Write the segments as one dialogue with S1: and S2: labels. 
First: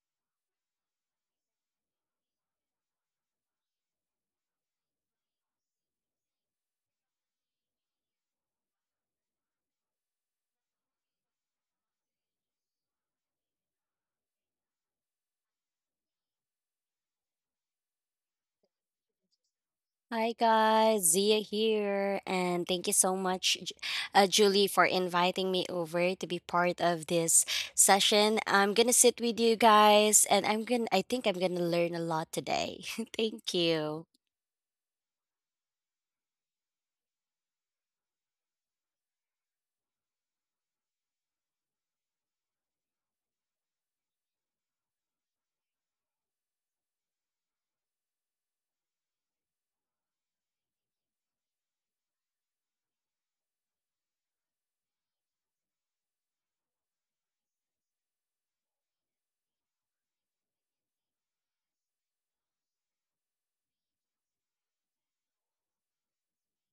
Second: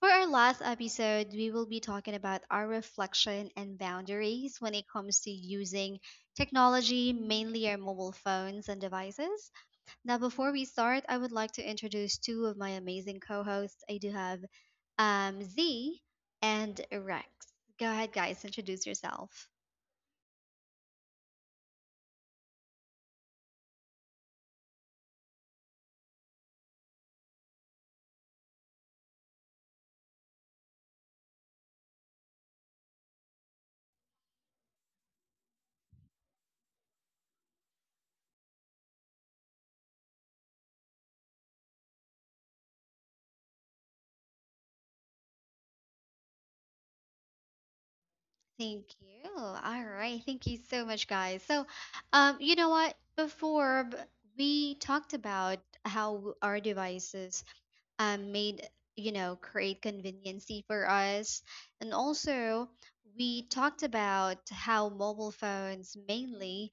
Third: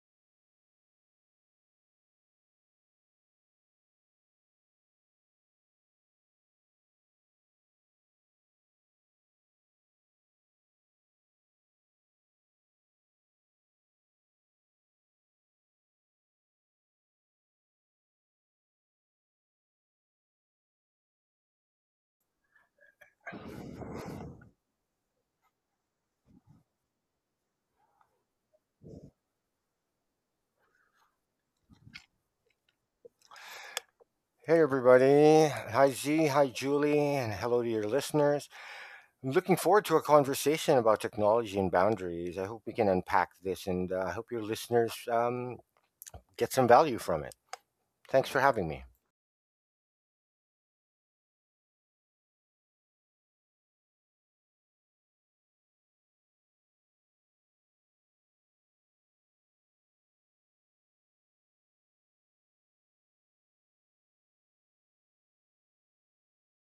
S1: for our last episode, we will be talking about our reflection and boundaries when it comes to using technology, mainly our mobile phones and devices now, before we start, I would like to introduce two of my amazing co hosts. I do have Z and Rex. Go ahead, guys, introduce yourself.
S2: Hi guys, Zia here, and thank you so much, Julie, for inviting me over to be part of this session. I'm gonna sit with you guys, and I'm gonna. I think I'm gonna learn a lot today. Thank you.
S3: Hey, everybody. Hi, Z. Hi, Julie. And hello to your listeners. I'm looking forward to a conversation about technology and boundaries. I hope we can unpack this and I hope your listeners get some value from it. Thanks for having me.
S1: Thank you. All right. Thank you so much, guys. So, you know what? We talked about how our devices um, made, you know, create conveniency for us. And also, we talked about how mobile phones mainly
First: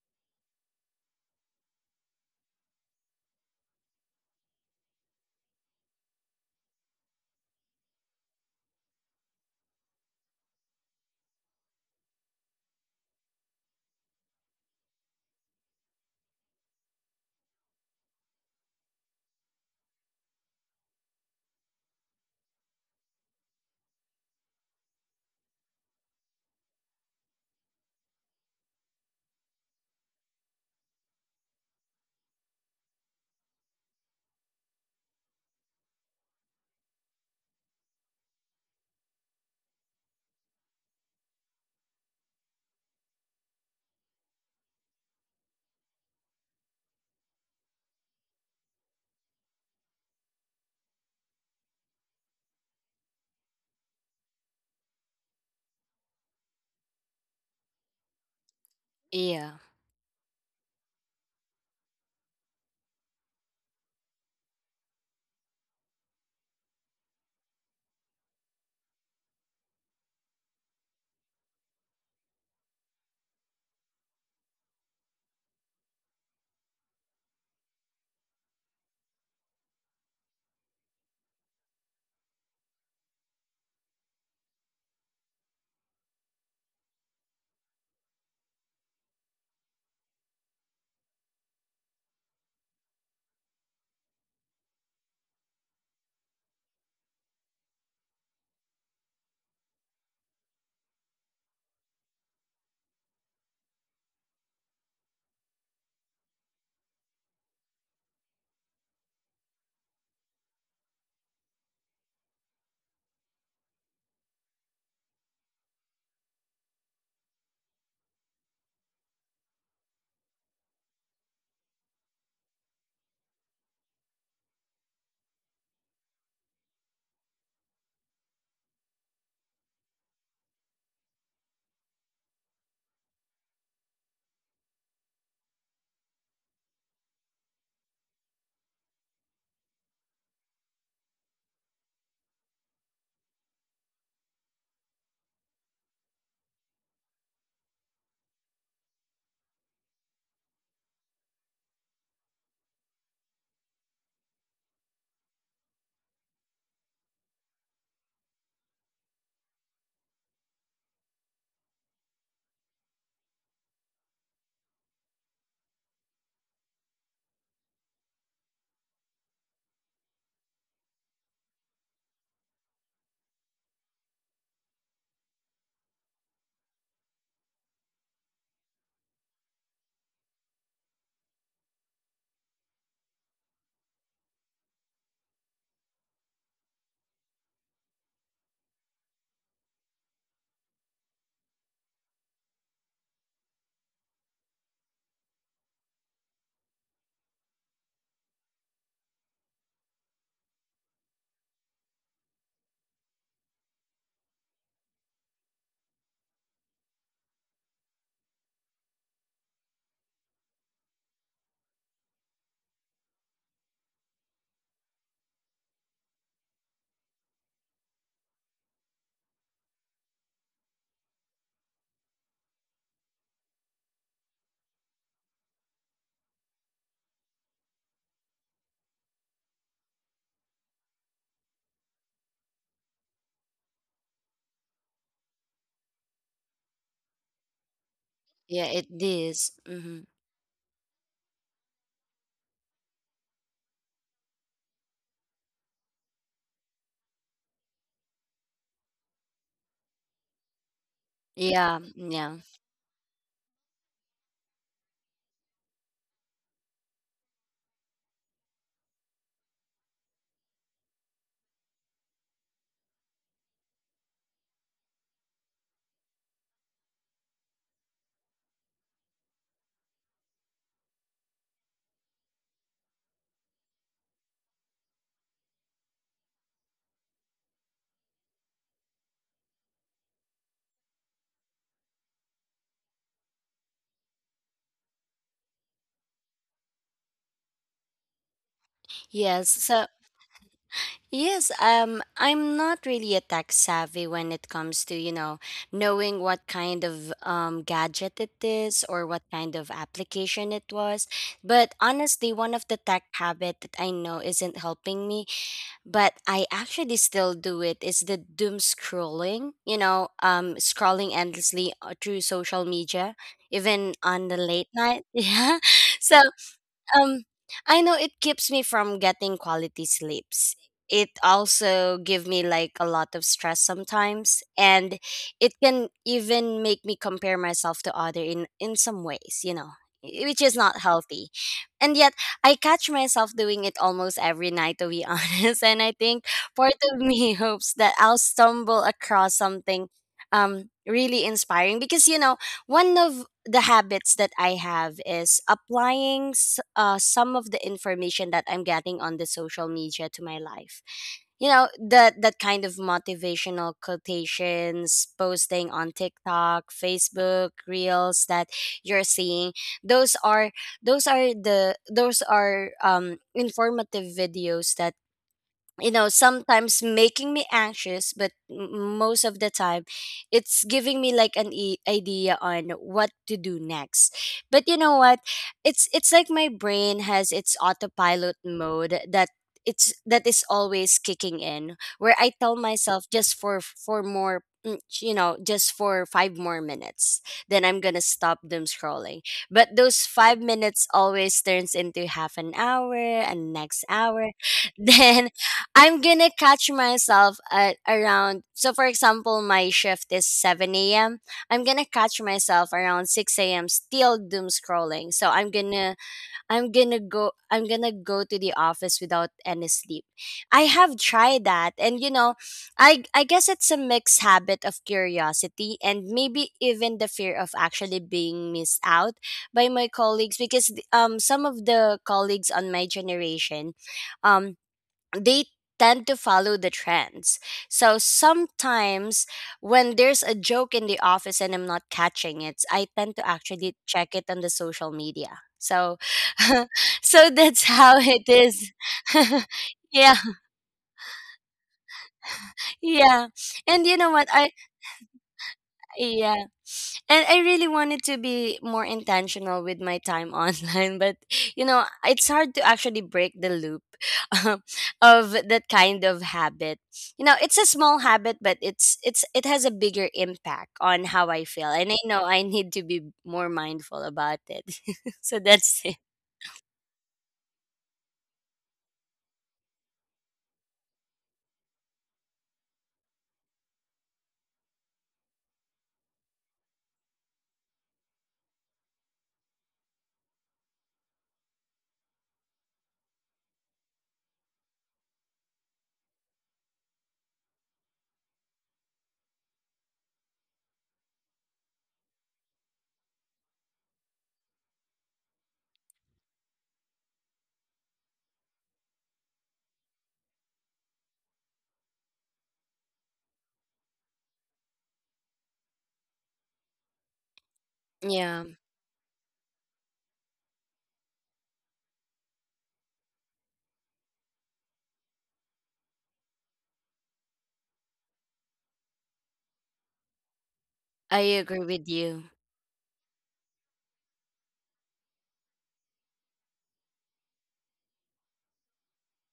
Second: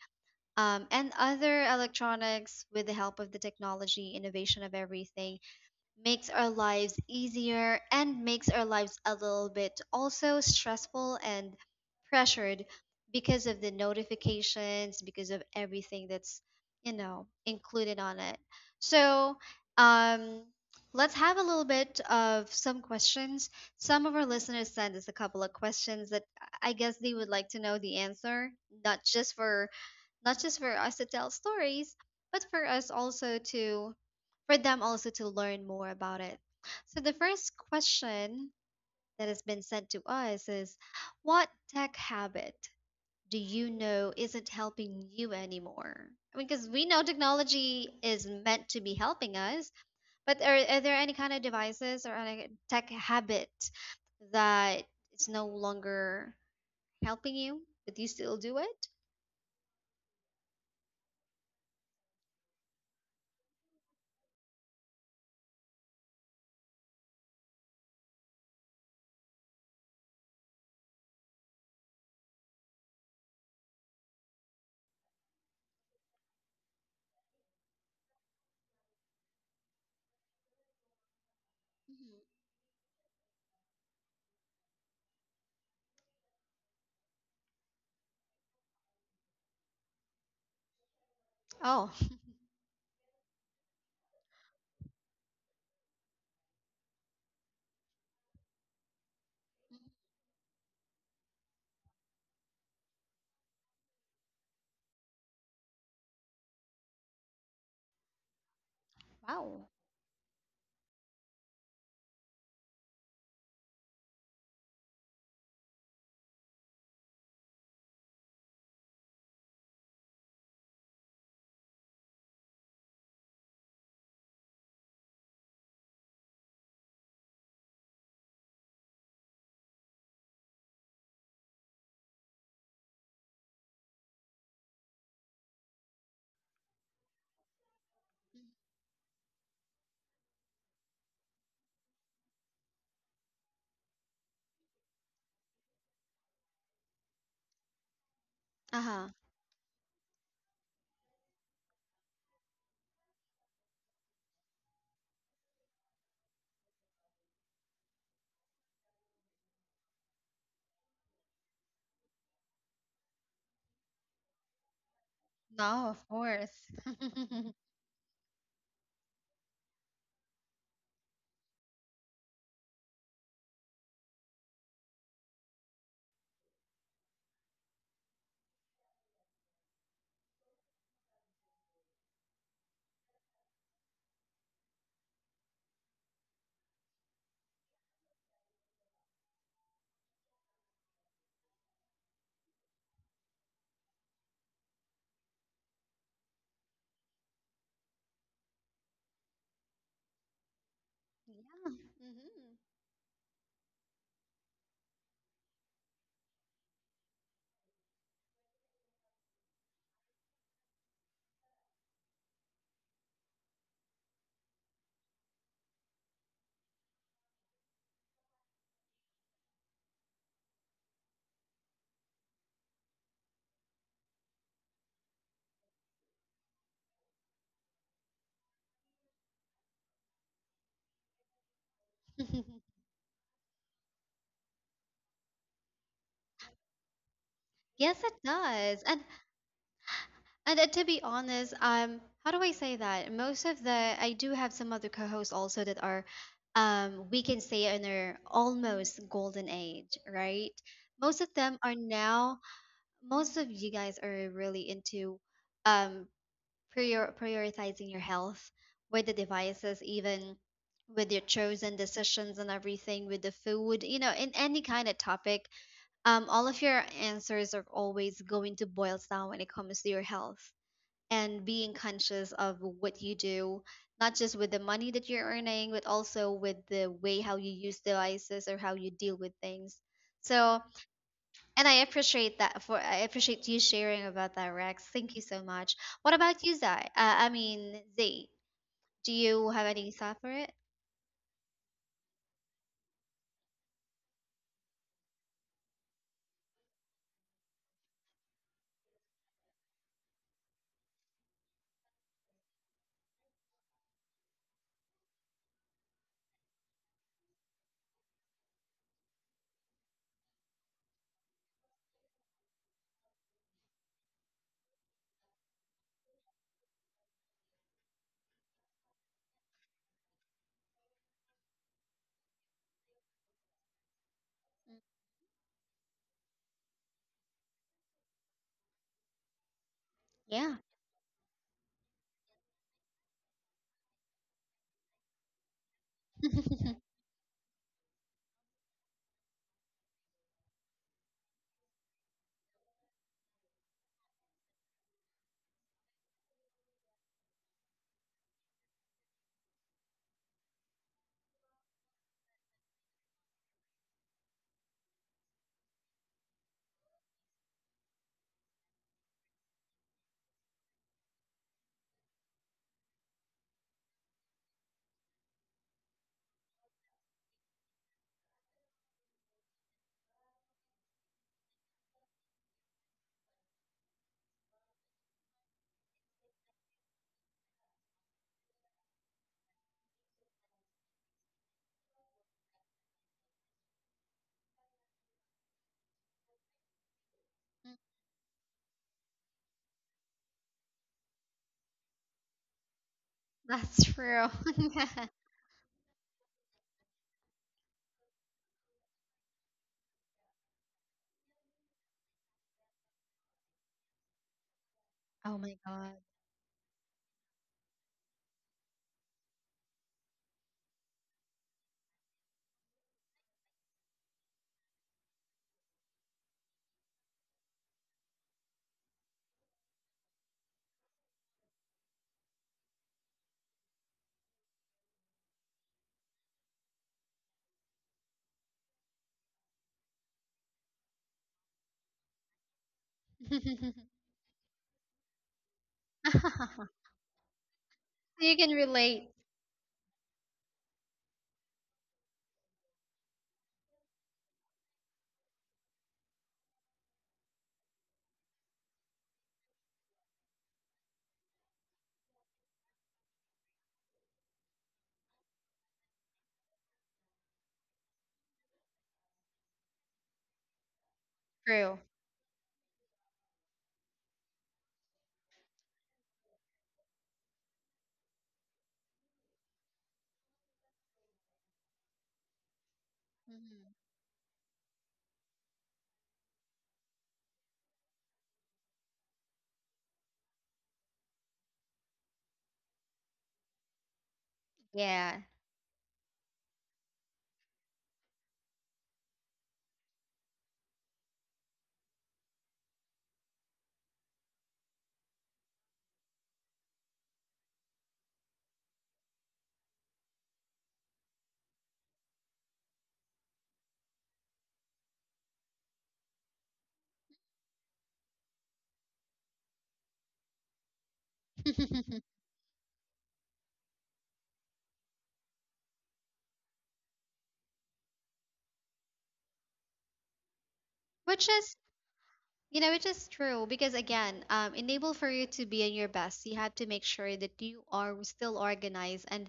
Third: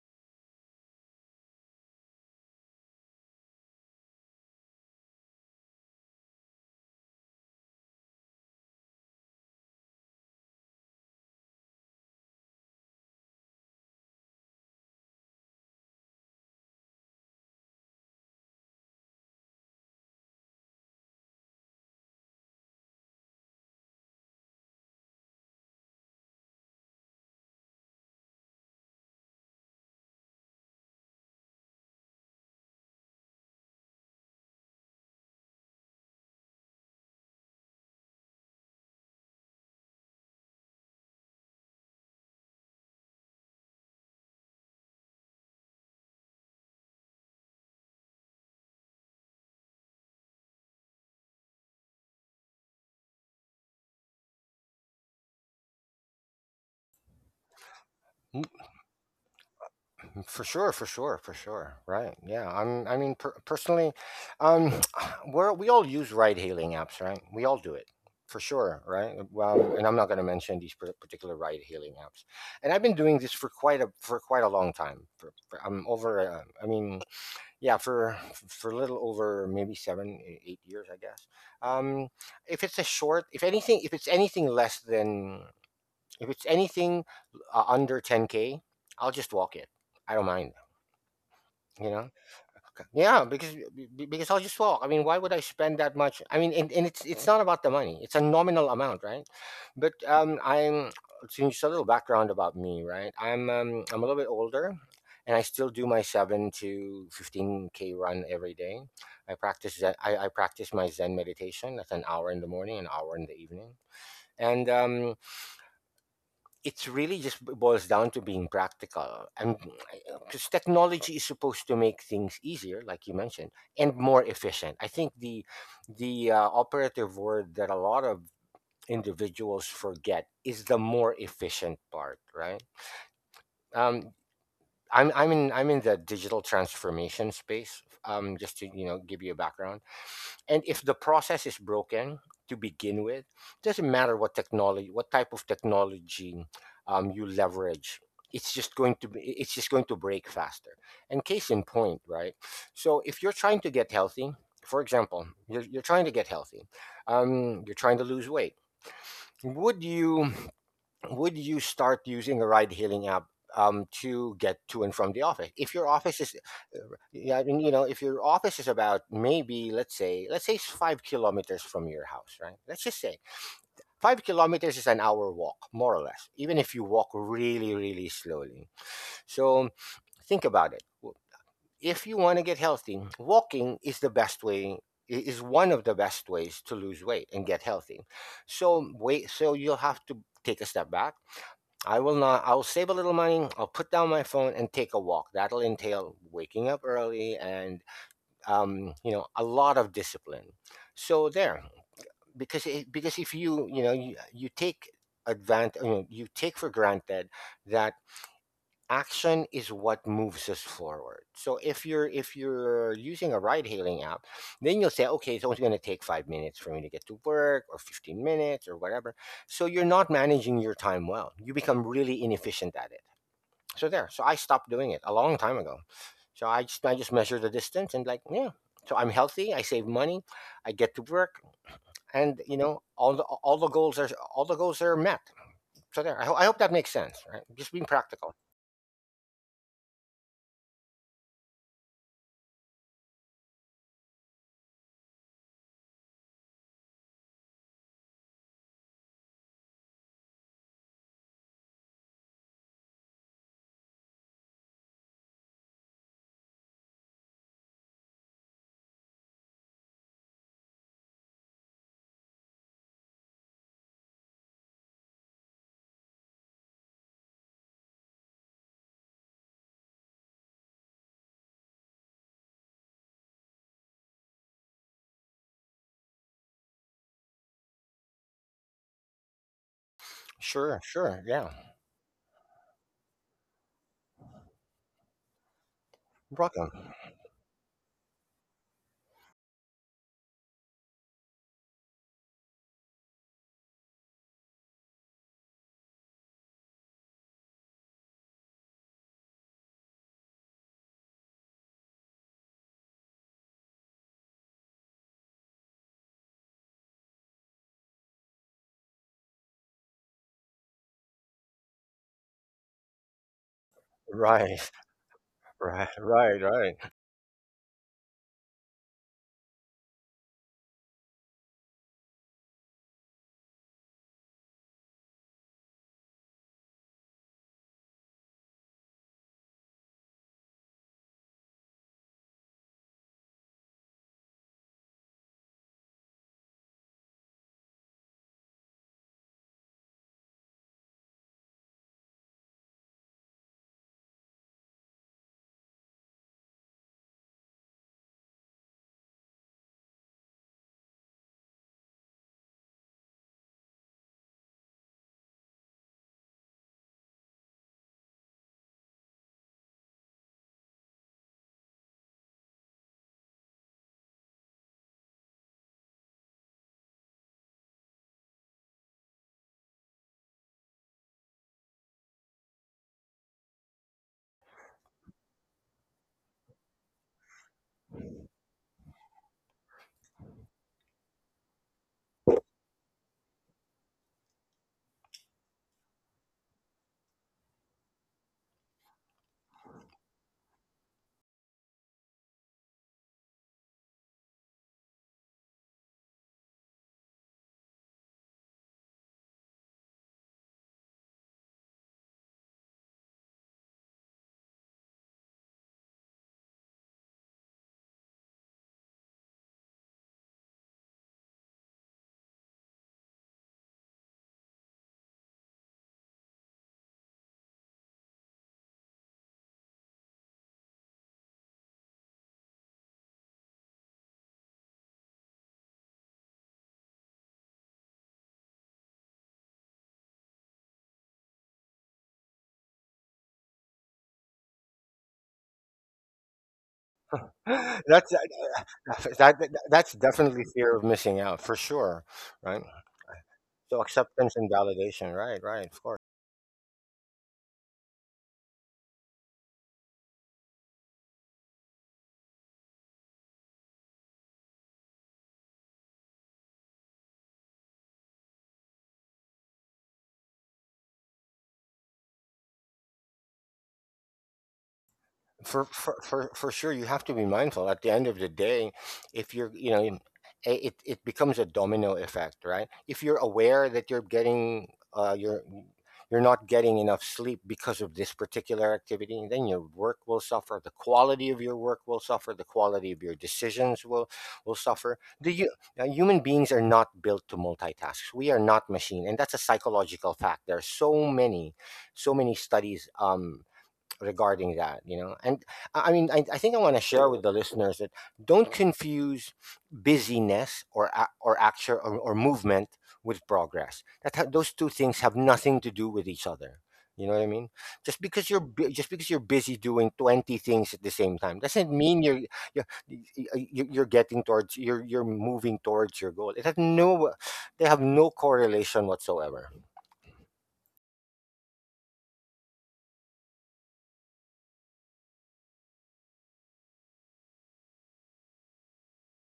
S1: and other electronics with the help of the technology, innovation of everything makes our lives easier and makes our lives a little bit also stressful and pressured because of the notifications because of everything that's included on it. So, um let's have a little bit of some questions. Some of our listeners sent us a couple of questions that I guess they would like to know the answer, not just for not just for us to tell stories, but for them also to learn more about it. So, the first question that has been sent to us is, what tech habit do you know isn't helping you anymore? I mean, because we know technology is meant to be helping us, but are there any kind of devices or any tech habit that is no longer helping you, but you still do it?
S2: Yeah,
S3: For sure, for sure, for sure. Right. Yeah. I'm I mean per- Personally, um we're we all use ride hailing apps, right? We all do it. For sure, right? Well, and I'm not going to mention these particular ride hailing apps. And I've been doing this for quite a long time. For I'm over I mean, yeah, for a little over maybe 7 8 years, I guess. Um
S1: Mhm.
S3: if it's a short, if anything if it's anything less than if it's anything under 10k, I'll just walk it. I don't mind.
S1: Oh,
S3: You know? Okay. Yeah, because I'll just walk. I mean, why would I spend that much? I mean, and it's not about the money. It's a nominal amount, right? But I'm so just a little background about me, right? I'm a little bit older, and I still do my 7 to 15 k run every day. I
S1: wow.
S3: practice Zen, I practice my Zen meditation. That's an hour in the morning, an hour in the evening, and it's really boils down to being practical. And because technology is supposed to make things easier, like you mentioned, and more efficient. I think the operative word that a lot of individuals forget is the more efficient part, right? Um, I'm in the digital transformation space. Just to give you a background, and if the process is broken to begin with, doesn't matter what technology, what type of technology you leverage.
S1: Uh huh.
S3: It's just going to break faster. And case in point, right? So if you're trying to get healthy, for example, you're trying to get healthy, you're trying to lose weight. Would you? Would you start using a ride hailing app to get to and from the office? If
S1: No,
S3: your
S1: of
S3: office is,
S1: course.
S3: uh, yeah, I mean, you know, if your office is about maybe let's say it's 5 kilometers from your house, right? Let's just say 5 kilometers is an hour walk, more or less, even if you walk really, really slowly. So think about it. If you want to get healthy, walking is the best way is one of the best ways to lose weight and get healthy. So wait, so you'll have to take a step back I will not. I'll save a little money. I'll put down my phone and take a walk. That'll entail waking up early and you know, a lot of discipline. So
S1: Yeah.
S3: there,
S1: Mhm.
S3: because if you take advantage, you know, you take for granted that action is what moves us forward. So if you're using a ride hailing app, then you'll say, okay, it's only going to take 5 minutes for me to get to work, or 15 minutes, or whatever. So you're not managing your time well. You become really inefficient at it, so there. So I stopped doing it a long time ago. So I just measure the distance and like, yeah. So I'm healthy. I save money. I get to work, and you know all the goals are all the goals are met. So there. I hope that makes sense. Right? Just being
S1: Yes, it
S3: practical.
S2: yeah,
S1: does.
S2: it is. Mm-hmm.
S1: And to be honest, how do I say that? Most of the, I do have some other co-hosts also that are, we can say in their almost golden age, right? Most of them
S2: Yeah,
S1: are
S2: yeah,
S1: now. Most of you guys are really into, um, prioritizing your health with the devices, even with your chosen decisions and everything, with the food, you know, in any kind of topic, all of your answers are always going to boil down when it comes to your health and being conscious of what you do, not just with the money that you're earning, but also with the way how you use devices or how you deal with things. So,
S3: Sure. Sure. Yeah.
S1: and I appreciate that for, I appreciate you sharing about that, Rex. Thank you so much. What about you, Zai?
S3: Welcome.
S1: I mean, Z. Do
S2: yes.
S1: you have
S2: So,
S1: any thought for it?
S2: yes, I'm not really a tech savvy when it comes to, you know, knowing what kind of gadget it is or what kind of application it was. But honestly, one of the tech habit that I know isn't helping me, but I actually still do it is the doom scrolling, scrolling endlessly through social media, even on the late
S3: Right.
S2: night. Yeah.
S3: Right.
S2: So
S3: Right. Right.
S2: um, I know it keeps me from getting quality sleeps. It also give me like a lot of stress sometimes, and it can even make me compare myself to other in some ways, which is
S1: Yeah,
S2: not healthy. And yet, I catch myself doing it almost every night, to be honest. And I think part of me hopes that I'll stumble across something really inspiring, because one of the habits that I have is applying some of the information that I'm getting on the social media to my life. You know, that kind of motivational quotations, posting on TikTok, Facebook, Reels that you're seeing, those are those are informative videos that sometimes making me anxious, but most of the time it's giving me like an idea on what to do next. But you know what, it's like my brain has its autopilot mode, that is always kicking in, where I tell myself just for more mm, you know just for 5 more minutes, then I'm going to stop them scrolling. But those 5 minutes always turns into half an hour and next
S1: that's true.
S2: hour. Then I'm gonna catch myself at around, so for example, my shift is 7 a.m. I'm gonna catch myself around 6 a.m. still doom scrolling. So
S1: Oh
S2: I'm
S1: my
S2: gonna I'm gonna go I'm gonna go to the office without any sleep. I have tried that, and I guess it's a mixed habit of curiosity and maybe even the fear of actually being missed out by my colleagues, because some of the colleagues on my generation um they tend to follow the trends. So sometimes when there's a joke in the office and I'm not catching it, I tend to
S1: god.
S2: actually check it on the social media. So so that's how
S3: That's
S2: it
S1: So you can
S2: is.
S1: relate.
S3: That's
S2: Yeah.
S3: definitely fear of missing out for sure. Right.
S2: Yeah.
S3: So
S2: And you know what?
S3: acceptance
S2: I
S3: and validation. Right. Right. Of course.
S2: Yeah. And I really wanted to be more intentional with my time online, but it's hard to actually break the loop of that kind of habit. You know, it's a small habit, but it has a bigger impact on how I feel.
S1: True.
S2: And I know I need to be more mindful about it. So that's it.
S3: For sure, you have to be mindful. At the end of the day, if you're, you know, it it becomes a domino effect, right? If you're
S1: Mhm.
S3: aware that uh, you're you're not getting enough sleep because of this particular activity, then your work will suffer. The quality of your work will suffer. The quality of your decisions will suffer.
S1: Yeah.
S3: Human beings are not built to multitask. We are not machine, and that's a psychological fact. There are so many, so many studies. Regarding that, you know, and I think I want to share with the listeners that don't confuse busyness or or action or movement with progress. Those two things have nothing to do with each other, you know what I mean?
S2: Yeah,
S3: Just because you're busy doing 20 things at the same time doesn't mean you're, you're moving towards your goal. It has no— they have no correlation whatsoever.
S2: I
S1: Which is,
S2: agree with you.
S1: you know, which is true because again, enable for you to be in your best, you have to make sure that you are still organized and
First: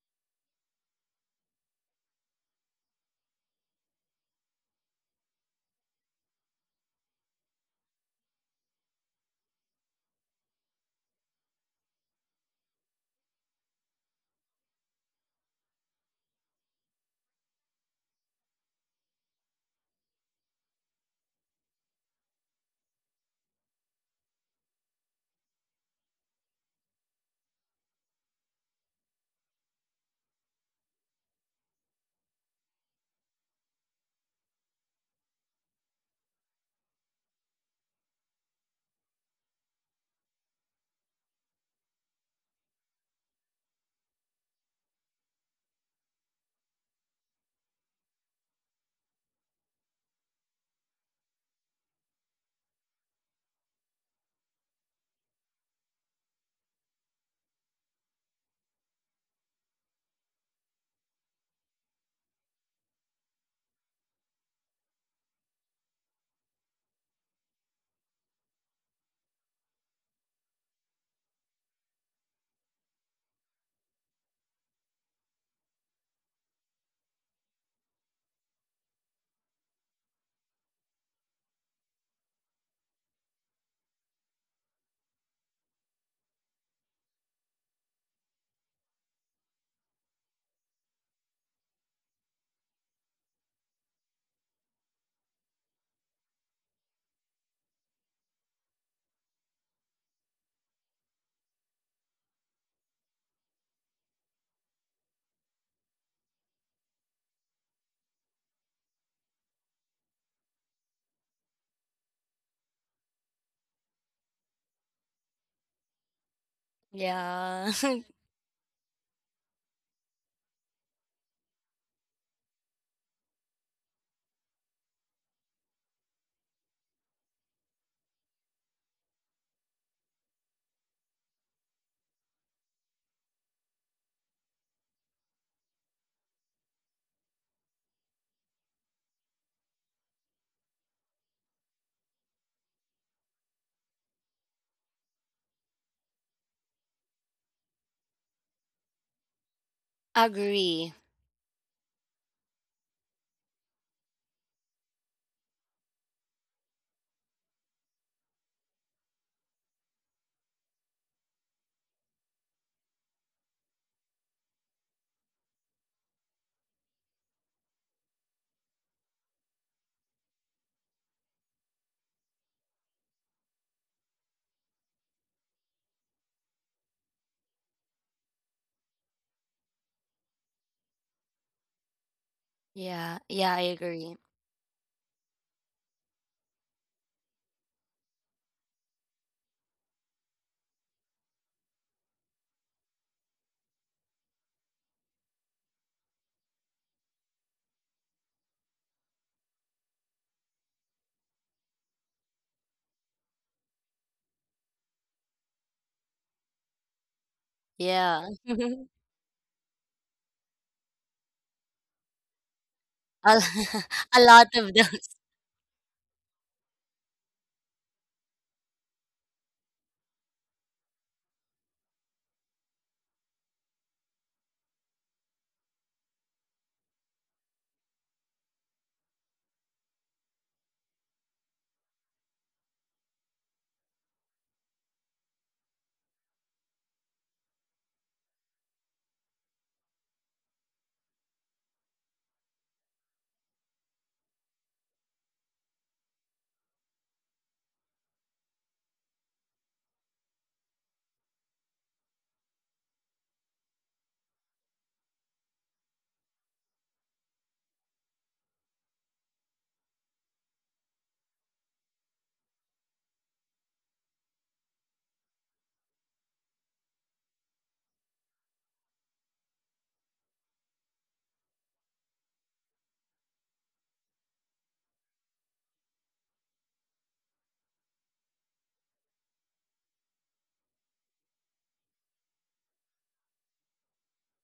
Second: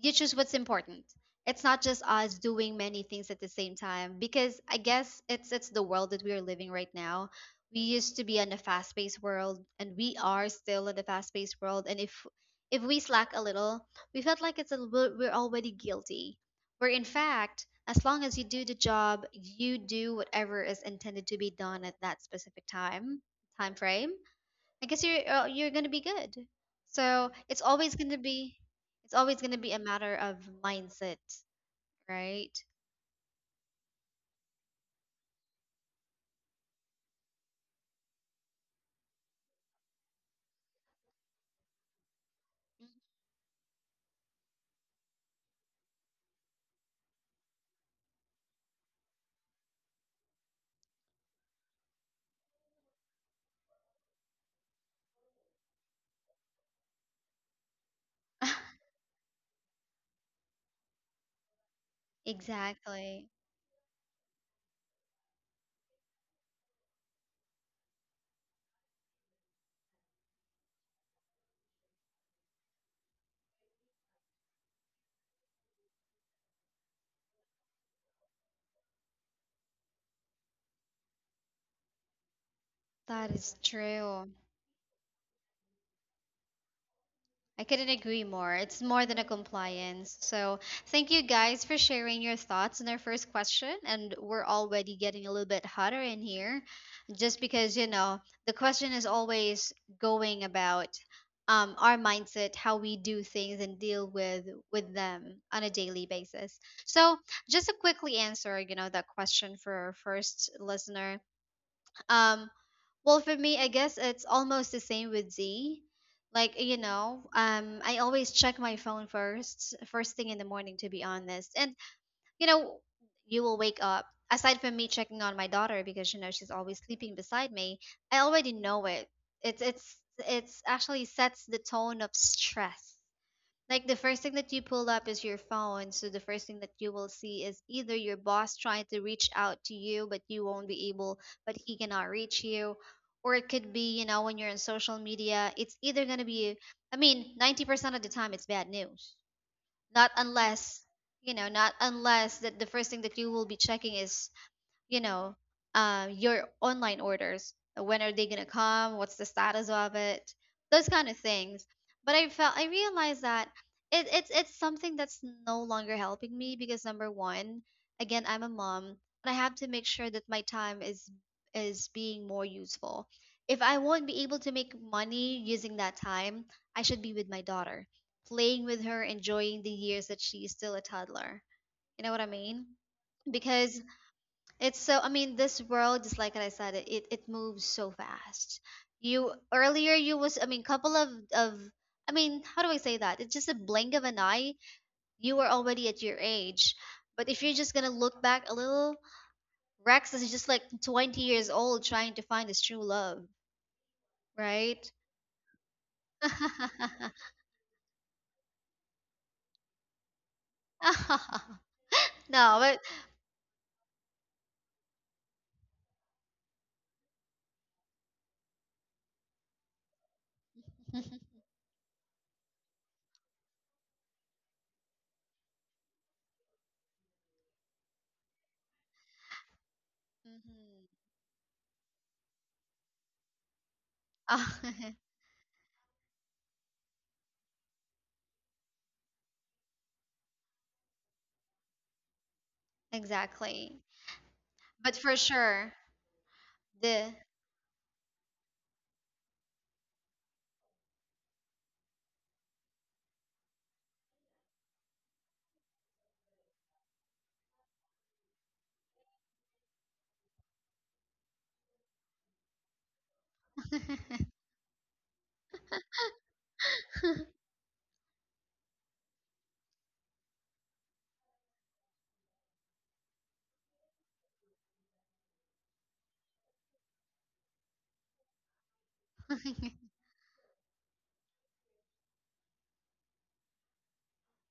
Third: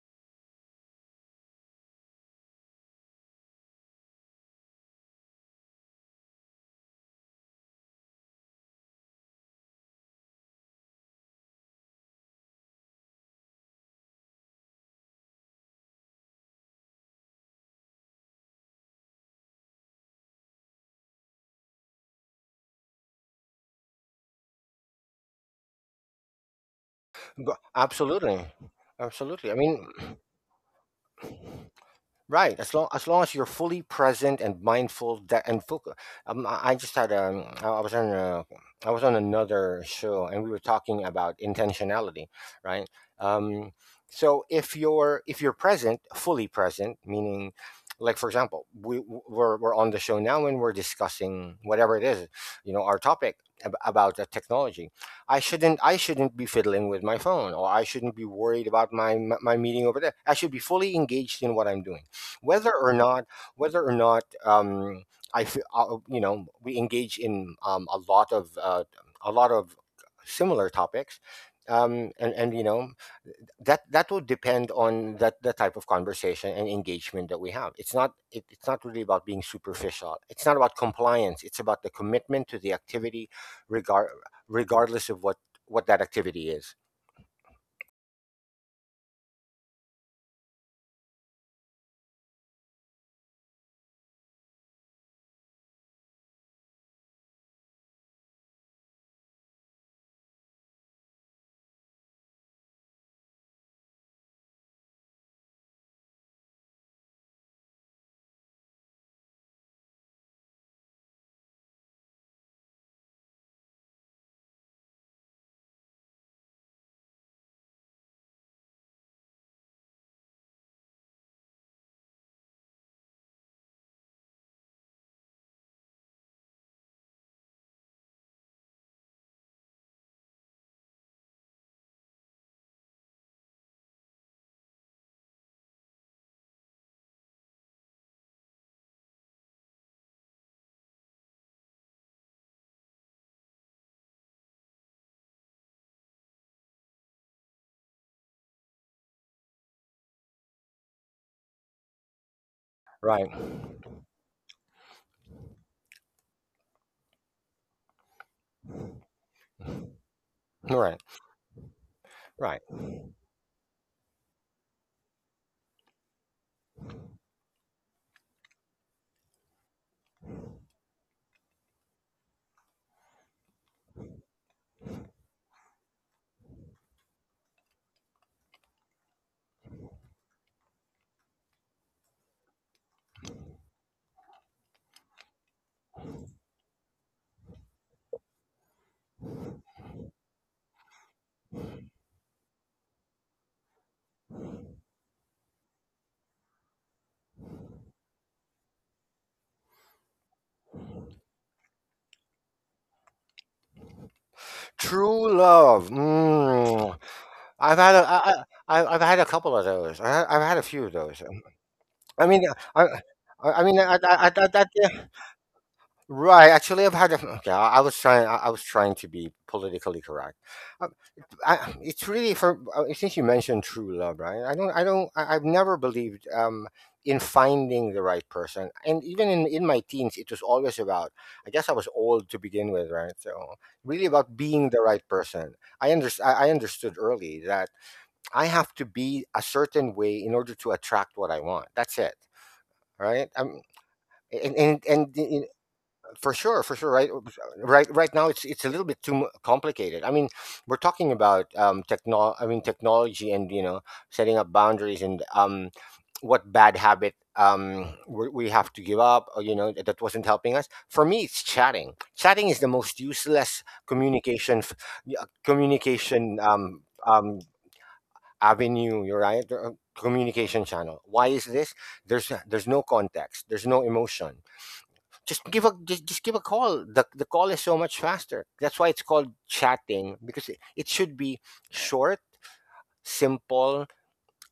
S1: you choose what's important. It's not just us doing many things at the same time because I guess it's the world that we are living right now. We used to be in a fast-paced world and we are still in a fast-paced world, and if we slack a little, we felt like it's a, we we're already guilty. Where in fact, as long as you do the job, you do whatever is intended to be done at that specific time frame, I guess you're gonna be good. So
S3: But absolutely,
S1: it's always
S3: absolutely.
S1: gonna
S3: I
S1: be a
S3: mean,
S1: matter of mindset, right?
S3: right, as long as you're fully present and mindful, that and focus. I just had, I was on a, I was on another show and we were talking about intentionality, right? Um, so if you're present, fully present, meaning, like for example, we're on the show now and we're discussing whatever it is, you know, our topic about the technology. I shouldn't be fiddling with my phone, or I shouldn't be worried about my meeting over there. I should be fully engaged in what I'm doing, whether or
S1: Exactly.
S3: not, whether or not um, I you know, we engage in a lot of similar topics, and, you know, that that will depend on that the type of conversation and engagement that we have. It's not really about being superficial. It's not about compliance. It's about the commitment to the activity,
S1: That is
S3: regard
S1: true.
S3: regardless of what that activity is.
S1: I couldn't agree more. It's more than a compliance. So, thank you guys for sharing your thoughts on our first question. And we're already getting a little bit hotter in here just because, you know, the question is always going about our mindset, how we do things and deal with them on a daily basis. So, just to quickly answer, you know, that question for our first listener. Um, well, for me, I guess it's almost the same with Z. Like, you know,
S2: Yeah.
S1: I always check my phone first, first thing in the morning, to be honest. And, you know, you will wake up. Aside from me checking on my daughter because, you know, she's always sleeping beside me, I already know it. It's, it's, it's actually sets the tone of stress. Like the first thing that you pull up is your phone. So the first thing that you will see is either your boss trying to reach out to you, but you won't be able, but he cannot reach you. Or it could be, you know, when you're on social media, it's either going to be, I mean, 90% of the time it's bad news. Not unless,
S2: Agree.
S1: you know, not unless that the first thing that you
S3: Right.
S1: will be checking is, you know, your online orders. When are they gonna come? What's the status of it? Those
S3: Right.
S1: kind of things. But I felt, I
S3: Right.
S1: realized that it's something that's no longer helping me because number one, again, I'm a mom and I have to make sure that my time is being more useful. If I won't be able to make money using that time, I should be with my daughter, playing with her, enjoying the years that she's still a toddler. You know what I mean?
S2: Yeah. Yeah, I
S1: Because
S2: agree.
S1: it's so, I mean, this world, just like I said, it moves so fast. You earlier, you was, I mean, of, I mean, how do I say that? It's just a blink of an eye. You were already at your age. But if you're just gonna look back a little, Rex is just like 20 years old trying to find his true love, right?
S3: True love. Mm. I've had a,
S2: Yeah. A,
S3: I've had a couple of those. I've had a few of those. I mean,
S1: No, but
S3: I mean,
S2: a lot
S3: I-
S2: of them.
S3: yeah, right. Actually, I've had. A, okay, I was trying. I was trying to be politically correct. Uh, it's really for, since you mentioned true love, right? I don't. I don't. I've never believed in finding the right person, and even in my teens, it was always
S1: Mhm.
S3: about— I guess I was old to begin with, right? So really about
S1: Ah,
S3: being the right person. I understood early that I have to be a certain way in order to attract what I want. That's it, right?
S1: exactly.
S3: And and,
S1: But for
S3: and in-
S1: sure,
S3: for sure, for sure, right,
S1: the
S3: right, right now it's a little bit complicated. I mean, we're talking about I mean technology, and you know, setting up boundaries and what bad habit we have to give up, or you know, that that wasn't helping us. For me, it's chatting. Chatting is the most useless communication f- y- communication avenue you're right communication channel. Why is this? There's no context, there's no emotion. Just give a call. The call is so much faster. That's why it's called chatting, because it should be short, simple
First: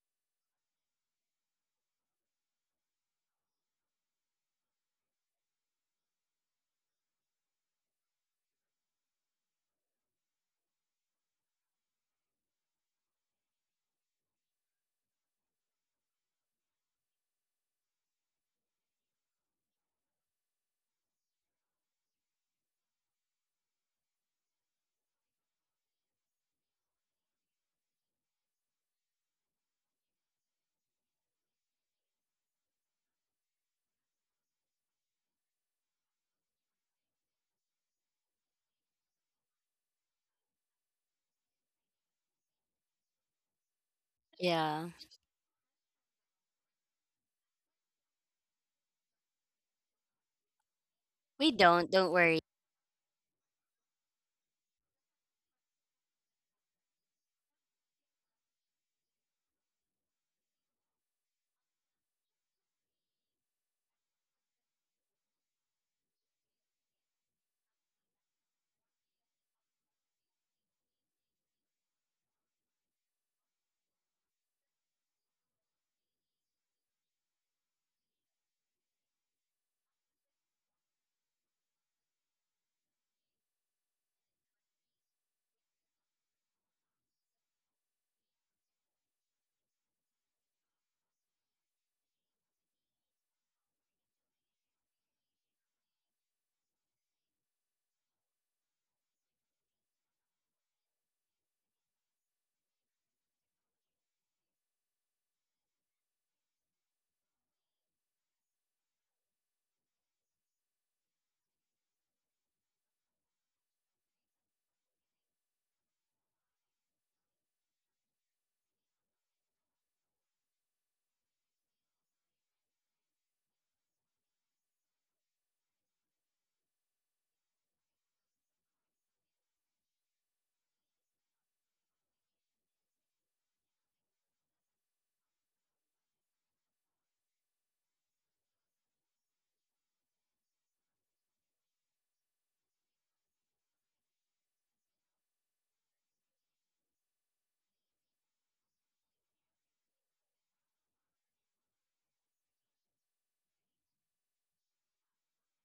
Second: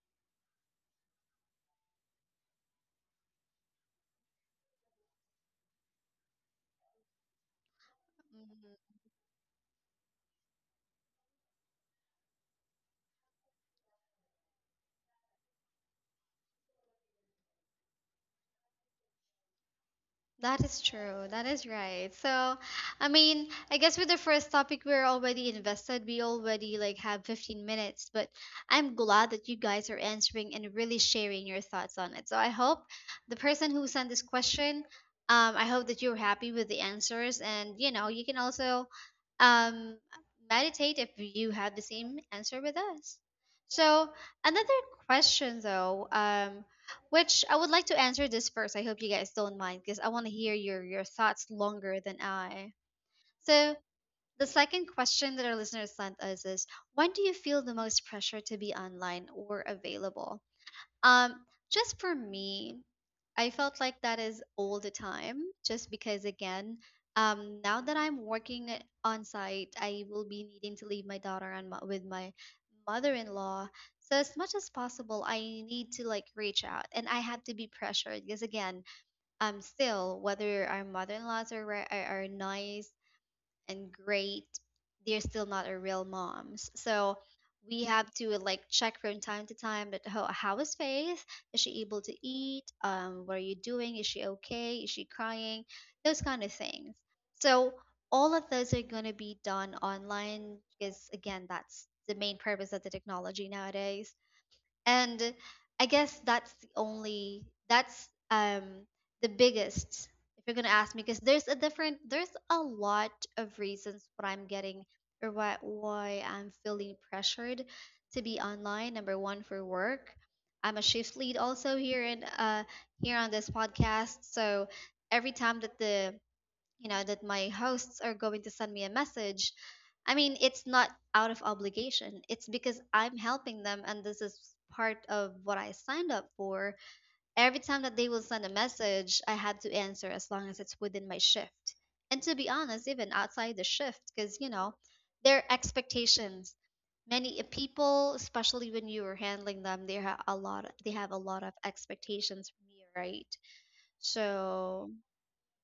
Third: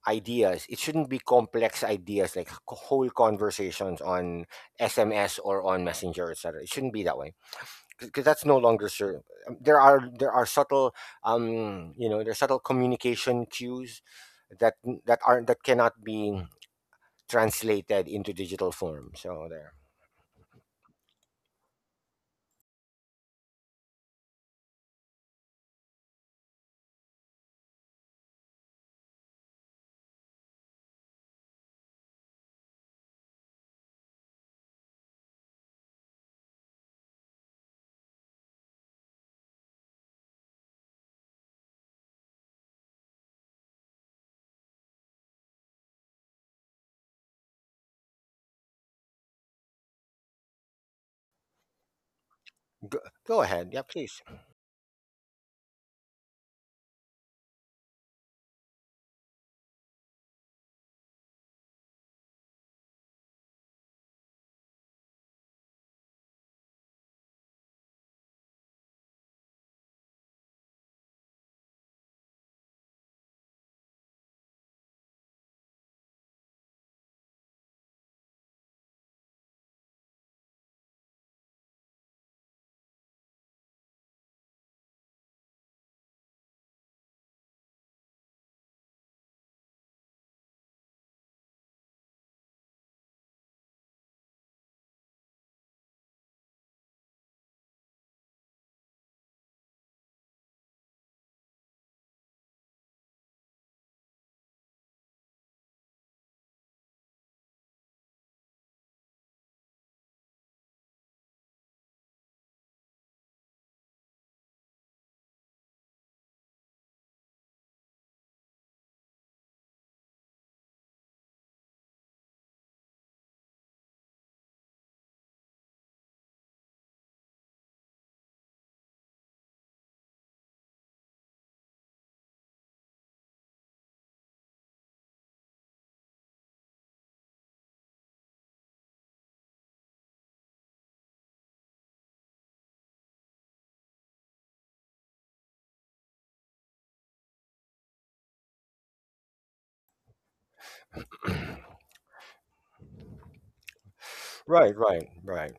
S3: ideas. It shouldn't be complex ideas like whole conversations on SMS or on Messenger, etc. It shouldn't be that way, because that's no longer
S1: Mhm.
S3: served. There are subtle, you know, there are subtle communication cues that that aren't that cannot be translated into digital form. So there.
S1: That is true. That is right. So, I mean, I guess with the first topic, we're already invested. We already like have 15 minutes, but I'm glad that you guys are answering and really sharing your thoughts on it. So I hope the person who sent this question, I hope that you're happy with the answers, and you know, you can also um, meditate if you have the same answer with us. So another
S2: Yeah.
S1: question though, which I would like to answer this first. I hope you guys don't mind because I want to hear your thoughts
S2: We don't.
S1: longer
S2: Don't
S1: than
S2: worry.
S1: I.
S3: Go, go ahead.
S1: So
S3: Yeah, please.
S1: the second question that our listeners sent us is, when do you feel the most pressure to be online or available? Um just for me, I felt like that is all the time, just because again, now that I'm working on site, I will be needing to leave my daughter and with my mother-in-law. So as much as possible, I need to like reach out, and I had to be pressured because again, still whether our mother-in-laws are nice and great, they're still not a real moms. So we have to like check from time to time that how is Faith? Is she able to eat? What are you doing? Is she okay? Is she crying? Those kind of things. So all of those are going to be done online because again, that's the main purpose of the technology nowadays, and I guess that's the only that's, the biggest, if you're gonna ask me, because there's a different, there's a lot of reasons what I'm getting or why I'm feeling pressured to be online. Number one, for work, I'm a shift lead also here in here on this podcast. So every time that the you know that my hosts are going to send me a message, I mean, it's not out of obligation, it's because I'm helping them and this is part of what I signed up for. Every time that they will send a message, I have to answer as long as it's within my shift, and to be honest, even outside the shift because you know their expectations, many people especially when you are handling them, they have a lot of expectations from you, right?
S3: Right,
S1: So
S3: right, right.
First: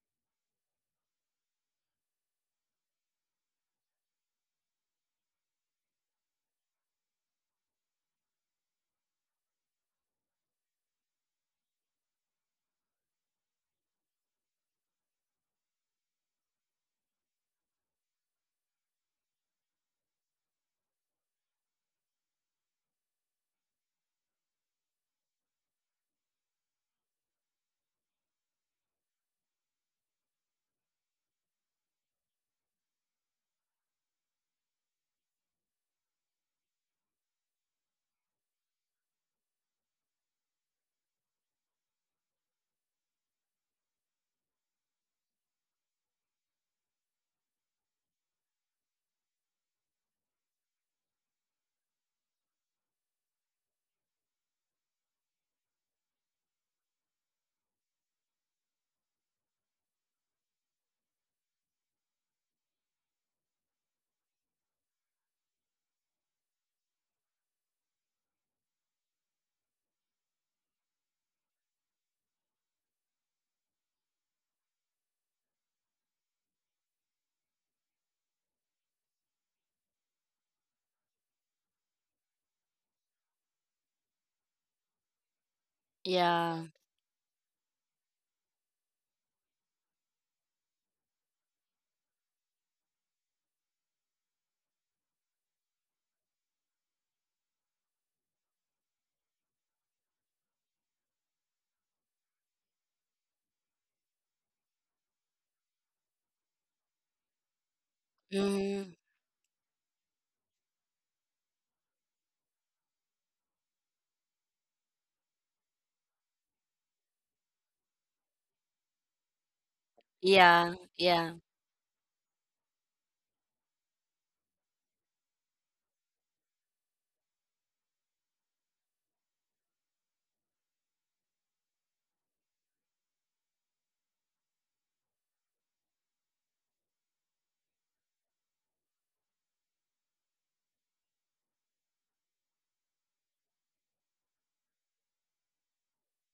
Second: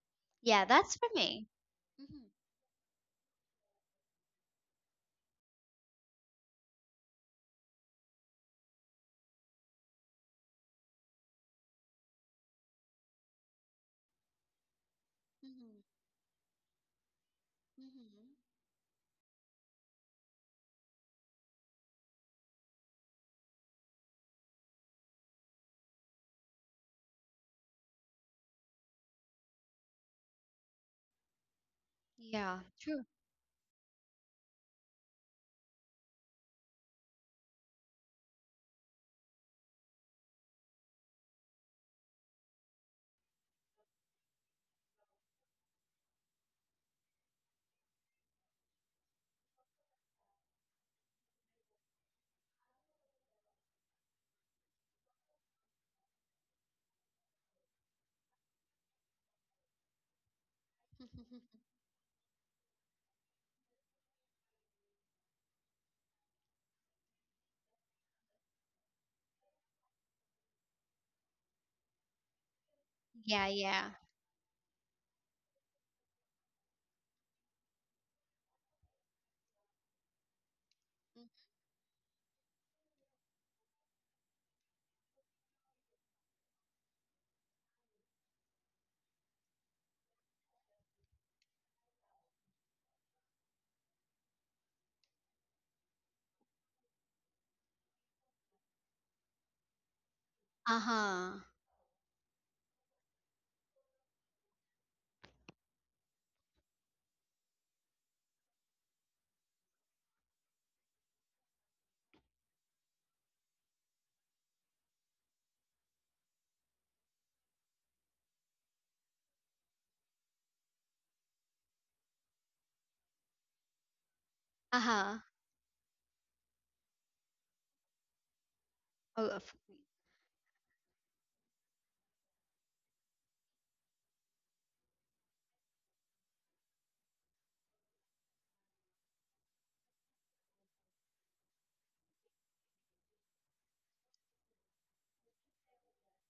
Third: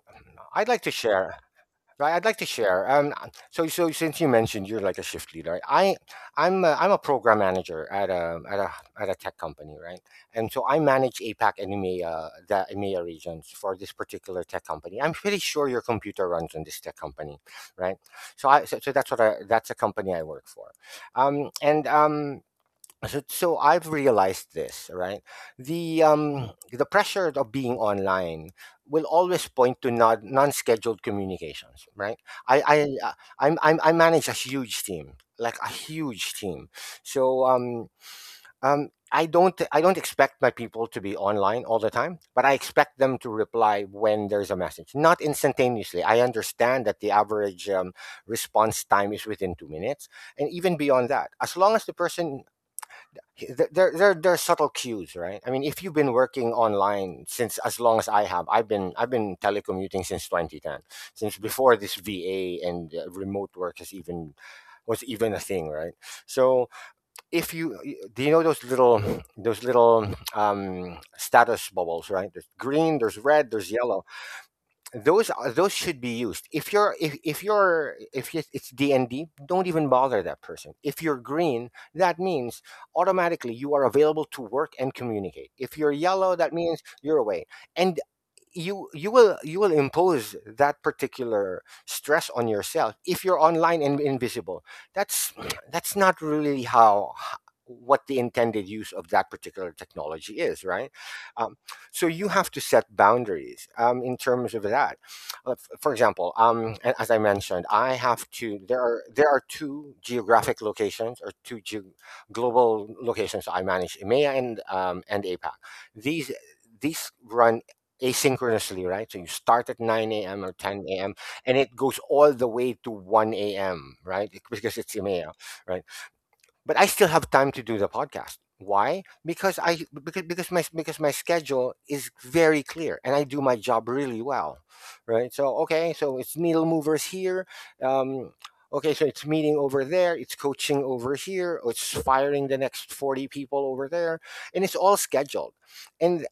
S1: yeah,
S3: I'd like to
S1: that's for
S3: share.
S1: me.
S3: Right, I'd
S1: Mhm.
S3: like to share. So, so since you mentioned you're like a shift leader, I'm a program manager at a at a at a tech company, right? And so I manage APAC and EMEA, the EMEA regions for this particular tech company. I'm pretty sure your
S1: Mhm.
S3: computer runs on this tech company, right?
S1: Mhm.
S3: So that's what I that's a company I work for, and so, so I've realized this, right? The pressure of being online will always point to non-scheduled communications, right?
S1: Yeah,
S3: I I
S1: true.
S3: uh, I'm I manage a huge team, like a huge team. So I don't expect my people to be online all the time, but I expect them to reply when there's a message, not instantaneously. I understand that the average response time is within 2 minutes, and even beyond that, as long as the person there are subtle cues, right? I mean, if you've been working online since as long as I have, I've been telecommuting since 2010, since before this va, and remote work has even was even a thing, right? So if you do you know those little those little status bubbles, right? There's green, there's red,
S1: Yeah,
S3: there's
S1: yeah.
S3: yellow. Those should be used if you're if you're if it's D, and D, don't even bother that person. If you're green, that means automatically you are available to work and communicate. If you're yellow, that
S2: Yeah.
S3: means you're away, and you will you will impose that particular stress on yourself if you're online and invisible. That's that's not really how what the intended use of that particular technology is, right?
S1: Uh-huh.
S3: um, so you have to set boundaries in terms of that. For example, as I mentioned, I have to there
S2: Hmm.
S3: are two geographic locations or global locations I manage, EMEA and APAC. These these run asynchronously, right? So you start at 9 a.m. or
S2: Yeah.
S3: 10 a.m.
S2: Yeah.
S3: and it goes all the way to 1 a.m., right? Because it's
S1: Uh-huh.
S3: email, right? But I still have time to do the podcast. Why?
S1: Oh, of-
S3: Because I because my schedule is very clear and I do my job really well, right? So okay, so it's needle movers here. Um, okay, so it's meeting over there, it's coaching over here, it's firing the next 40 people over there, and it's all scheduled. And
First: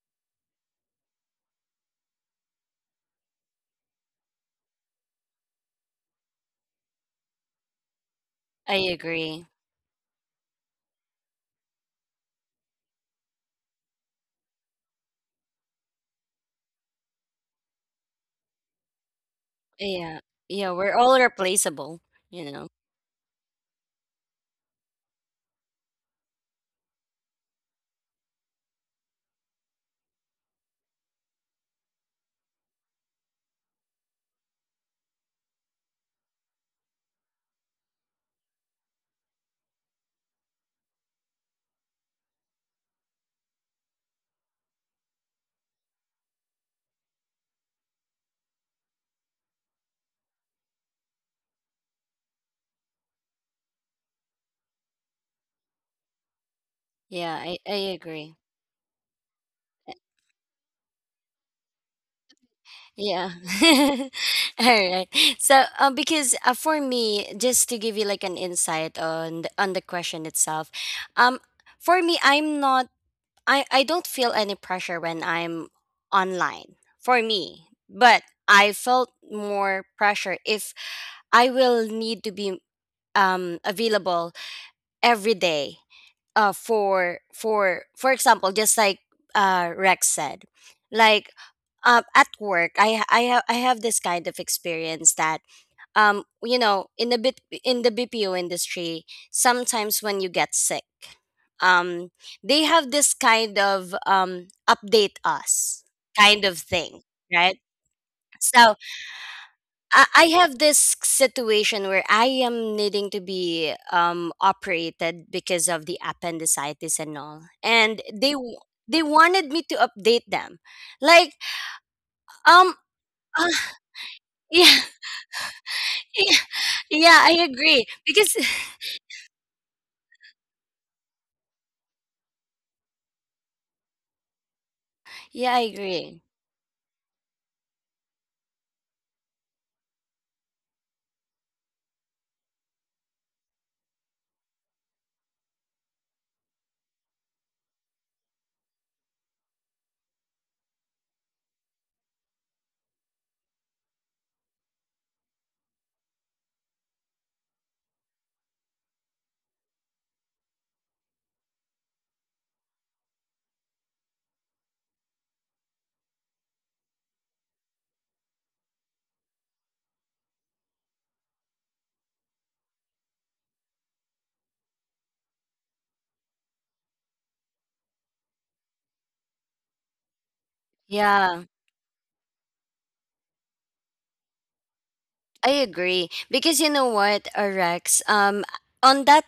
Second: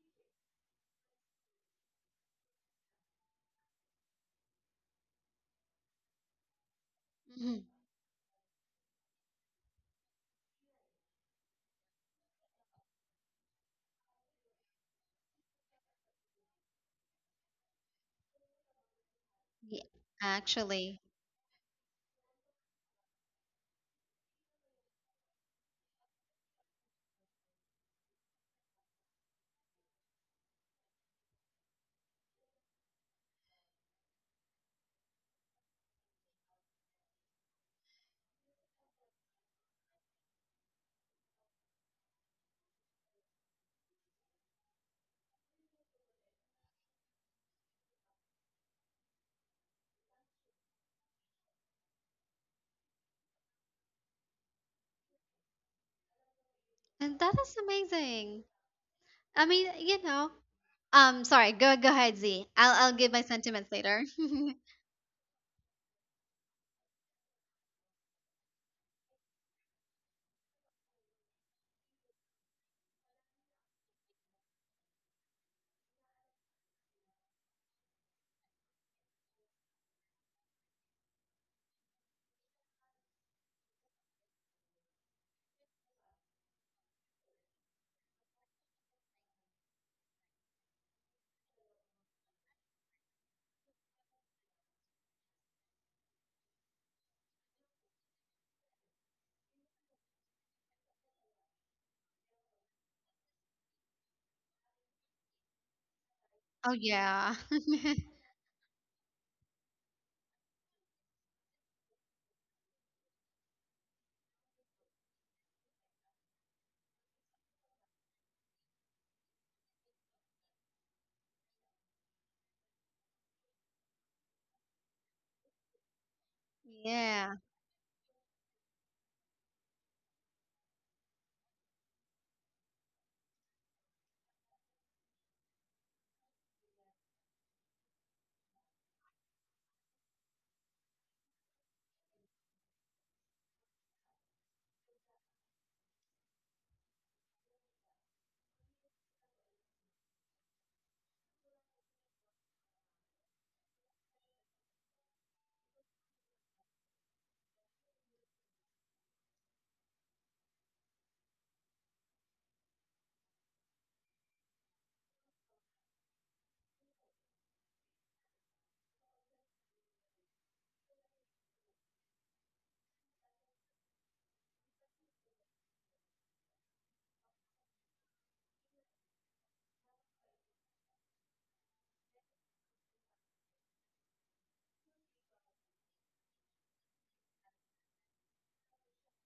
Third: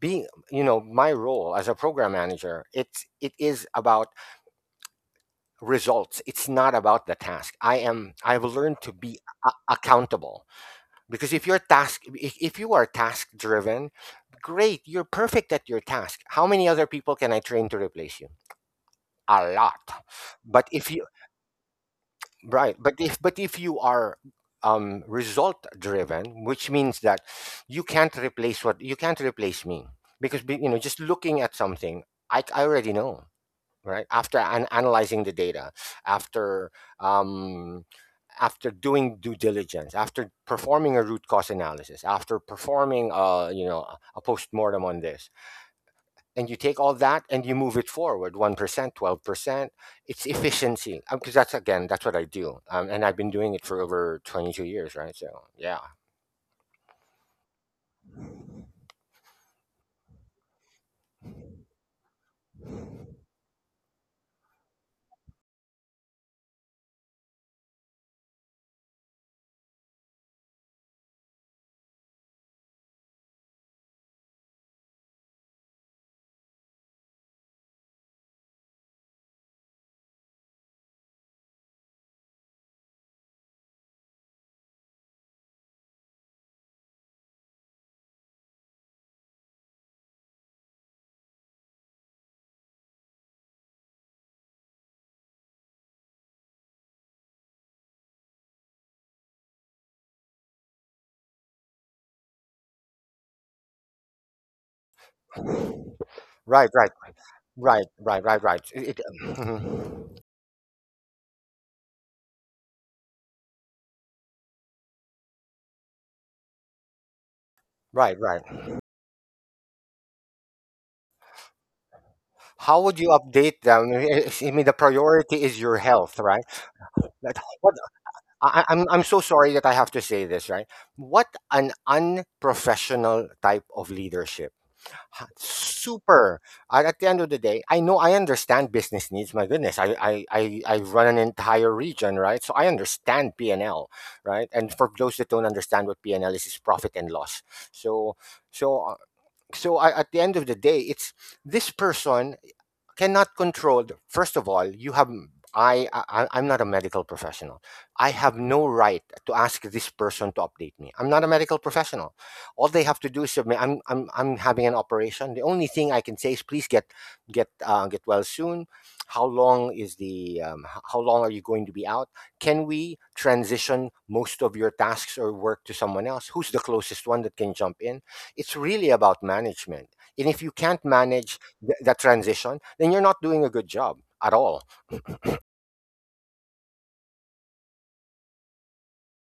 S3: being, you know, my role as a program manager, it's it is about results. It's not about the
S1: mhm.
S3: task.
S1: Mhm.
S3: I've
S2: I
S3: learned to be
S2: agree.
S3: accountable, because if you're task if you are task driven great, you're perfect at your task. How many other people can I train to replace you? A
S1: Yeah,
S3: lot.
S2: Yeah.
S3: But
S2: Yeah.
S3: if
S2: We're
S1: actually.
S3: you,
S2: all replaceable, you know.
S3: right, but if you are result driven which means that you can't replace me, because you know, just looking at something, I already know, right, after analyzing the data, after um, after doing due diligence, after performing a root cause analysis, after performing, you know, a post-mortem on this, and you take all that and you move it forward, 1%, 12%. It's efficiency, because that's, again, that's what I do, and I've been doing it for over 22 years, right? So yeah.
S1: And
S2: Yeah.
S1: that
S2: I,
S1: is
S2: I agree.
S1: amazing. I mean, you know, sorry, go ahead, Z. I'll give my
S2: Yeah.
S1: sentiments later.
S2: All right. So, because for me, just to give you like an insight on the question itself, um, for me, I'm not. I don't feel any pressure when I'm online. For me, but I felt more pressure if I will need to be available every day, for example, just like Rex said, like at work, I have this kind of experience that, in the bit in the BPO industry, sometimes when you get sick, um, they have this kind of update us kind of
S1: Oh
S3: right right
S2: thing,
S1: yeah.
S2: right?
S3: right right right right right
S2: So
S3: it,
S2: I
S3: it-
S2: I have this situation where I am needing to be operated because of the appendicitis and all, and
S3: right right
S2: they wanted me to update them, like um
S3: How would you
S2: uh,
S3: update them? I mean, the
S2: yeah,
S3: priority is your health,
S2: yeah,
S3: right?
S2: yeah, I
S3: That-
S1: Yeah.
S3: what
S2: agree, because
S3: I- am I'm so sorry that I have to say this, right? What an unprofessional type of leadership.
S2: yeah, I agree.
S3: Super. At the end of the day, I know, I understand business needs. My goodness, I run an entire region, right? So I understand P and L, right? And for those that don't understand what P and L is, it's profit and loss. So so uh, so I, at the end of the day, it's this person cannot control first of all, you have I'm not a medical professional, I have no right to ask this person to update me. I'm not a medical professional. All they have to do is submit, I'm having an operation. The only thing I can say is please get get well soon. How long is the how long are you going to be out? Can we transition most of your tasks or work to someone else? Who's the closest one that can jump in? It's really about management, and if you can't
S2: Yeah,
S3: manage that transition, then you're not doing a good job at all.
S2: I agree, because you know what, Rex, on that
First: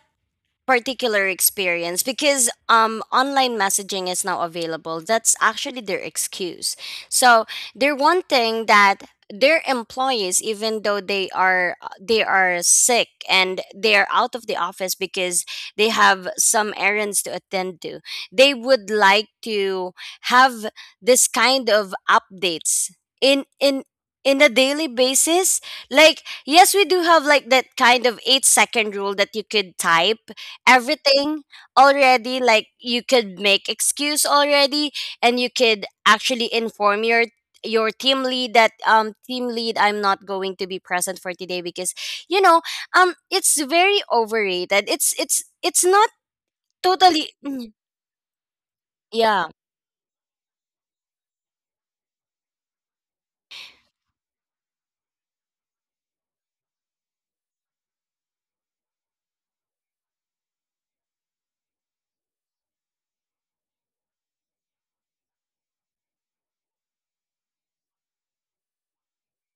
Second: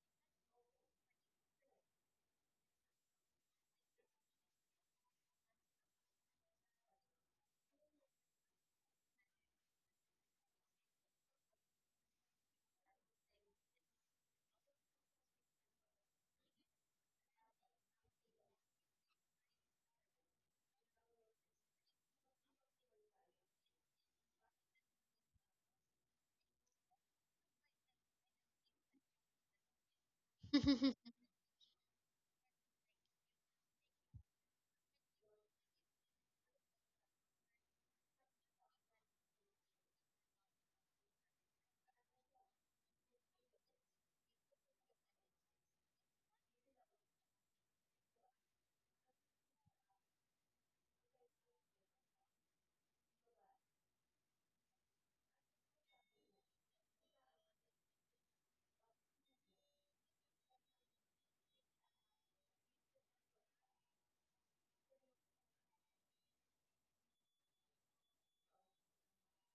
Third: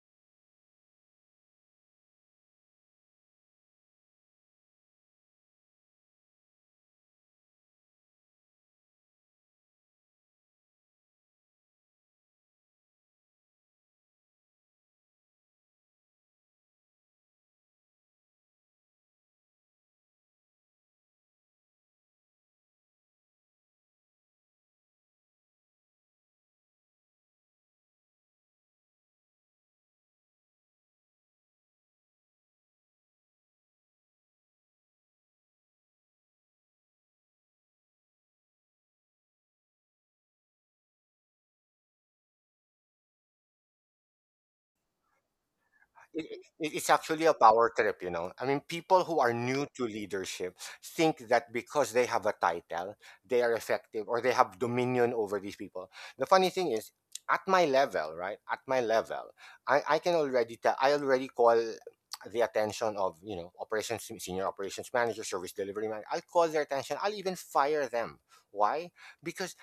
S2: particular experience, because online messaging is now available, that's actually their excuse. So they're wanting that their employees, even though they are sick and they are out of the office because they have some errands to attend to, they would like to have this kind of updates in in in a daily basis. Like, yes, we do have like that kind of 8-second rule, that you could type everything already, like you could make excuse already, and you could actually inform your team lead that, team lead, I'm not going to be present for today, because you know it's very overrated. It's not
S3: it, it- it's actually a
S2: totally.
S3: power
S2: Mm,
S3: trip, you know. I mean, people who are
S2: yeah,
S3: new to leadership think that because they have a title, they are effective or they have dominion over these people. The funny thing is, at my level, right? At my level, I can already tell, I already call the attention of, you know, operations, senior operations manager, service delivery manager. I'll call their attention. I'll even fire them. Why? Because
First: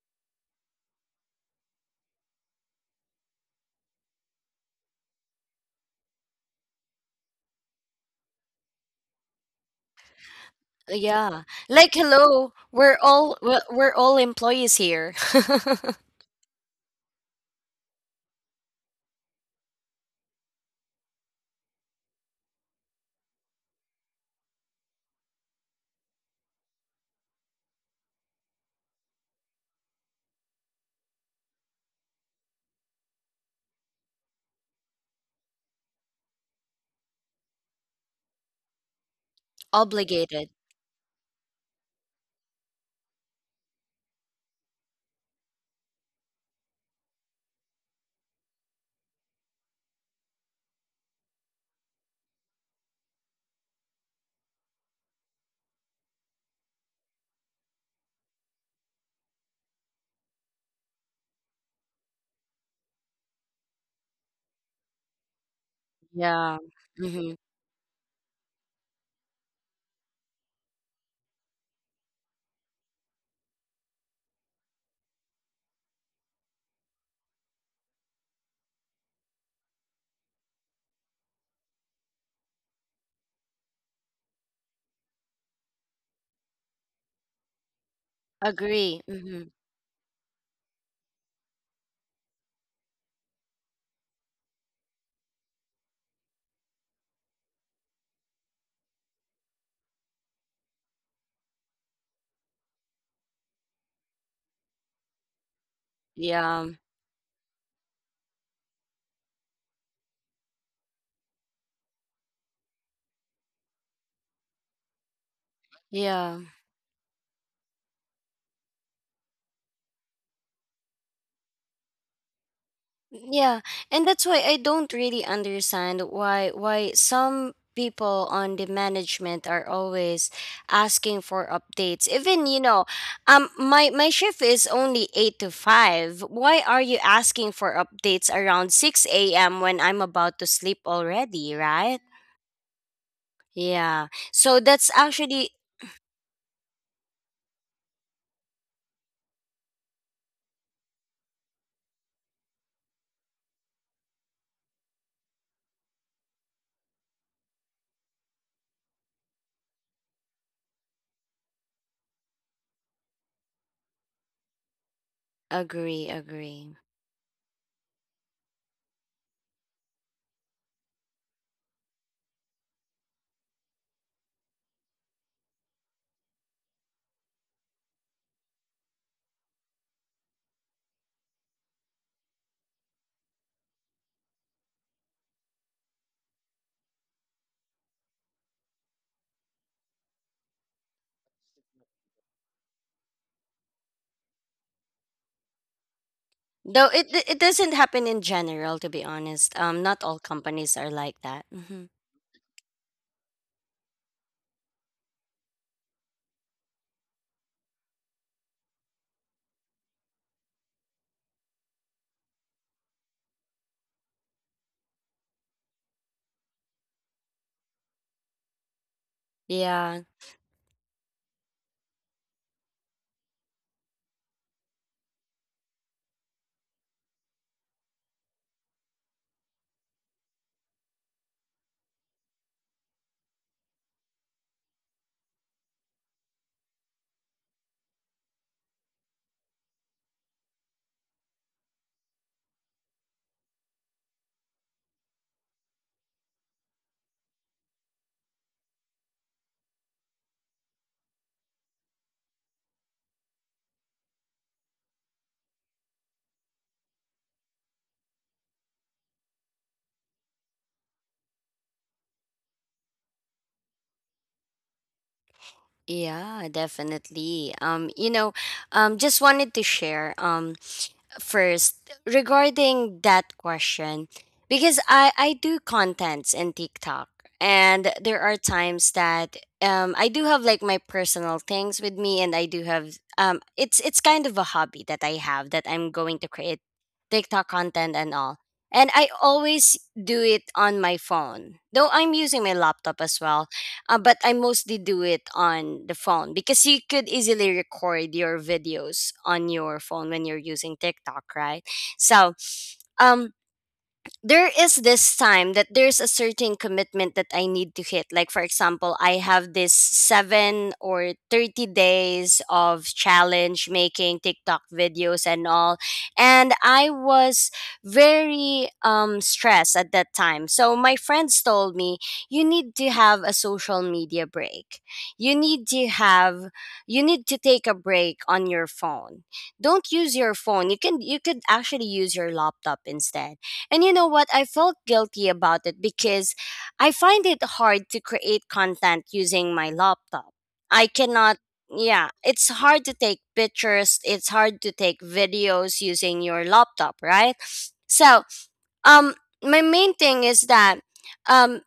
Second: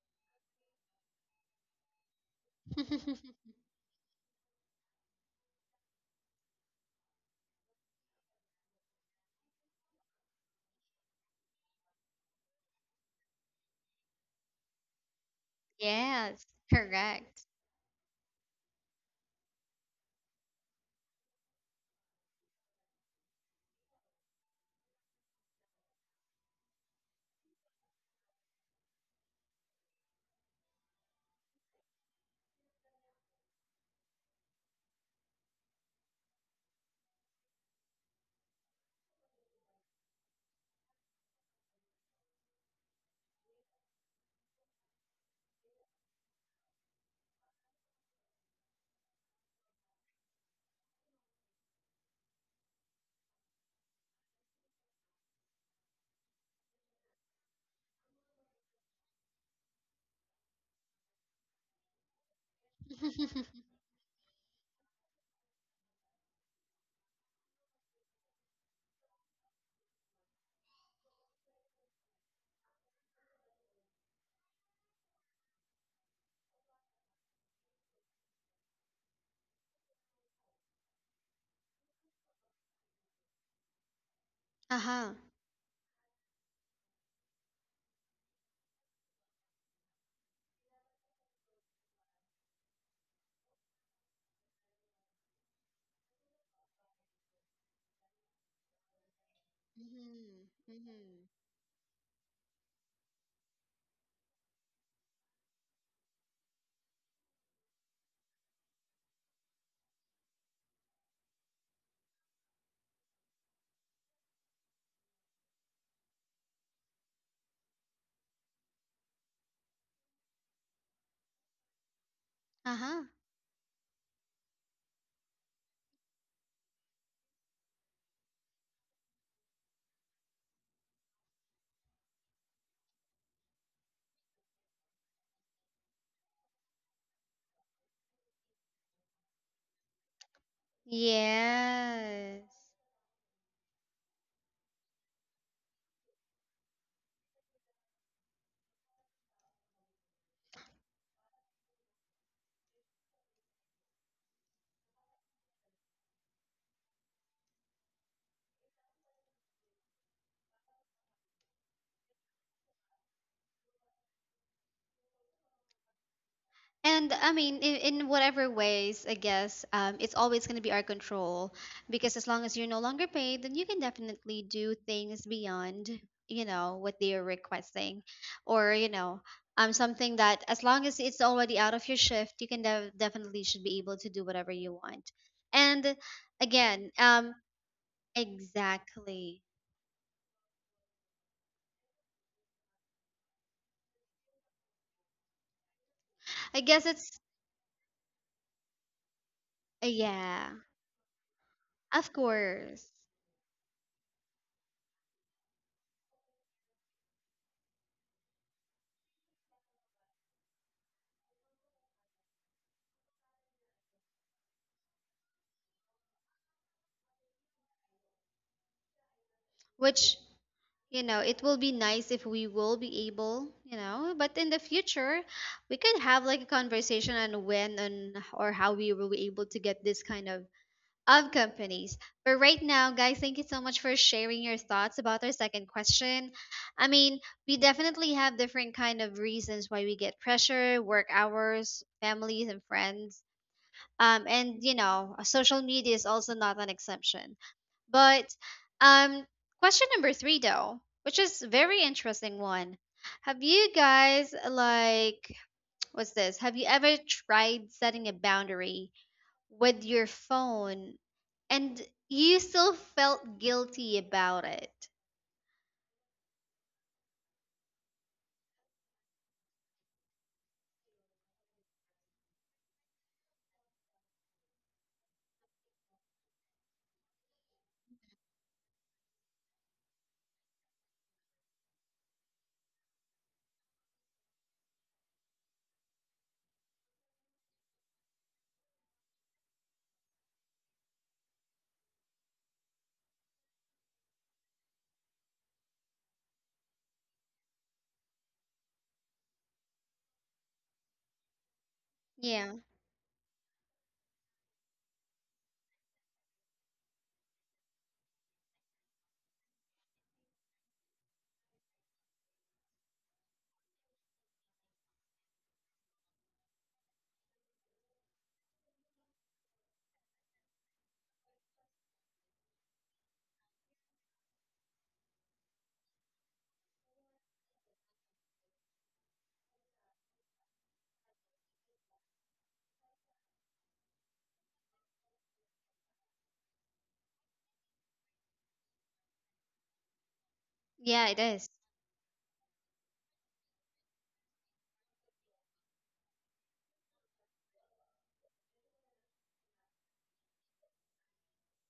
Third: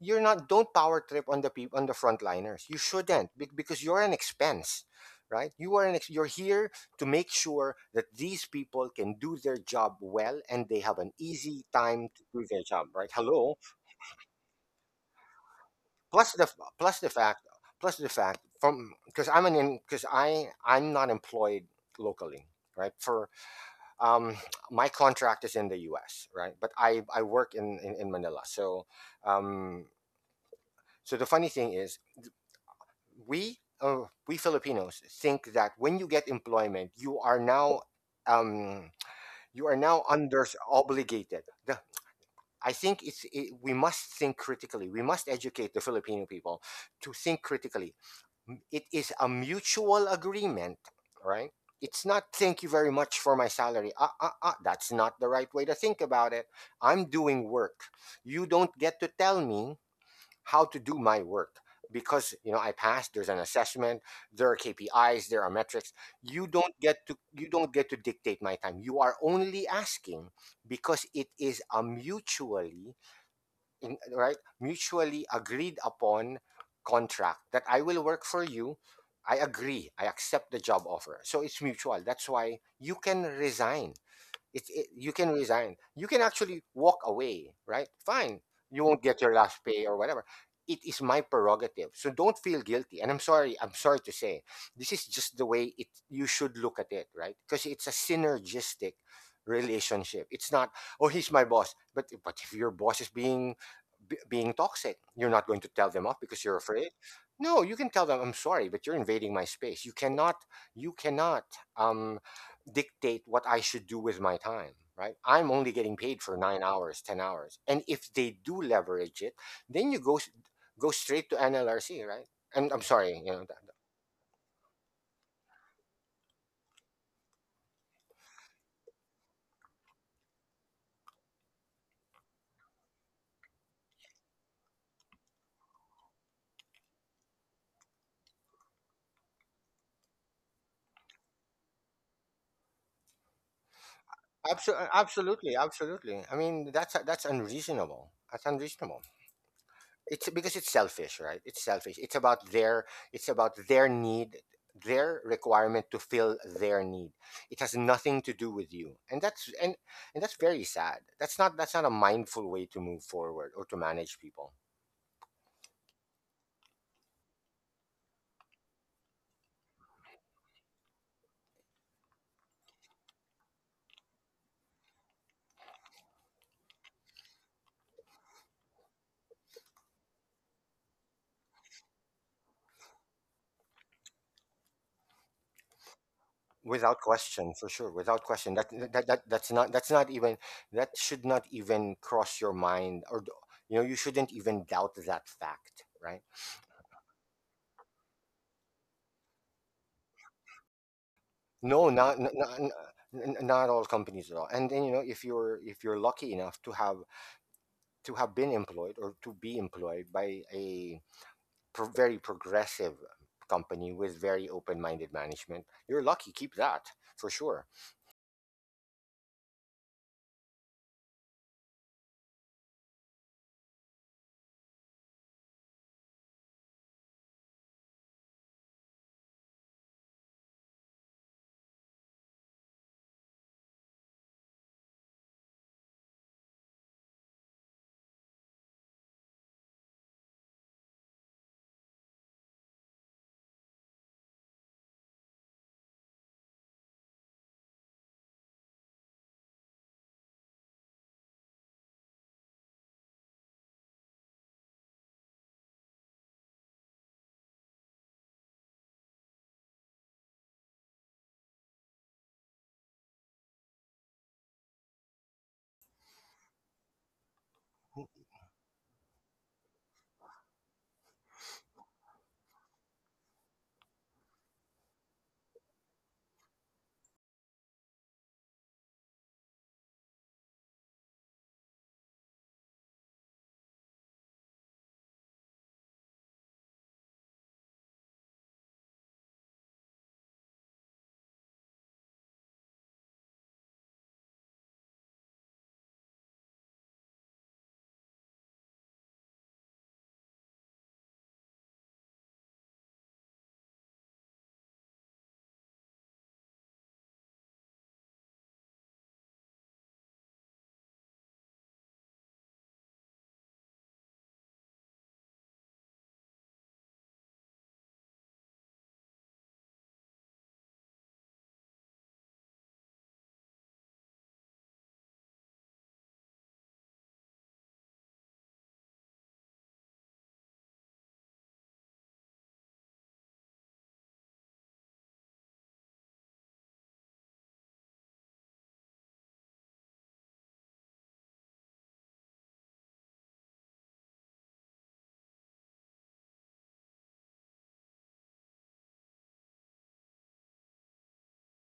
S3: you're not don't power trip on the people on the frontliners. You shouldn't, because you're an expense, right? You are you're here to make sure that these people can do their job well and they have an
S2: yeah.
S3: easy
S2: Like,
S3: time to do
S2: hello,
S3: their job,
S2: we're
S3: right?
S2: all
S3: Hello.
S2: we're, we're all employees here.
S3: plus the
S1: Yes,
S3: f- the fact,
S1: correct.
S3: plus the fact from because I'm an because I'm not employed locally, right? For um my contract is in the US, right? But I work in in Manila. So um so the funny thing is, we, we Filipinos think that when you get employment, um you are now under
S2: Obligated,
S3: obligated. I think we must think critically. We must educate the Filipino people to think critically. It is a mutual agreement, right? It's not, thank you very much for my salary. That's not the right way to think about it. I'm doing work. You don't get to tell me how to do my work because, you know, I passed, there's an assessment, there are KPIs, there are metrics. you
S2: yeah.
S3: don't get to
S2: Mm-hmm.
S3: you don't get to dictate my time. You are only asking because it is a mutually right, mutually agreed upon contract that I will work for you. I agree, I accept the job offer, so it's mutual. That's why you can resign. You
S1: Uh-huh.
S3: can resign, you can actually walk away, right? Fine. You
S2: Agree.
S3: won't get your
S2: Mm-hmm.
S3: last pay or whatever. It is my prerogative. So don't feel guilty, and I'm sorry, to say, this is just the way it, you should look at it, right? Because it's a synergistic relationship.
S1: Mhm.
S3: It's not, oh,
S1: Mhm.
S3: he's my boss. But if your boss is being being toxic, you're not going to tell them off because you're
S2: Yeah,
S3: afraid. No, you can tell them, I'm sorry, but you're invading my space. You cannot you cannot um dictate what I should do with my time, right? I'm only getting paid for
S2: yeah.
S3: 9 hours, 10 hours. And if they do leverage it, then you go go straight to NLRC, right? And I'm
S1: Uh-huh.
S3: sorry, you know, that,
S2: Yeah, and that's why I don't really understand why some people on the management are always asking for updates. Even, my shift is only 8 to 5. Why are you asking for updates around 6 a.m. when I'm about to sleep already, right?
S1: Yes.
S2: Yeah. So
S3: absolutely,
S2: that's actually.
S3: absolutely, absolutely. I mean, that's unreasonable. That's unreasonable. It's because it's selfish, right? It's selfish. It's about their need, their requirement to fill their need. It has nothing to do with you. And that's, and that's very sad. That's not, that's not a mindful way to move forward or to manage people.
S2: Agree, agree.
S1: And I mean, in whatever ways, I guess, it's always going to be our control because as long as you're no longer paid, then you can definitely do things beyond, what they are requesting or something that, as long as it's already out of your shift, you can definitely should be able to do whatever you want. And again,
S3: Without question, for sure, without question, that that
S1: exactly.
S3: that's not, that's not even that should not even cross your mind, or, you know, you shouldn't even doubt that fact, right?
S1: I guess
S2: Though it
S1: it's,
S2: it doesn't happen in general, to be honest. Not all
S1: yeah,
S2: companies are like that.
S3: No,
S2: Mhm.
S1: of
S3: not not,
S1: course,
S3: not all companies at all. And then, you know, if you're, if you're lucky enough to have been employed or to be employed by a very progressive company with very open-minded management, you're lucky. Keep that, for sure.
S2: Yeah.
S1: which, you know, it will be nice if we will be able, you know, but in the future we could have like a conversation on when and or how we will be able to get this kind of companies. But right now, guys, thank you so much for sharing your thoughts about our second question. I mean, we definitely have different kind of reasons why we get pressure: work hours, families, and friends. And you know, social media is also not an exception. But um question number 3, though, which is very interesting one. Have you guys, like, what's this? Have you ever tried setting a boundary with your phone and you still felt guilty about it?
S2: Yeah, definitely. Just wanted to share, first, regarding that question, because I do contents in TikTok, and there are times that I do have like my personal things with me, and I do have it's kind of a hobby that I have, that I'm going to create TikTok content and all. And I always do it on my phone. Though I'm using my laptop as well, but I mostly do it on the phone, because you could easily record your videos on your phone when you're using TikTok, right? So,
S1: Yeah.
S2: um, there is this time that there's a certain commitment that I need to hit. Like, for example, I have this seven or 30 days of challenge making TikTok videos and all. And I was very stressed at that time. So, my friends told me, you need to have a social media break. You need to have, you need to take a break on your phone. Don't use your phone. You could actually use your laptop instead. And you know what? I felt guilty about it, because I find it hard to create content using my laptop. I
S1: Yeah, it
S2: cannot,
S1: is.
S2: yeah, it's hard to take pictures, it's hard to take videos using your laptop, right? So, um, my main thing is that, um,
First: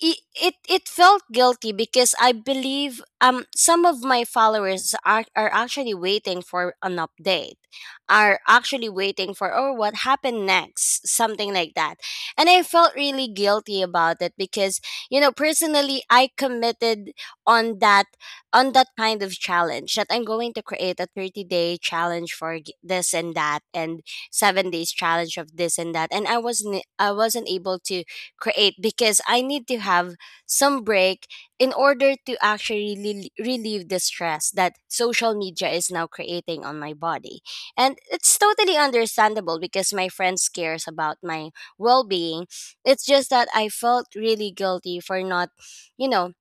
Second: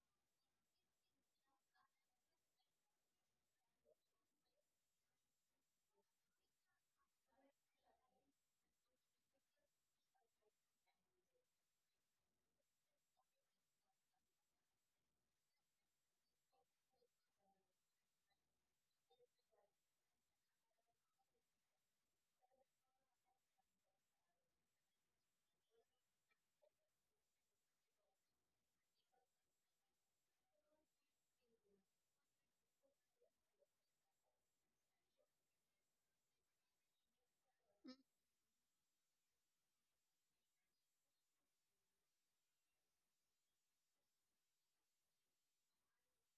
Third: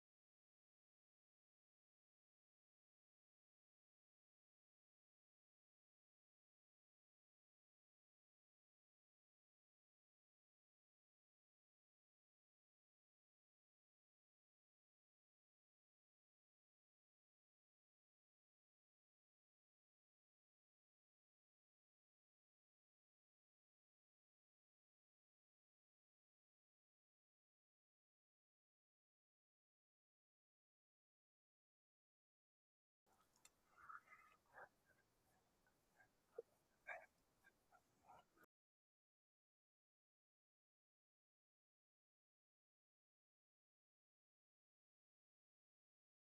S2: it felt guilty, because I believe some of my followers are actually waiting for an update, are actually waiting for, oh, what happened next, something like that, and I felt really guilty about it, because personally I committed on that on that kind of challenge, that I'm going to create a 30-day challenge for this and that, and 7 days challenge of this and that, and I wasn't able to create, because I need to have some break in order to actually relieve the stress that social media is now creating on my body. And it's totally understandable, because my friends cares about my well-being. It's just that I felt really guilty for not, you know,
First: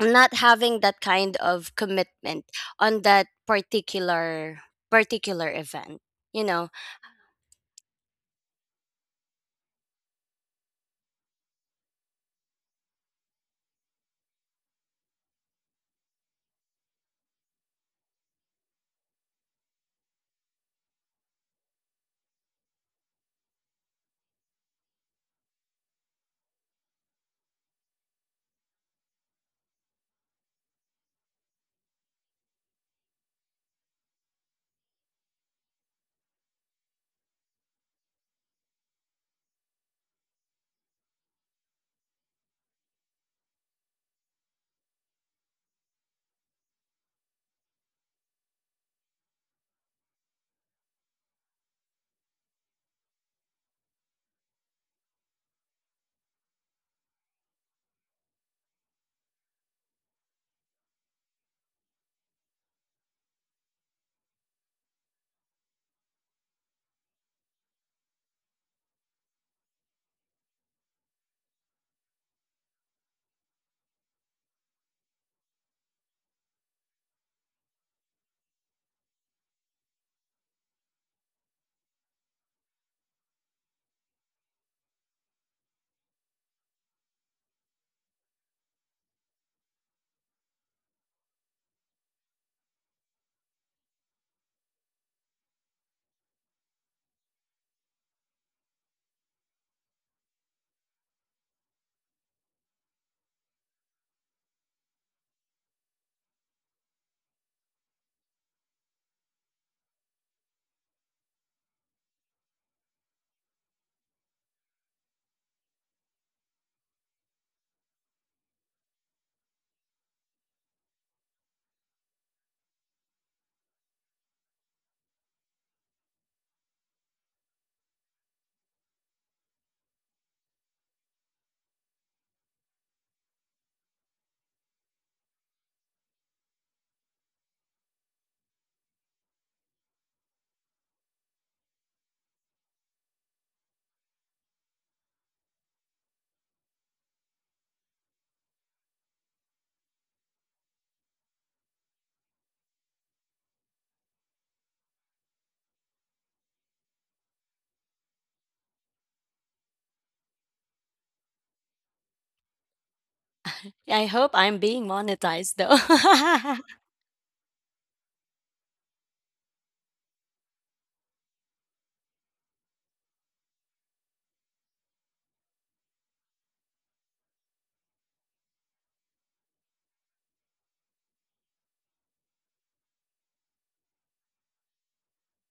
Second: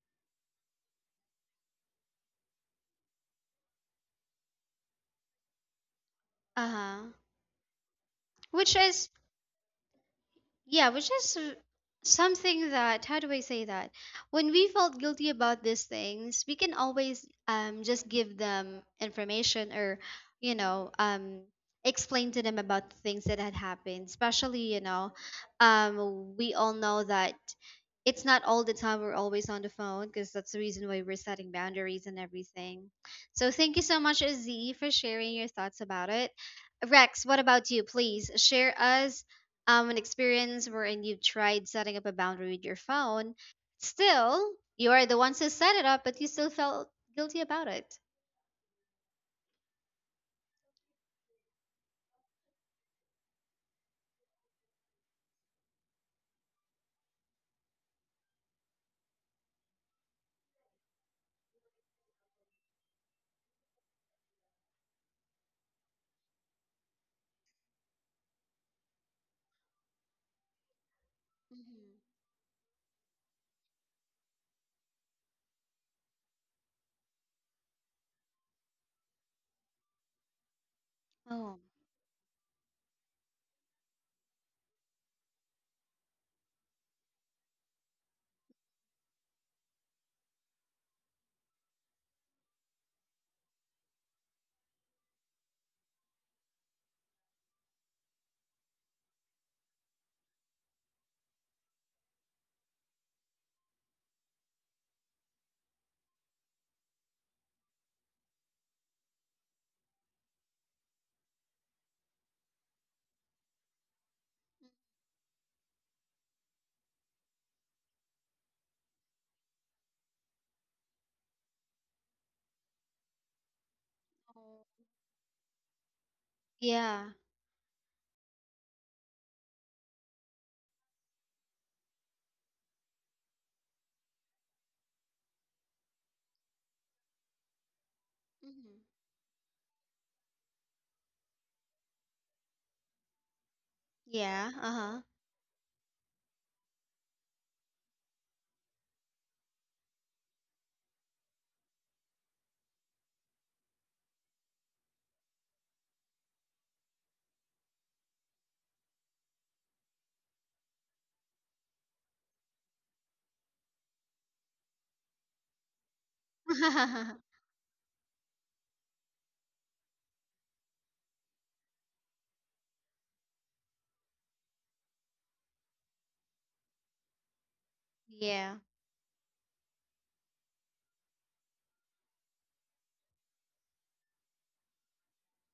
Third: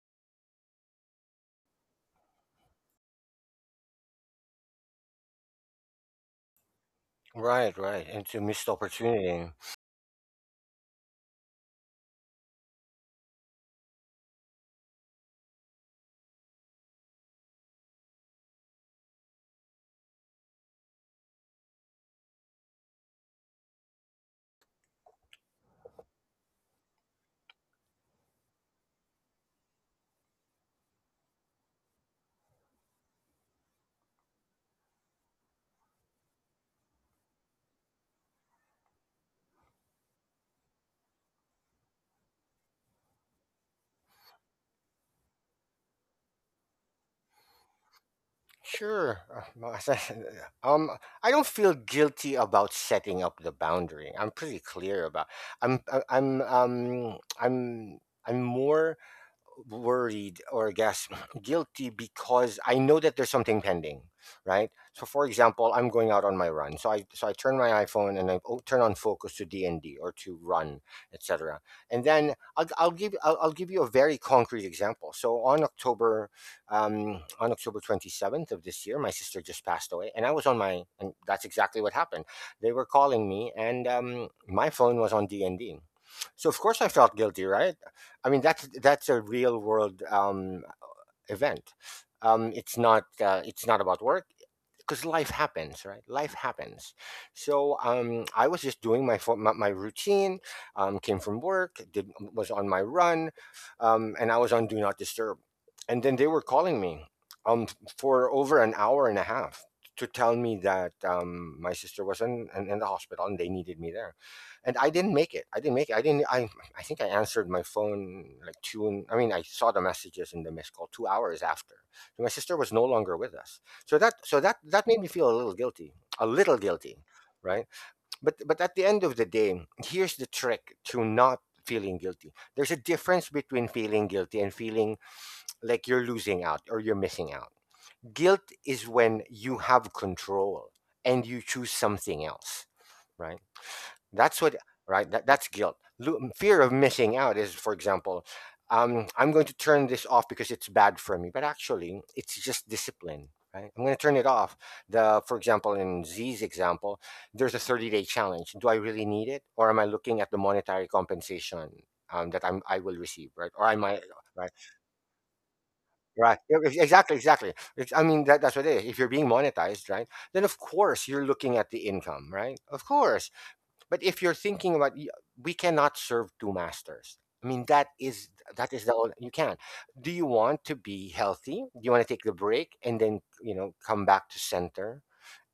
S2: not having that kind of commitment on that particular event you know
S1: Uh-huh.
S3: Right, right. And to missed
S1: Which is,
S3: opportunity.
S1: yeah, which is something that, how do I say that? When we felt guilty about these things, we can always, just give them information or, you know, um, explain to them about the things that had happened. Especially, you know, we all know that it's not all the time we're always on the phone, because that's the reason why we're setting boundaries and everything. So thank you so much, Z, for sharing your thoughts about it. Rex, what about you? Please share us an experience wherein you've tried setting up a boundary with your phone. Still, you are the ones who set it up, but you still felt guilty about it.
S3: Sure. Well, as I said, Um, I don't feel guilty about setting up the boundary. I'm pretty clear about. I'm I'm more worried, or I guess guilty because I know that there's something pending, right? So for example, I'm going out on my run. So I turn my iPhone and turn on focus to DND or to run, etc.
S1: Mm-hmm.
S3: And then I'll give I'll give you a very concrete example. So on October on October 27th of this year, my sister just passed away, and I was on my, and that's
S1: Oh.
S3: exactly what happened. They were calling me, and my phone was on DND. So of course I felt guilty, right? I mean, that's a real world event. It's not about work because life happens, right? Life happens. So I was just doing my my routine, came from work, did, was on my run, and I was on do not disturb, and then they were calling me um for over an hour and a half to tell me that, my sister was in, in the hospital and they needed me there, and I didn't make it, I didn't make it, I didn't I think I answered my phone like two, and I mean, I saw the messages in the missed call 2 hours after. So my sister was no longer with us. So that,
S1: Oh,
S3: that made me feel a little guilty,
S1: yeah.
S3: right? But at the end of the day, here's the trick to not feeling guilty. There's a difference between feeling guilty and feeling like you're losing out or you're missing out. Guilt
S1: Mm-hmm.
S3: is when you have control and you choose something else, right? That's
S1: Yeah,
S3: what,
S1: uh
S3: right? That's guilt. Fear of missing out is, for example, I'm going to turn this off because it's bad for me, but actually, it's just discipline, right? I'm going to turn it off. For example, in Z's example, there's a 30-day challenge. Do I really need it, or am I looking at the monetary compensation, that I will receive, right? Or I might,
S2: I hope
S3: right.
S2: I'm being monetized though.
S3: Right? Yeah,
S1: huh.
S3: exactly, exactly. I mean, that's what it is. If you're being monetized, right, then of course you're looking at the income, right? Of course, but if you're thinking about, we cannot serve two masters. I mean, that is
S1: Yeah.
S3: the only, you can. Do you want to be healthy? Do you want to take the break and then come back to center,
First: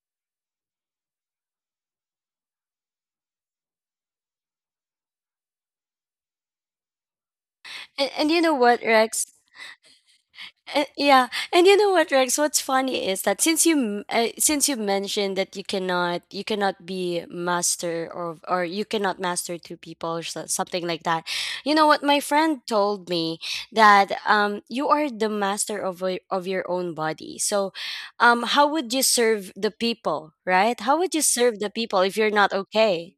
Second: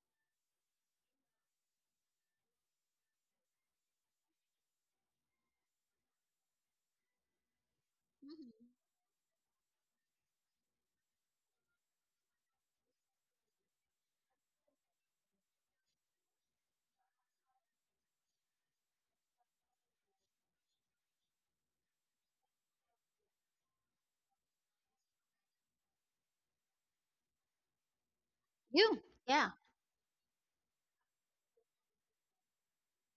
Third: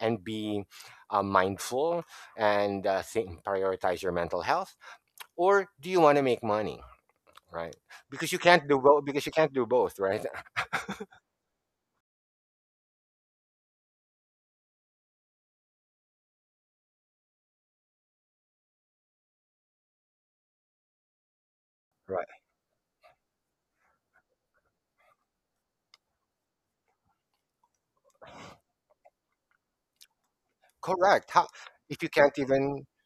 S3: and be mindful and think, prioritize your mental health, or do you want to make money? Right?
S2: And
S3: Because you
S2: you know
S1: Mm-hmm.
S3: can't do
S2: what,
S3: both. Because
S2: Rex?
S3: you can't do both. Right?
S2: Yeah, and you know what, Rex? What's funny is that since you mentioned that you cannot be master, or you cannot master two people or something like that. You know what? My
S3: Right.
S2: friend told me that you are the master of your own body. So, how would
S1: You,
S2: you
S1: yeah.
S2: serve the people, right? How would you
S3: Correct.
S2: serve
S3: How,
S2: the people
S3: if
S2: if
S3: you
S2: you're
S3: can't
S2: not
S3: even,
S2: okay?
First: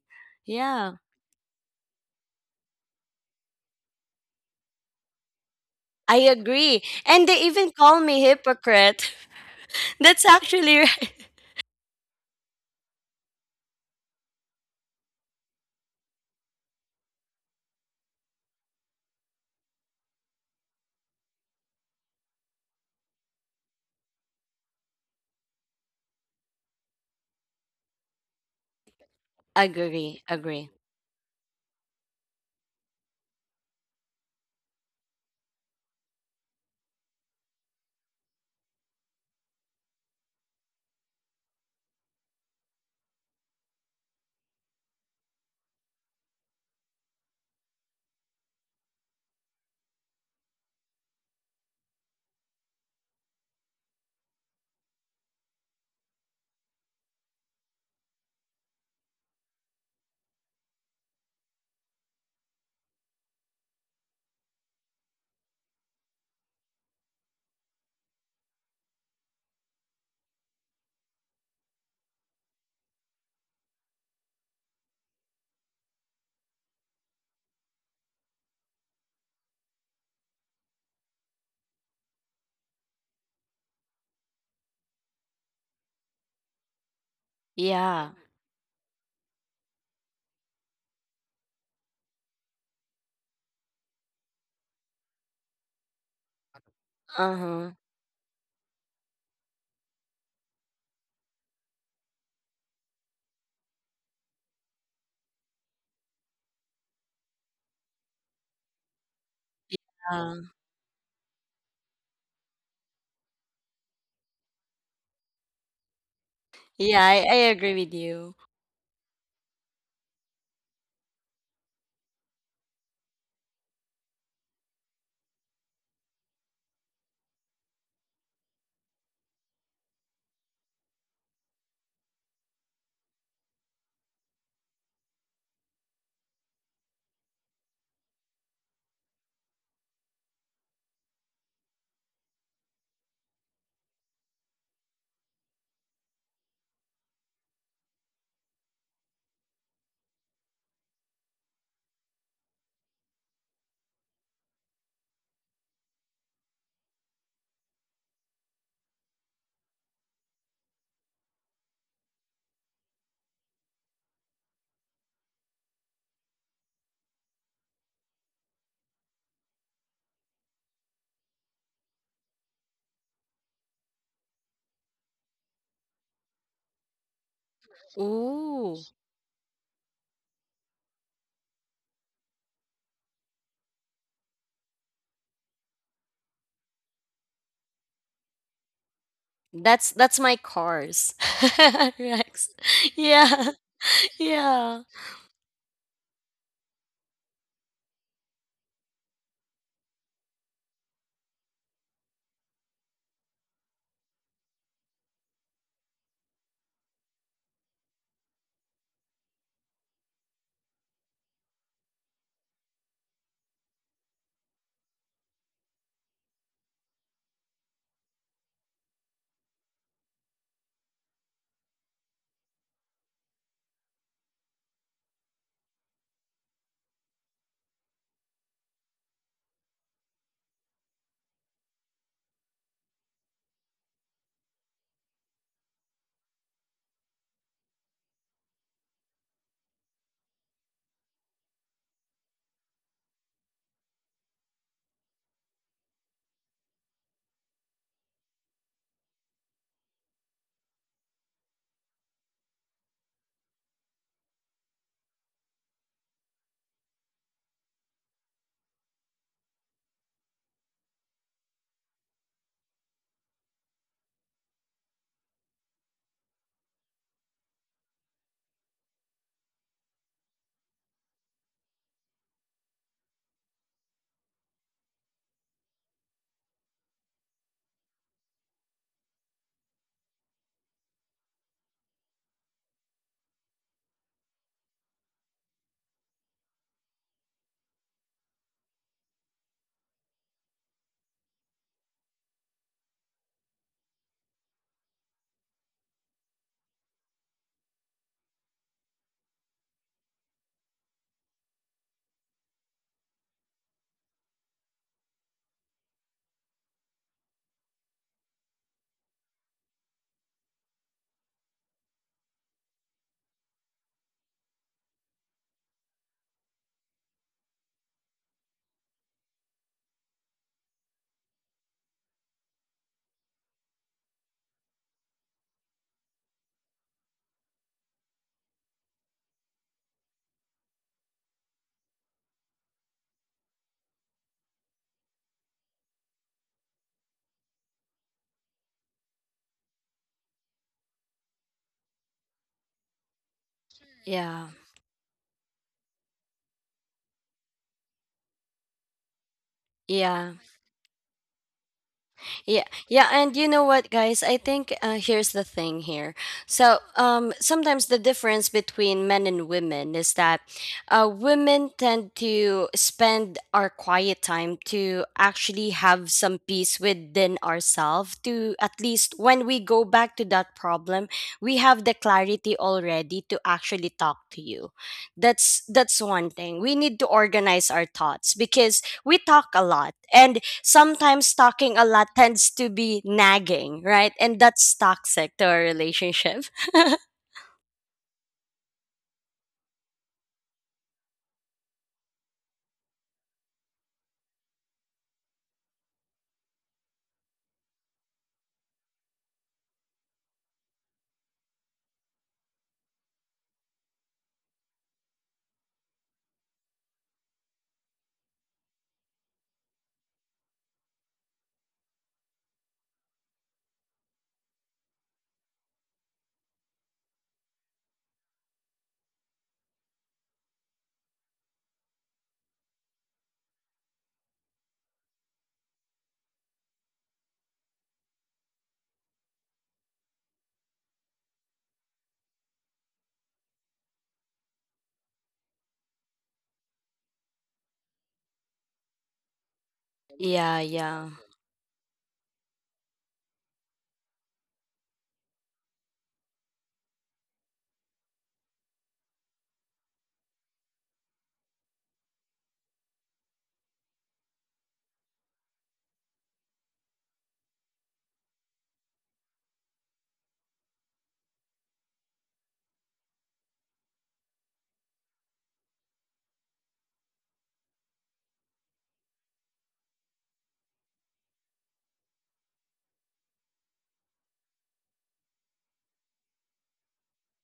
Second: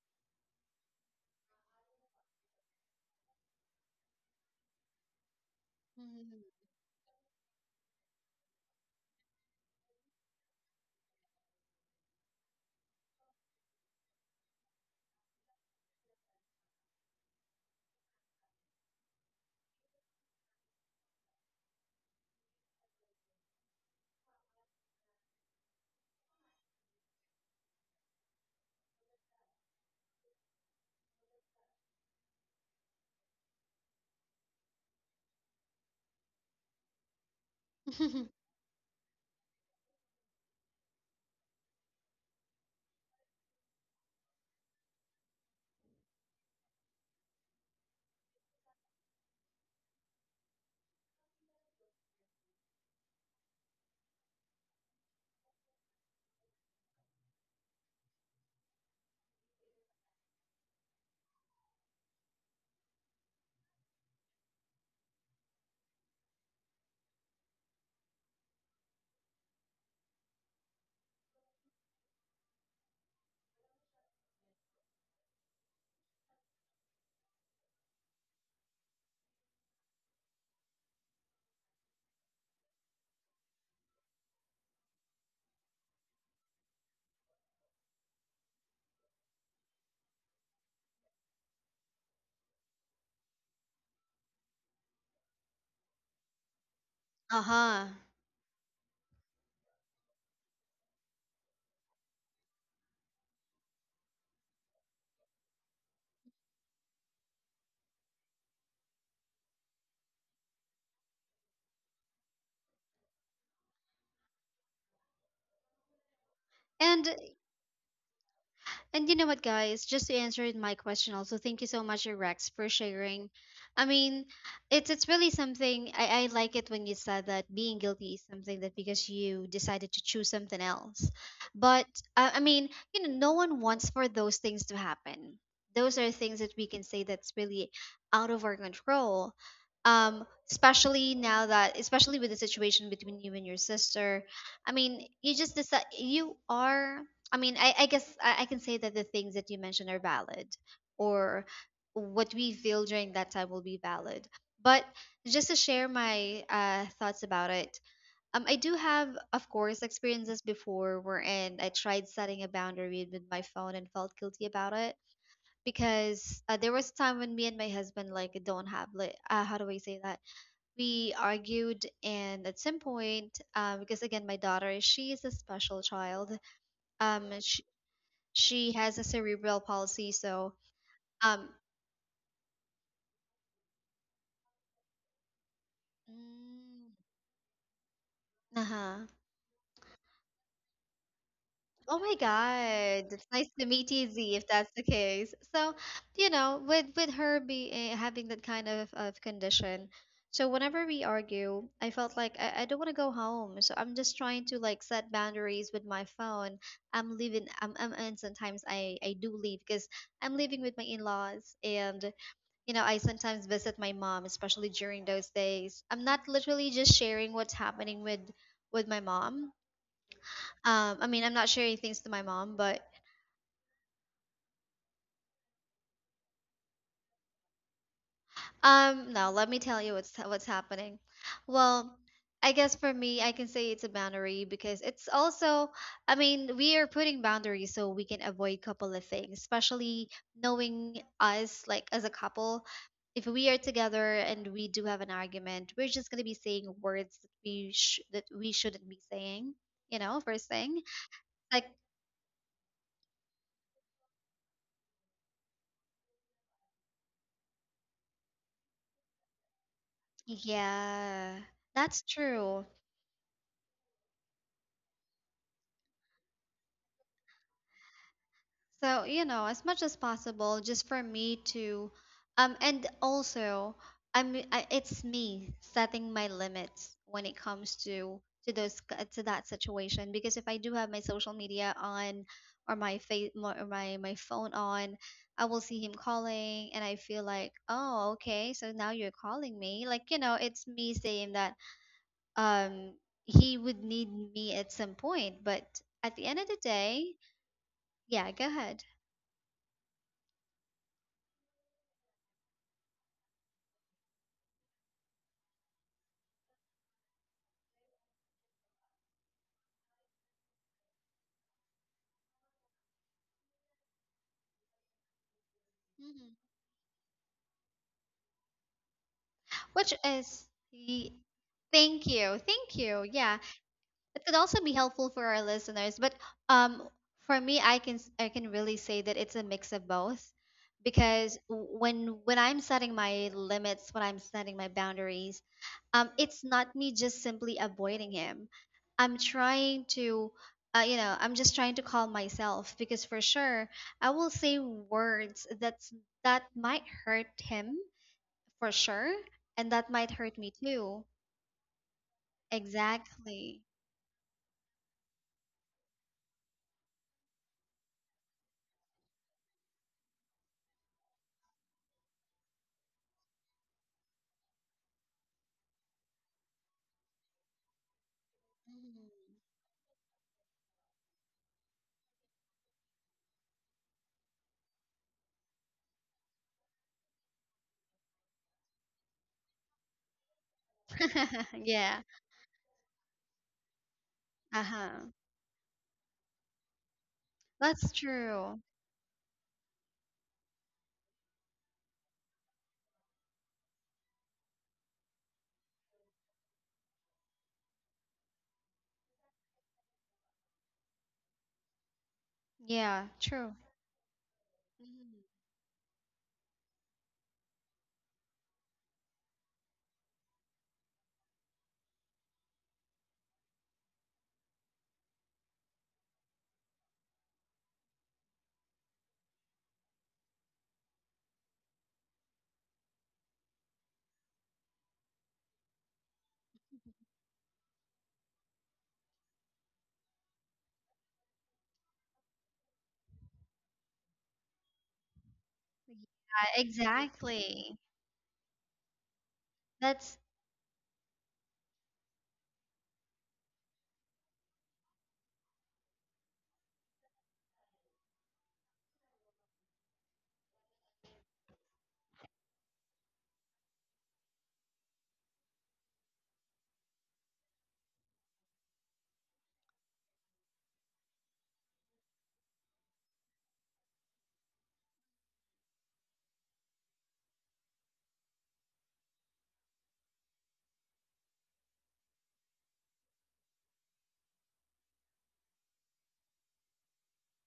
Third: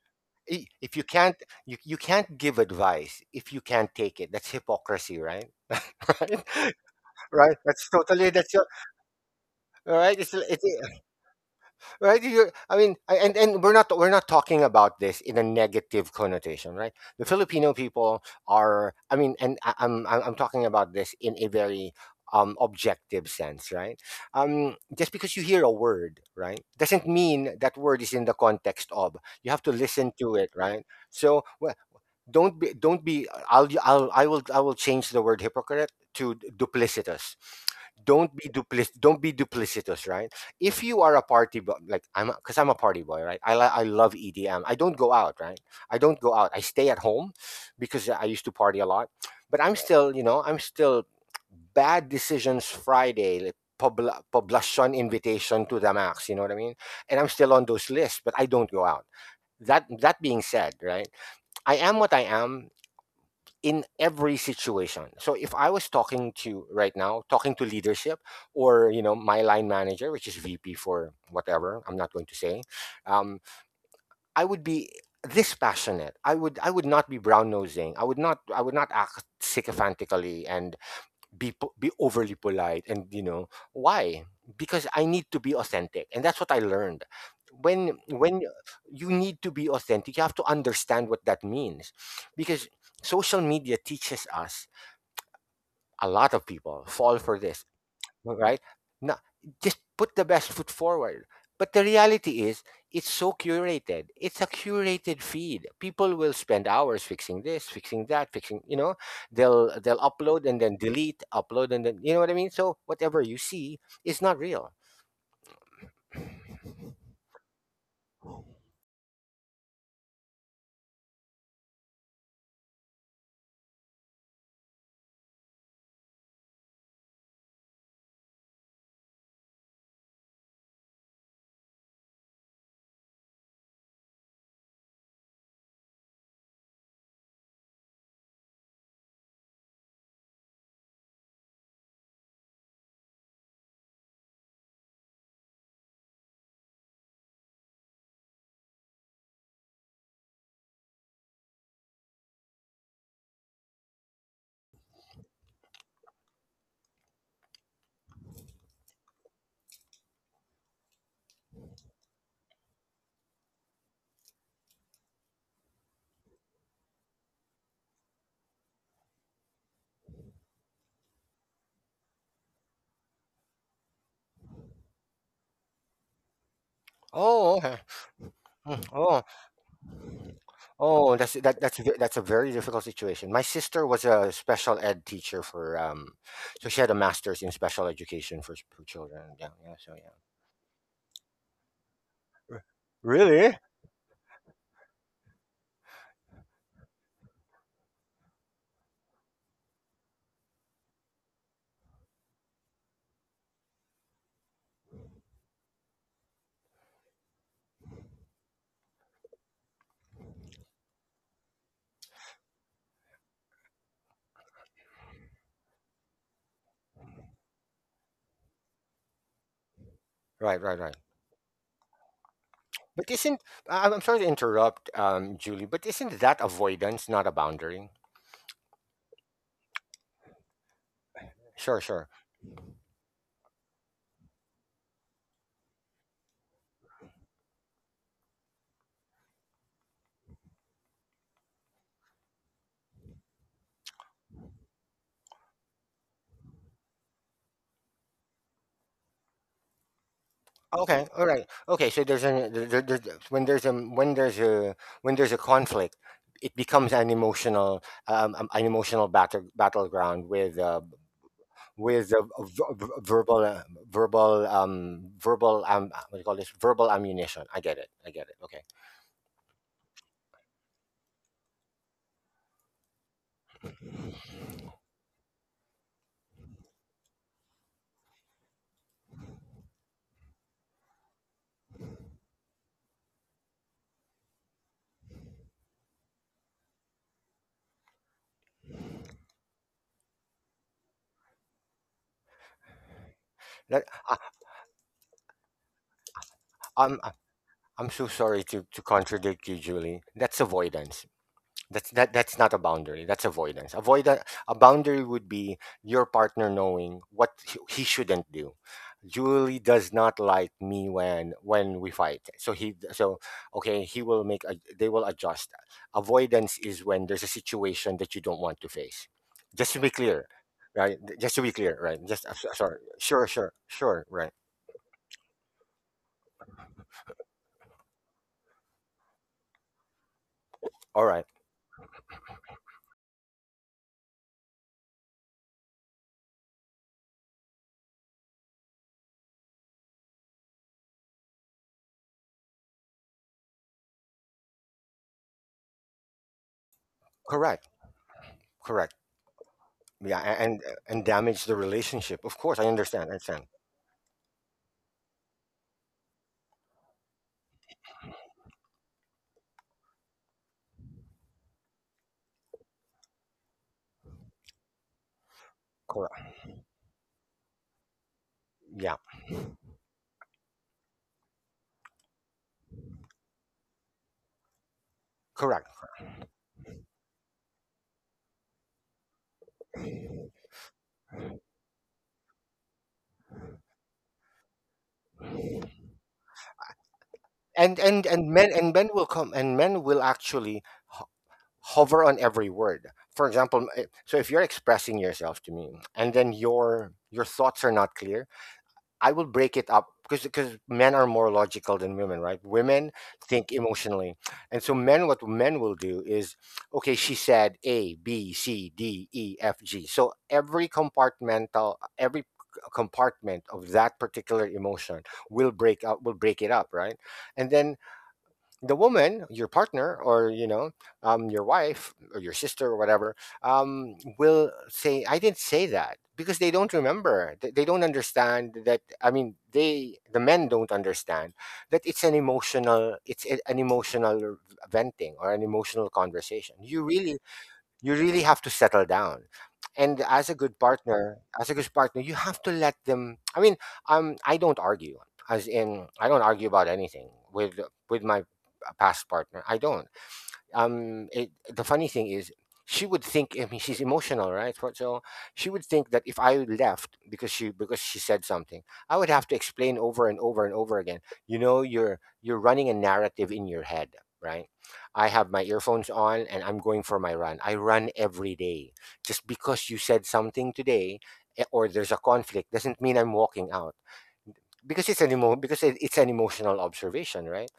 S3: if
S2: Yeah,
S3: you can't, you can't give advice if you can't take it. That's hypocrisy, right.
S2: I
S1: Mm-hmm.
S3: Right.
S2: agree. And they
S3: Right.
S2: even
S3: That's
S2: call me
S3: totally, that's your
S2: hypocrite.
S3: right
S2: That's
S3: it's
S2: actually right.
S3: right you, I mean, and we're not talking about this in a negative connotation, right. The Filipino people are, I mean, and I, I'm talking about this in a very objective sense, right. Just because you hear a word, right, doesn't mean that word is in the context of you have to listen
S2: Agree,
S3: to it,
S2: agree.
S3: right. So don't be I'll I will change the word hypocrite to duplicitous. don't be duplic don't be duplicitous, right. If you are a party boy like I'm because I'm a party boy, right. I love EDM. I don't go out, right. I don't go out, I stay at home because I used to party a lot, but I'm still bad decisions Friday, like Poblacion invitation to the max, you know what I mean? And I'm still on those lists, but I don't go out. That being said, right? I am what I am in every situation. So if I was talking to right now, talking to leadership or my line manager, which is VP for whatever, I'm not going to say, um, I would be this passionate. I would not be brown nosing. I would not act sycophantically and be overly polite, and you know why? Because I need to be authentic, and that's what I learned. when
S2: Yeah.
S3: when you need to be authentic, you have to understand what that means, because social media teaches us a lot of people fall for
S1: Uh
S3: this.
S2: Uh-huh.
S1: huh.
S3: Alright? Now, just put the best foot forward. But the reality is, it's so curated. It's a curated feed. People will spend hours fixing this, fixing that, fixing, they'll
S2: Uh,
S3: upload and then delete, upload and then, you know what I mean? So whatever you see is not real.
S2: yeah,
S1: and
S2: I agree with you.
S1: And you know what, guys? Just to answer my question, also, thank you so much, Rex, for sharing. I mean, it's really something. I like it when you said that being guilty is something that because you decided to choose something else. But I mean, you know, no one wants for those things to happen. Those are things that we can say that's really out of our control. Um, Especially now that, especially with the situation between you and your sister. I mean, you just decide you are. I mean, I guess I can say that the things that you mentioned are valid, or what we feel during that time will be valid. But just to share my thoughts about it, I do have, of course, experiences before wherein I tried setting a boundary with my phone and felt guilty about it, because there was a time when me and my husband like don't have like how do I say that, we argued, and at some point, because again, my daughter, she is a special child. um
S3: Oh, okay.
S1: she
S3: Mm.
S2: Ooh,
S1: has a
S3: Oh.
S1: cerebral palsy, so
S3: Oh, that's that
S1: um,
S3: that's a ve- that's a very difficult situation. My sister was a special ed teacher for so she had a
S1: mm,
S3: master's in special education for
S1: uh-huh.
S3: children. Yeah, yeah. So
S2: that's
S3: yeah.
S2: that's my cars.
S1: Oh my
S2: Rex.
S3: R-
S1: God, it's
S3: Really?
S1: nice
S2: Yeah.
S1: to meet you, Z, if that's the
S2: Yeah.
S1: case. So, you know, with her being having that kind of condition, so whenever we argue, I felt like I don't want to go home, so I'm just trying to like set boundaries with my phone. I'm leaving, I'm, and sometimes I do leave because I'm living with my in-laws. And you know, I sometimes visit my mom, especially during those days. I'm not literally just sharing what's happening with my mom.
S3: Right, right, right.
S1: I mean, I'm not sharing things to my mom, but
S3: But isn't I- I'm sorry to interrupt, Julie, but isn't that avoidance, not a boundary?
S1: No, let me tell you what's happening.
S3: Sure, sure.
S1: Well, I guess for me, I can say it's a boundary because it's also, I mean, we are putting boundaries so we can avoid couple of things, especially knowing us like as a couple. If we are together and we do have an argument, we're just gonna be saying words that we that we shouldn't be saying. You know, first thing,
S3: Okay, all right.
S1: like,
S3: Okay, so there's an there, there, there's- when there's a conflict, it becomes an emotional battleground with, uh,
S1: yeah,
S3: with
S1: that's
S3: a v-
S1: true.
S3: v- verbal verbal verbal what do you call this, verbal ammunition. I get it, I get it, okay.
S1: So, you know, as much as possible, just for me to, and also, it's me setting my limits when it comes to those to that situation. Because if I do have my social media on, or my face or my phone on, I will see him calling, and I feel like, oh, okay, so now you're calling me. Like, you know, it's me saying that, um, he
S3: That-
S1: would need
S3: I,
S1: me at some point. But at the end of the
S3: i'm
S1: day,
S3: I'm so
S1: yeah,
S3: sorry
S1: go
S3: to
S1: ahead.
S3: contradict you, Julie. That's avoidance. That's not a boundary. That's avoidance. A boundary would be your partner knowing what he shouldn't do. Julie does not like me when we fight. So okay, he will they will adjust. Avoidance
S1: Mm-hmm.
S3: is when there's a situation that you don't want to face. Just to be
S1: Which
S3: clear,
S1: is,
S3: right?
S1: y-
S3: Just to be clear, right?
S1: thank you,
S3: Sorry.
S1: thank you.
S3: Sure,
S1: Yeah,
S3: sure. Sure, right.
S1: it could also be helpful for our listeners. But um, for me, I can I can really say that it's a mix of both,
S3: All right.
S1: because when I'm setting my limits, when I'm setting my boundaries, it's not me just simply avoiding him. I'm trying to, you know, I'm just trying to calm myself, because for sure I will
S2: Yeah.
S1: say words that's that might hurt
S3: Correct.
S1: him for
S3: Correct.
S1: sure. And that
S3: Yeah,
S1: might
S3: a-
S2: Yeah.
S1: hurt
S3: and
S1: me
S3: and
S1: too.
S3: damage the relationship. Of course, I
S2: Yeah,
S3: understand. I
S2: yeah, and
S3: understand.
S2: you know
S1: Exactly.
S2: what, guys? I think, here's the thing here. So, sometimes the difference between men and women is that, women tend to spend our quiet time to actually have
S3: Correct.
S2: some peace within ourselves, to at
S3: Yeah.
S2: least
S1: Mhm.
S2: when we go back to that problem, we have the clarity already to actually talk to you.
S3: Correct.
S2: That's one thing. We need to organize our thoughts, because we talk a lot, and sometimes talking a
S1: Yeah.
S2: lot tends to be nagging, right? And that's
S1: Uh-huh.
S2: toxic to our relationship.
S3: and
S1: That's
S3: and and men
S1: true.
S3: and men will come, and men will actually ho- hover on every word. For example, so if you're expressing yourself to me and then your thoughts are not clear, I will break it up, because men are more logical than women, right? Women
S1: Yeah,
S3: think
S1: true.
S3: emotionally, and so men what
S1: Mhm.
S3: men will do is, okay, she said A B C D E F G, so every compartment of that particular emotion will break it up, right? And then the woman, your partner, or your wife or your sister or whatever, will say, "I didn't say that," because they don't remember. They don't understand that. I mean, the men don't understand that it's an emotional, an emotional venting or an emotional conversation.
S1: Yeah,
S3: You really
S1: exactly.
S3: you really have to settle down, and as
S1: That's
S3: a good
S2: Yeah,
S3: partner
S2: yeah.
S3: as a good partner you have to let them. I mean, I don't argue. As in, I don't argue about anything with my past partner. I don't it, The funny thing is, she would think I mean, she's emotional, right? So she would think that if I left because she said something, I would have to explain over and over and over again. You know, you're running a narrative in your head, right. I have my earphones on and I'm going for my run. I run every day. Just because you said something today, or there's a conflict, doesn't mean I'm walking out, because it's an emo- because it, it's an emotional observation, right.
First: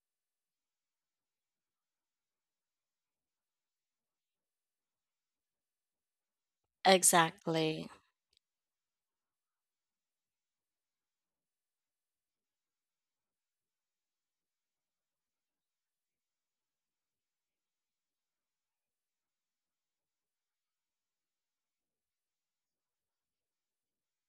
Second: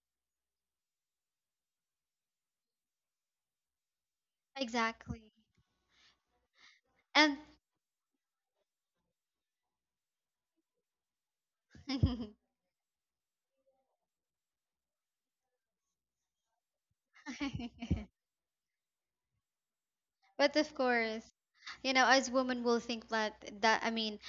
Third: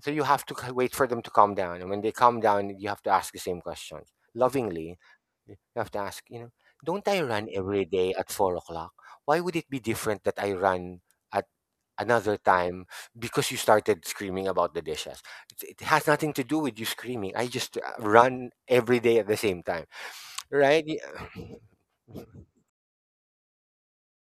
S3: So you have to wait for them to calm down. And when they calm down, you have to ask the same questions. Lovingly,
S1: exactly.
S3: you have to ask, don't I
S1: And
S3: run every
S2: Exactly.
S3: day at 4 o'clock? Why would it be different that I run at another time because you started screaming about the dishes? It has nothing to do with you screaming. I just run every day at the same time,
S1: but of
S3: right?
S1: course, you know,
S3: Yeah.
S1: as women will think that, that I mean,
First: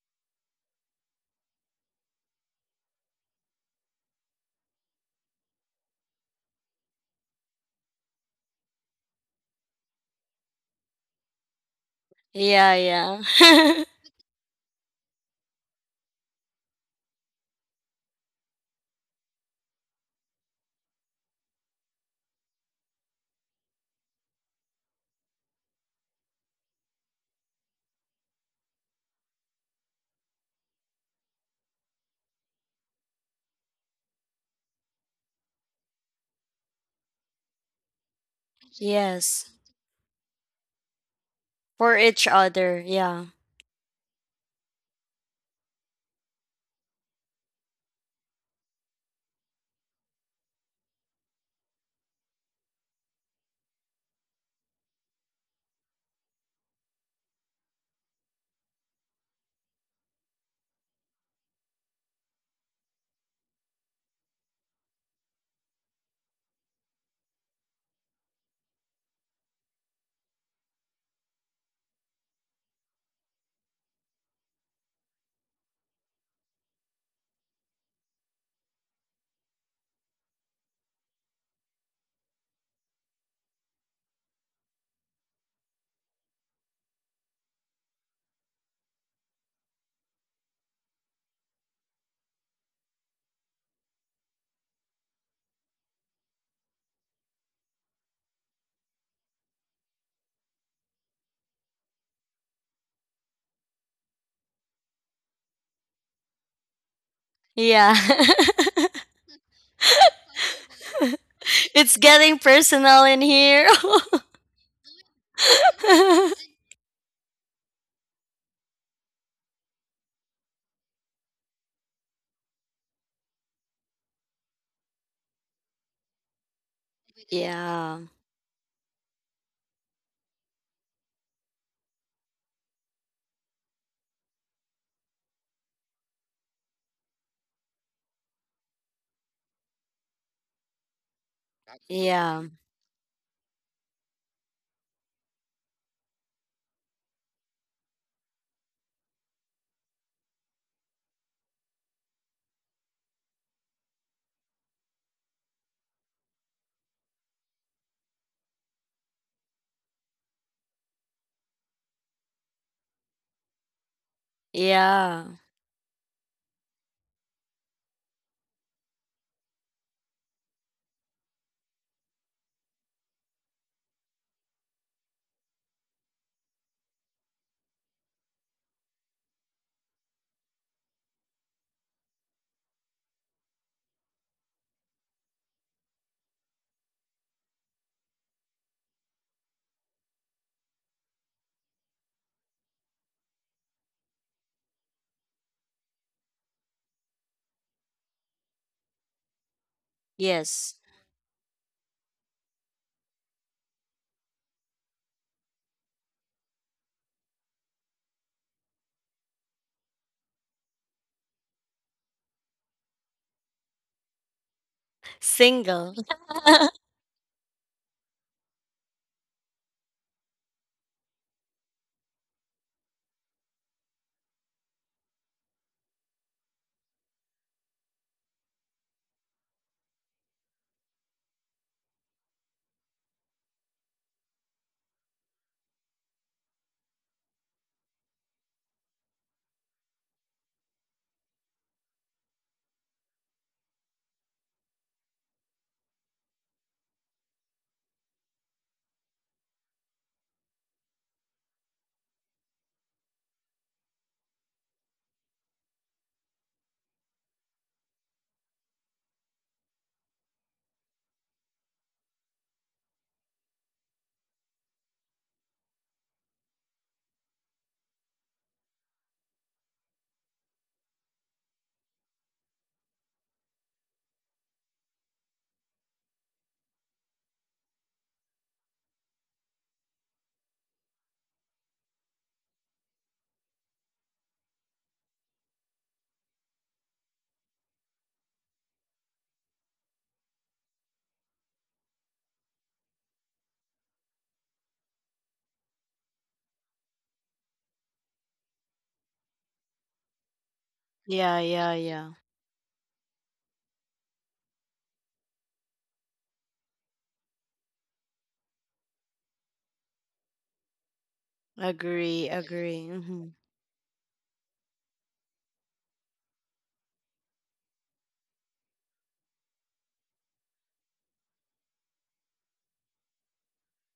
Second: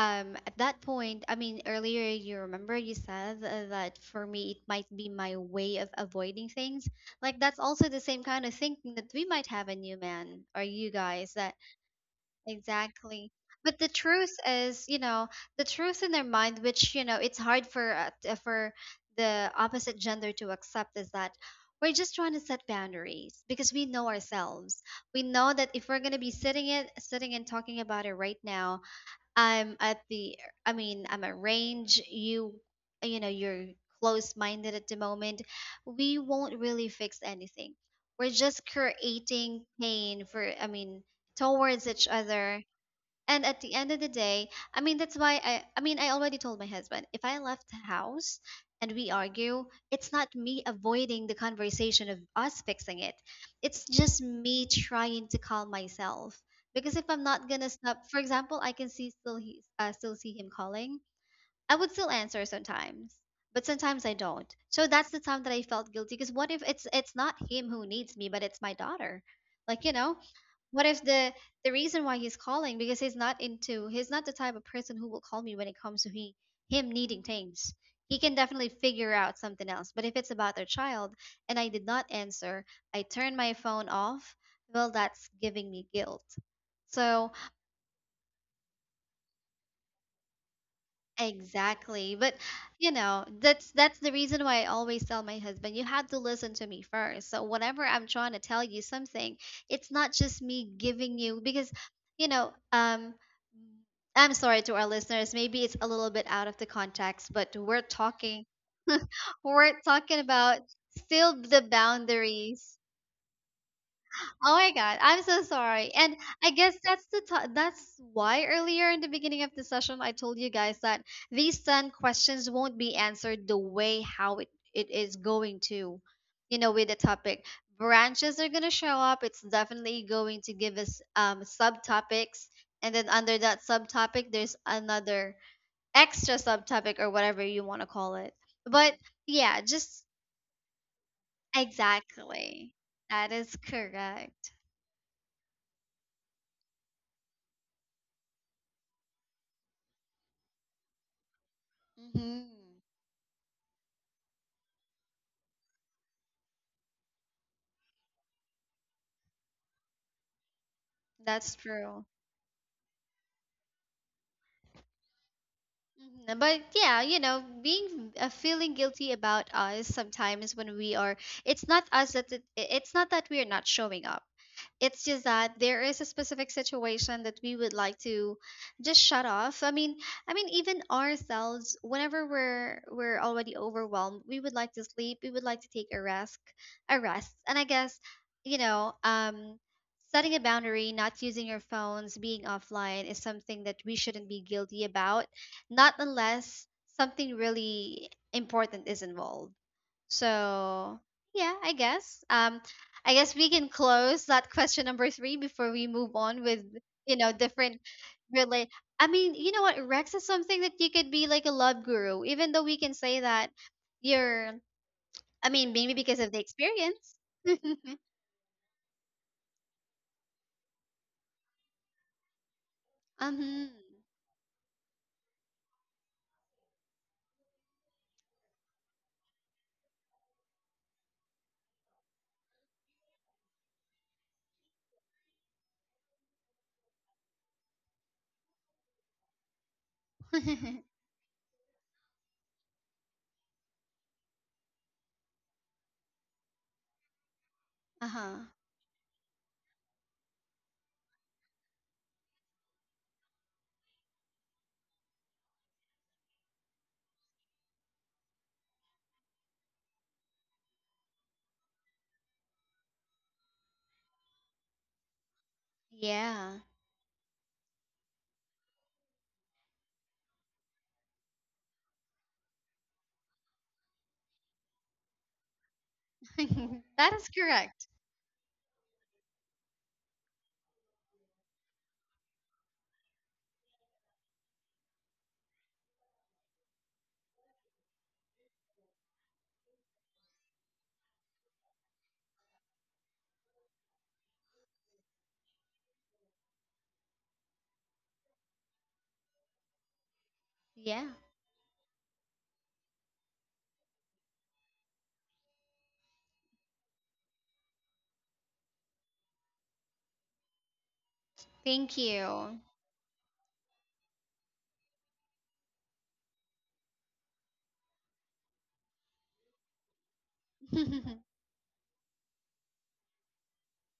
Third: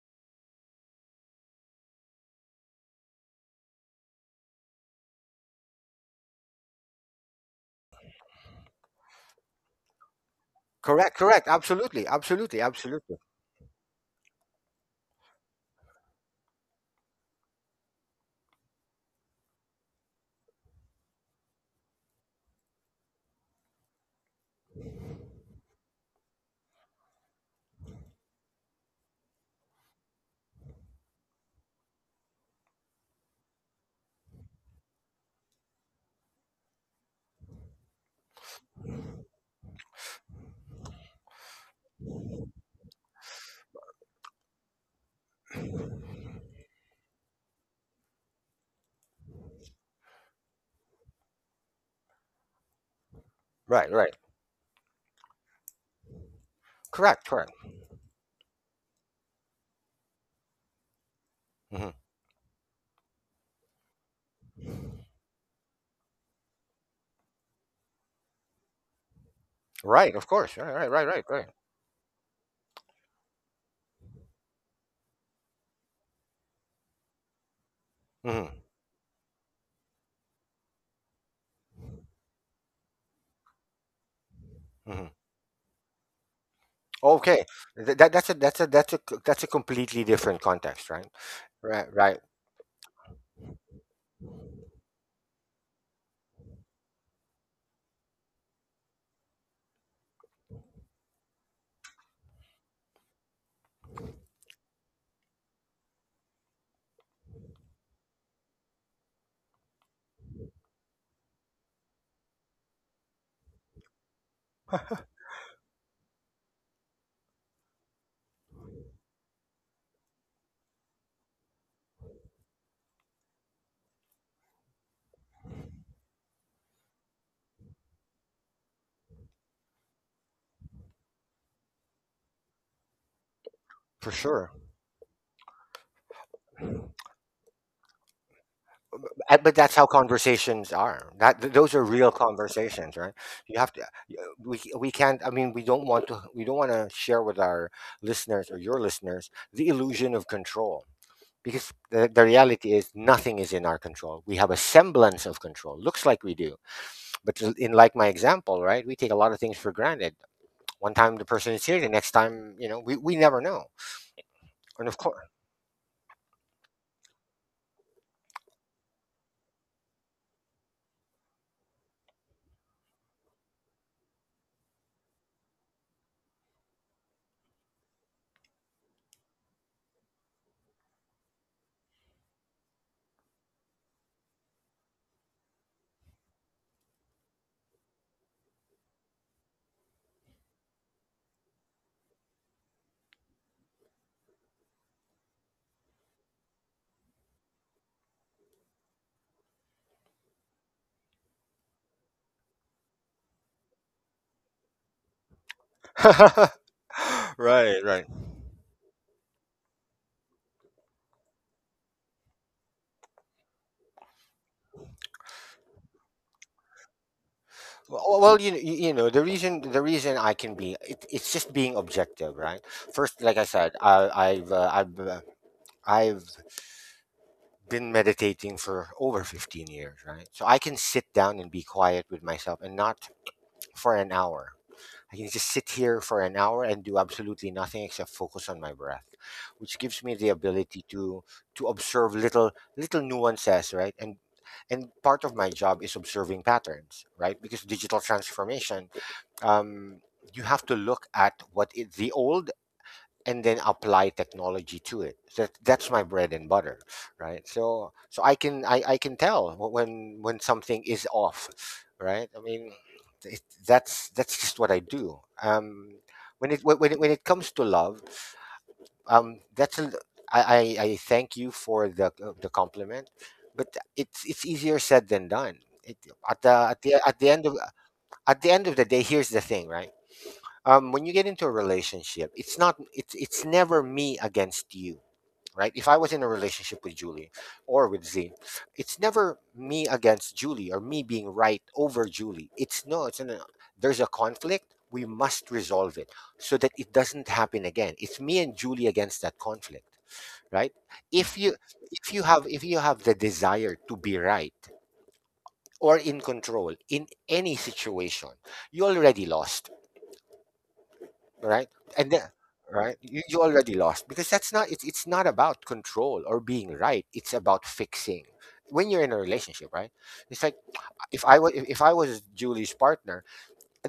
S1: At that point, I mean, earlier you remember you said that for me it might be my way of avoiding things. Like, that's also the same kind of thinking that we might have a new man or you
S3: Correct,
S1: guys
S3: correct.
S1: that,
S3: Absolutely, absolutely,
S2: Yeah,
S3: absolutely.
S1: exactly. But
S2: yeah.
S1: the truth is, you know, the truth in their mind, which, you know, it's hard for for the opposite gender to accept, is that we're just trying to set boundaries because we know ourselves. We know that if we're gonna be sitting it, sitting and talking about it right now, I'm at the, I mean I'm at range, you know you're close minded at the moment, we won't really fix anything, we're just
S2: Yes.
S1: creating pain for, I mean, towards
S2: For
S1: each
S2: each
S1: other.
S2: other. Yeah.
S1: And at the end of the day, I mean, that's why I mean, I already told my husband, if I left the house and we argue, it's not me avoiding the conversation of us fixing it, it's
S3: Right, right.
S1: just me trying to calm myself. Because if I'm
S3: Correct,
S1: not
S3: correct.
S1: gonna stop, for example, I can see still he still see him calling, I would
S3: Hmm.
S1: still answer sometimes, but sometimes I don't. So that's the time that I felt guilty, because what if it's it's not him who needs me, but it's my daughter, like, you know,
S3: Right, of course. Right,
S1: what if
S3: right, right, right,
S1: the
S3: right.
S1: the reason why he's calling, because he's not into, he's not the type of person who will call me when it comes to he him needing things. He can
S3: Hmm.
S1: definitely figure out something else. But if it's about their child and I did not answer, I turn my phone off, well,
S3: Hmm.
S1: that's giving me guilt. So
S3: Okay. That that's a that's a that's a c- that's a completely different context, right? Right,
S1: exactly.
S3: right,
S1: But you know, that's the reason why I always tell my husband, you have to listen to me first. So whenever I'm trying to tell you something, it's not just me giving you, because you know, I'm sorry to our listeners, maybe it's a little bit out of the context, but we're
S2: Yeah.
S1: talking, we're talking about still the
S2: It's getting
S1: boundaries.
S2: personal in here.
S1: Oh my God, I'm so sorry. And I guess that's the that's why earlier in the beginning of the session I told you guys that these 10 questions won't be answered the way how it is going to, you know, with the topic.
S2: Yeah.
S1: Branches are going to show up. It's definitely going to give us subtopics, and then under that
S3: for
S1: subtopic there's
S3: sure.
S1: another extra subtopic or whatever you want to call it. But yeah,
S3: But that's how
S1: just
S3: conversations are. Those are real
S2: Yeah.
S1: exactly.
S3: conversations, right?
S1: That is
S3: You have to. y- uh,
S1: correct.
S3: we can't. I mean, we don't want to. We don't want to share with our listeners or your listeners the illusion of control, because the reality
S1: Mhm.
S3: is nothing is in our control. We have a semblance of control. Looks like we do, but in, like, my example, right? We take a lot of things for granted. One time the
S1: That's
S3: person is here, the
S1: true.
S3: next time, we never know. And of course,
S2: Yeah.
S1: Mhm. But yeah, you know, being feeling guilty about us sometimes when we are, it's not us that it, it's not that we are not showing up. It's just that there is a specific situation that we would like to just shut off. I mean, even ourselves, whenever we're already overwhelmed, we would like to sleep. We would like to take a rest, a rest. And I guess, you know, setting a boundary, not using your phones, being offline is something that we shouldn't be guilty about, not unless something really important is involved.
S2: Yes.
S1: So, yeah, I guess. I guess we can close that question number three before we move on with, you know, different
S3: right, right.
S1: really. I mean, you know what? Rex is something that you could be like a love guru, even though we can say that you're, I mean, maybe
S2: Single.
S1: because of the experience.
S3: Well, you know the reason I can be it, it's just being objective, right? First, like I
S1: um,
S3: said, I, I've been meditating for over 15 years, right? So I can sit down and be quiet with myself, and not for an hour. I can just sit here for an hour and do absolutely nothing except focus on my breath, which gives me
S1: uh
S3: the ability to observe little nuances, right? And part of my job is observing patterns, right? Because digital
S1: huh.
S3: transformation, um, you have to look at what is the old and then apply technology to it. That's my bread and butter, right? So I can tell when something is off, right? I mean, it, that's just what I do. When
S1: Yeah.
S3: it when it, when it comes to love, um, that's a, I, I thank you for the compliment, but it's easier said than done. It, at the at the
S1: That
S3: at
S1: is
S3: the end of
S1: correct.
S3: at the end of the day, here's the thing, right? When you get into a relationship, it's not it's it's never me against you, right? If I was in a relationship with Julie or with Z, it's never me against Julie or me being right over Julie. It's no, it's an, there's a conflict. We must resolve it so that it doesn't happen again. It's me and Julie against that conflict, right?
S1: Yeah.
S2: Yeah,
S3: If you
S2: yeah, yeah.
S3: have the desire to be right or in control in any situation, you already lost, right?
S1: Thank
S3: And then,
S2: Agree,
S1: you.
S2: agree.
S3: right, you,
S2: Hmm.
S3: you already lost because that's not it's, it's not about control or being right, it's about fixing when you're in a relationship, right? It's like if i was if i was Julie's partner,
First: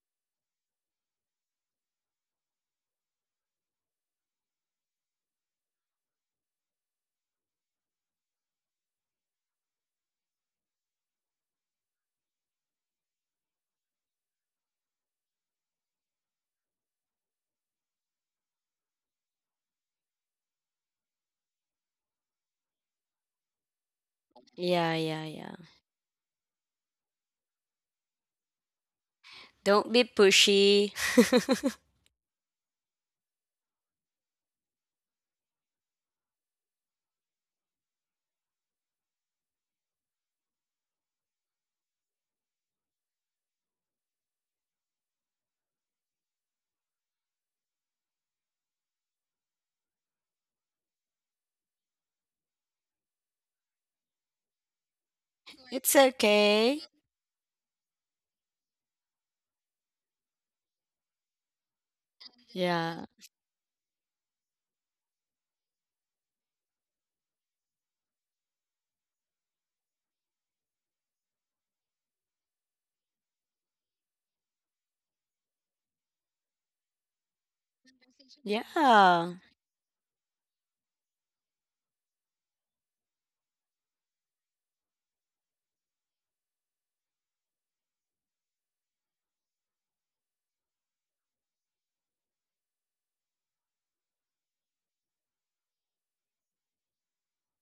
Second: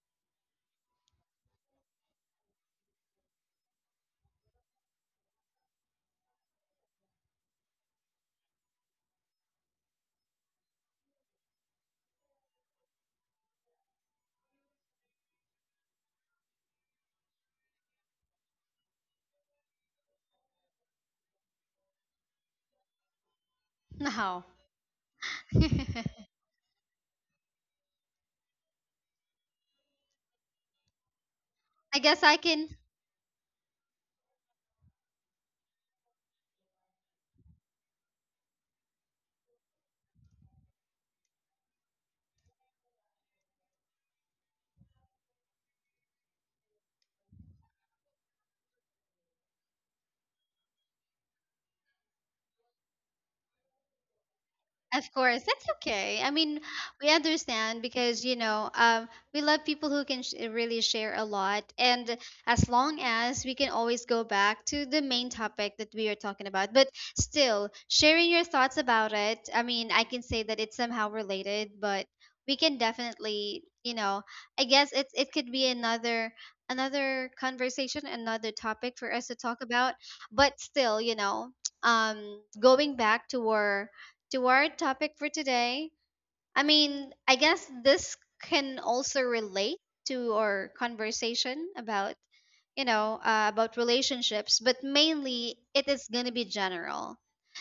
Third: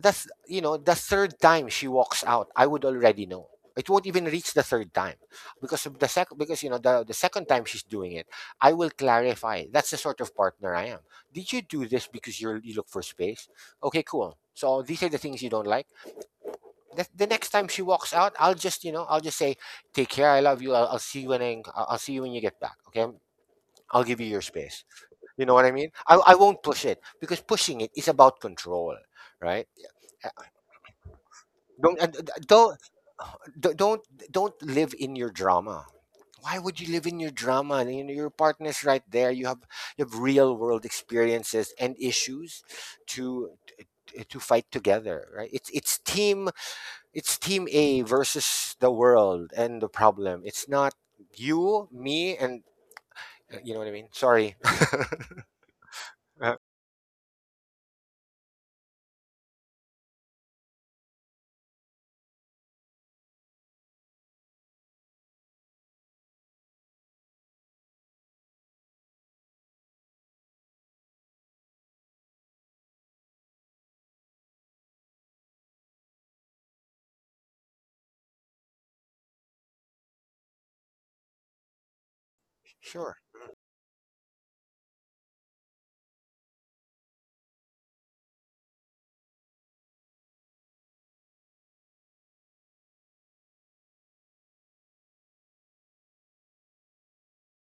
S3: that's, you know, the third time she walks out I would already know. It won't even reach the third time because of the second, because you know the second time she's doing it I will clarify that's the sort of partner I am. Did you do this because you look for space? Okay, cool, so these are the things you don't like. The next time she walks out, I'll just, you know, I'll just say, "Take care, I love you. I'll see you when I'll see you when you get back." Okay, I'll give you your
S1: No.
S3: space.
S2: Yeah, yeah,
S3: You
S2: yeah.
S3: know what I mean? I, I won't push it because pushing it is about control, right?
S2: Don't be
S3: Uh,
S2: pushy.
S1: I
S3: Don't and,
S1: guess
S3: and
S1: I can,
S3: don't don't live in your drama. Why would you live in your drama? You know, your partner's right there. You have real world experiences and issues to to fight together, right? It's team A versus the world and the problem. It's not you, me, and you know what I mean. Sorry.
S1: of course, that's
S2: It's
S1: okay. I mean,
S2: okay.
S1: we understand because you know, we love people who can really share a lot, and as long
S2: Yeah.
S1: as we can always go back to the main topic that we are talking about, but still sharing your thoughts about it. I mean, I can say that it's somehow related, but we can definitely, you know, I guess it's it could be another another conversation, another topic for us
S2: Yeah.
S1: to talk about. But still, you know, going
S3: Sure.
S1: back to our topic for today. I mean, I guess this can also relate to our conversation about, you know, about relationships, but mainly it is going to be general.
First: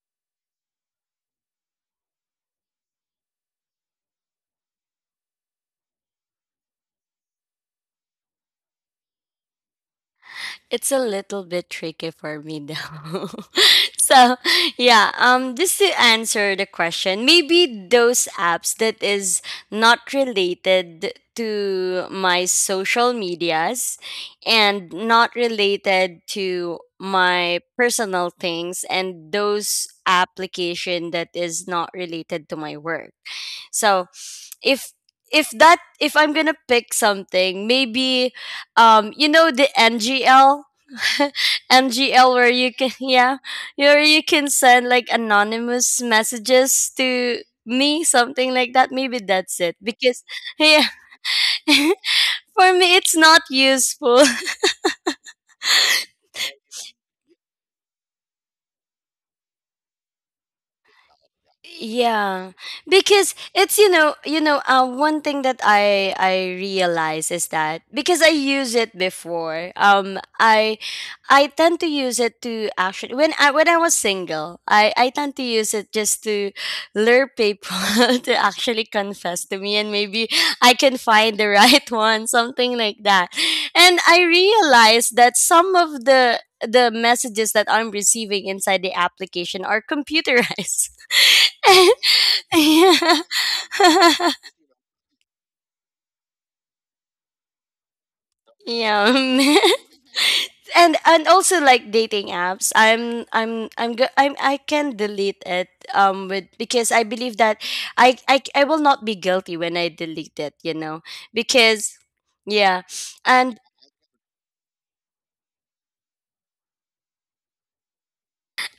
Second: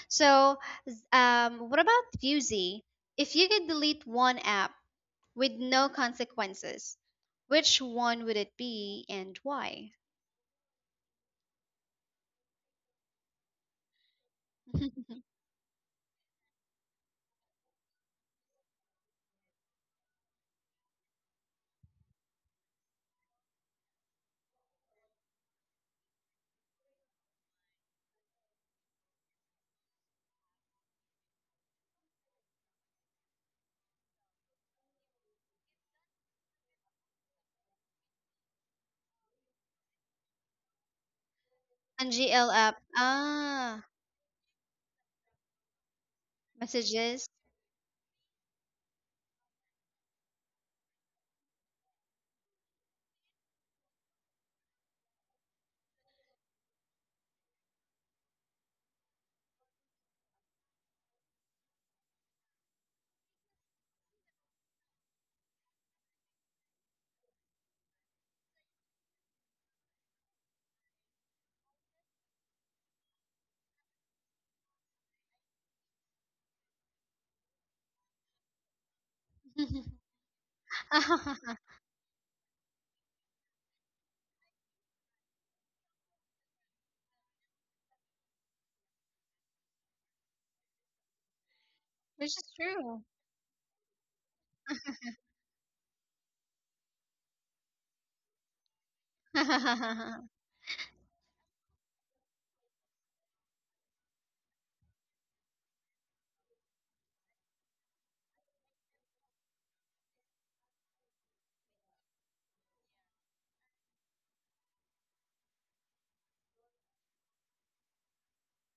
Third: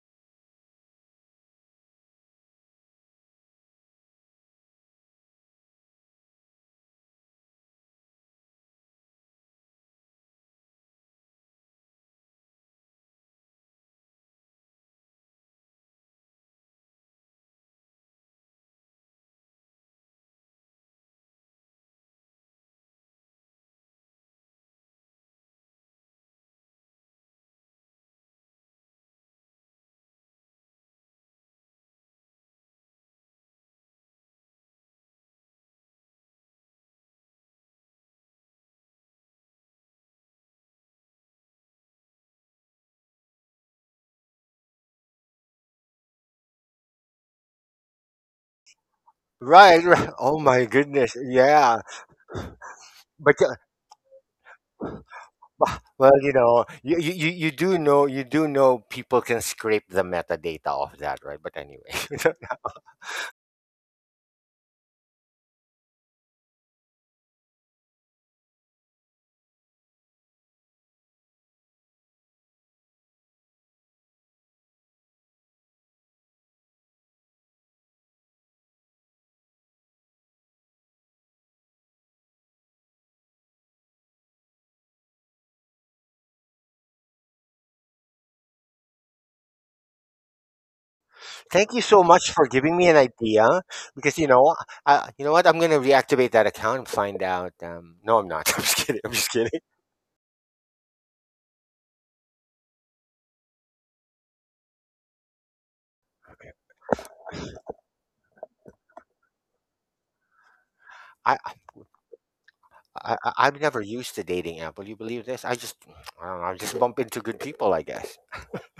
S1: So, what about you, Z? If you could delete one app with no consequences, which one would it be and why?
S2: It's a little bit tricky for me though. So yeah, just to answer the question, maybe those apps that is not related to my social medias, and not related to my personal things, and those application that is not related to my work. So if if that, if I'm gonna pick something, maybe you know, the NGL,
S1: An
S2: NGL where
S1: GL
S2: you
S1: app.
S2: can yeah,
S1: Ah,
S2: where you can send like anonymous messages
S1: messages.
S2: to me, something like that. Maybe that's it
S3: Right, right.
S2: because
S3: Oh my
S2: yeah.
S3: goodness. Yeah.
S2: For me it's
S3: But
S2: not useful.
S3: well, you know, you do know you do know people can scrape the metadata off that, right? But anyway,
S2: Yeah, because it's, you know, you know, one thing that I realize is that, because I use it before, I tend to use it to actually, when I, when I was single, I tend to use it just to lure people to actually confess to me, and maybe I can find the right one, something like that. And I realized that some of the messages that I'm receiving inside the application are computerized.
S3: thank you so much
S1: Which is
S3: for giving me
S2: Yeah.
S3: an
S1: true.
S3: idea. Because you know, you know what? I'm gonna reactivate that account and find out. No, I'm not. I'm just kidding. I'm just
S2: Yeah,
S3: kidding.
S2: and also like dating apps. I'm go- I'm I can delete it, with, because I believe that I will not be guilty when I delete it, you know.
S3: I
S2: Because yeah.
S3: I
S2: And
S3: I've never used the dating app. Will you believe this? I just I don't know, I just bump into good people, I guess.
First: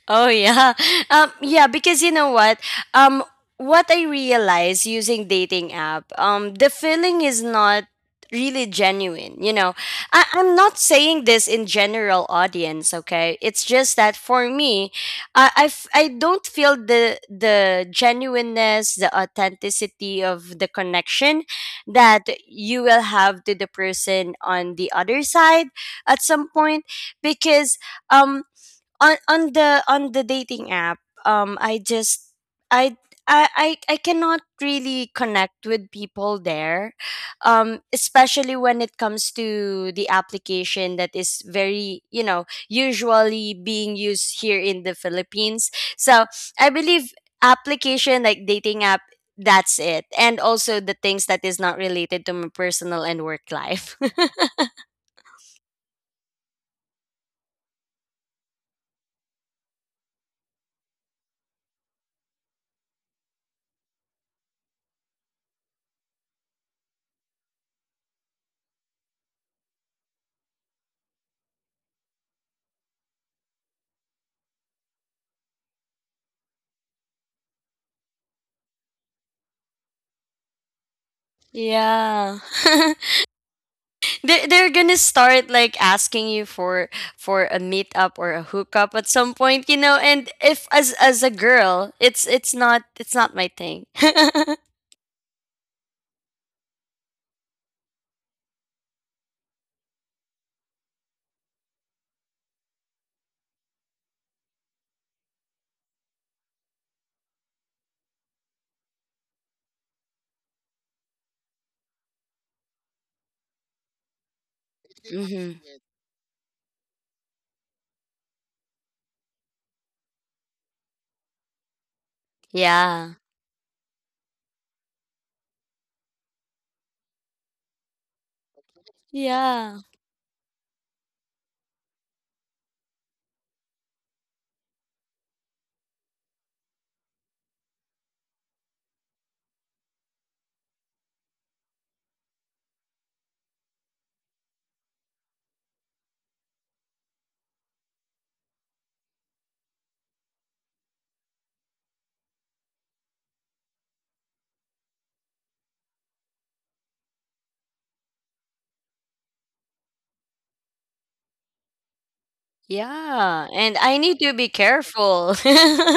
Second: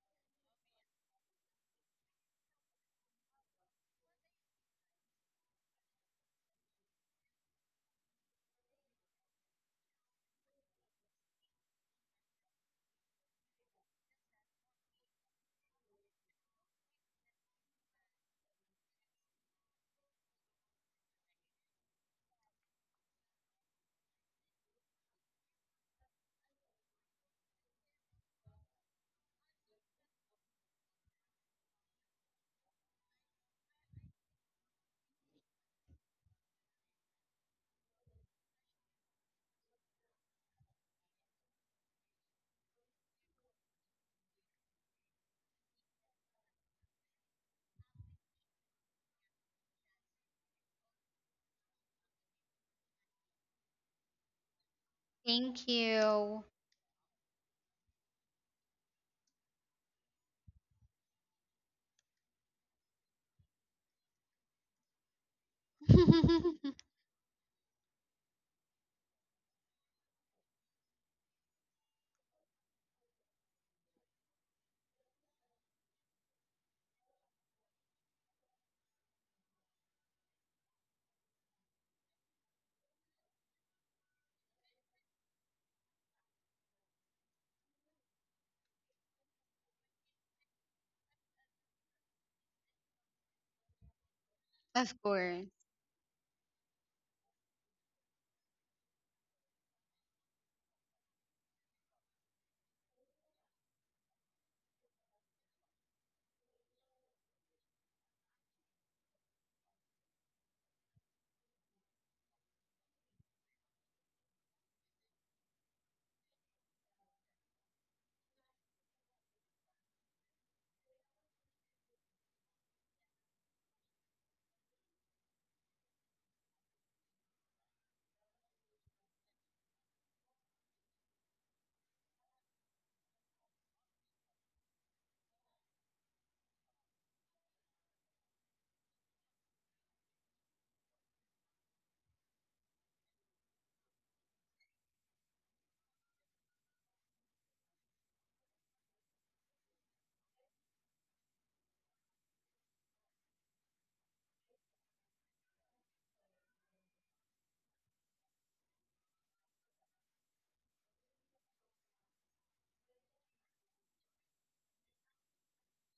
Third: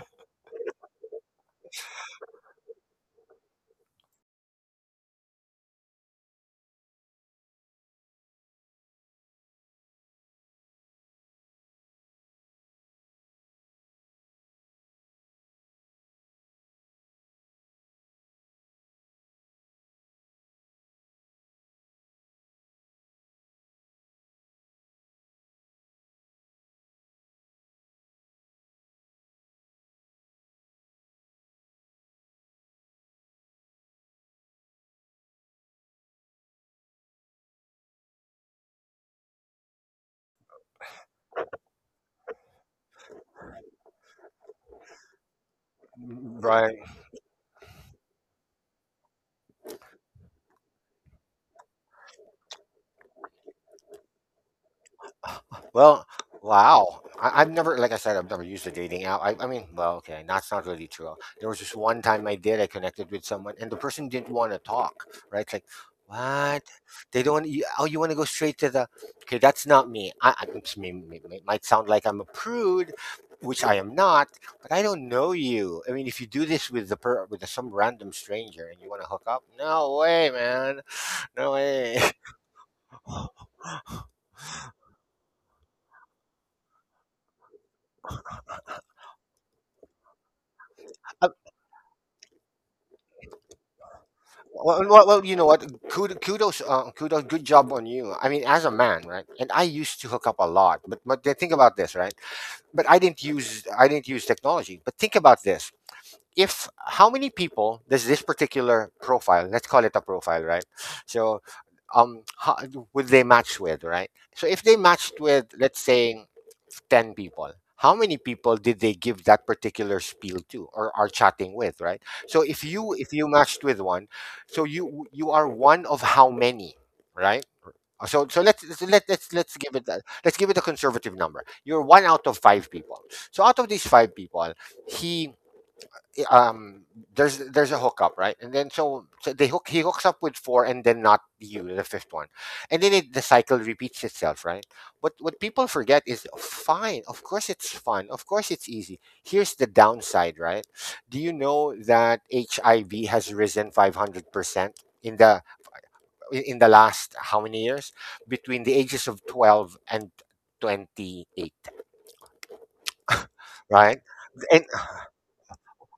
S2: oh yeah. Yeah, because you know what? Um what I realize using dating app, the feeling is not really genuine, you know. I I'm not saying this in general audience, okay? It's just that for me, I don't feel the genuineness, the authenticity of the connection that you will have to the person on the other side at some point, because um on the dating app, I just I I cannot really connect with people there, especially when it comes to the application that is very, you know, usually being used here in the Philippines. So I
S3: Right.
S2: believe application like dating app, that's it. And also the things that is not related to my personal and work life.
S1: Thank
S3: Well,
S1: you.
S3: wow. I've never, like I said, I've never used a dating app. I mean, well, okay, that's not really true. There was just one time I did, I connected with someone, and the person didn't want to talk, right? It's like, what? They don't, you, oh, you want to go straight to the, okay, that's not me. I it's me. Might sound like I'm a prude, which I am not, but I don't know you. I mean, if you do this with the per, with some random stranger and you want to hook up, no way, man. No way.
S2: Yeah. They're gonna start like asking you for a meetup or a hookup at some point, you know. And if, as a girl, it's not it's not my thing.
S3: Well,
S1: Of
S3: well, well, you know
S1: course.
S3: what? Kudos, kudos, kudos. Good job on you. I mean, as a man, right? And I used to hook up a lot, but then think about this, right? But I didn't use technology. But think about this, if how many people does this particular profile, let's call it a profile, right? So how would they match with, right? So if they matched with
S2: Hmm.
S3: let's say 10 people, how many people did they give that particular spiel to or are chatting with, right? So if
S2: Yeah,
S3: you matched with one, so you are one of how many, right? So so let's let's give
S2: yeah,
S3: it that, let's give it a conservative number, you're one out of five people. So out of these five people, he, um there's a hookup, right? And then so, so they hook he hooks up with four and then not you, the fifth one. And then it, the cycle repeats itself, right? What people forget is, fine, of course it's fun, of course it's easy, here's the downside, right? Do you know that HIV has risen 500% in the in the last how many years, between the ages of 12 and 28,
S2: yeah. And I
S3: right?
S2: need to be
S3: And
S2: careful.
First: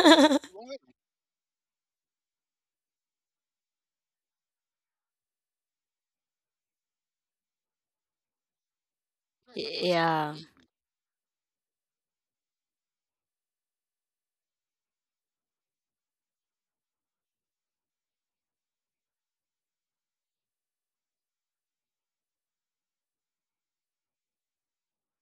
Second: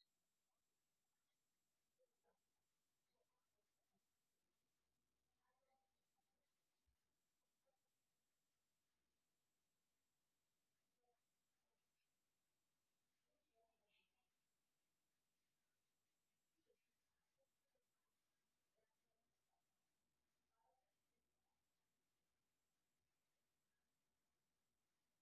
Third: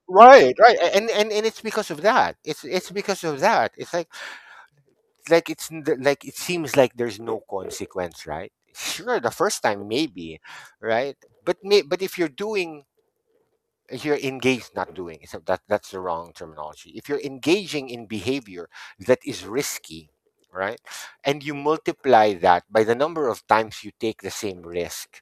S3: right, right, and and it's because of that. It's because of that. It's like like it seems like there's no consequence, right? Sure, the first time
S2: Yeah,
S3: maybe, right? But but if you're doing, if you're engaged, not doing so that that's the wrong terminology. If you're engaging in behavior that is risky, right, and you multiply that by the number of times you take the same risk,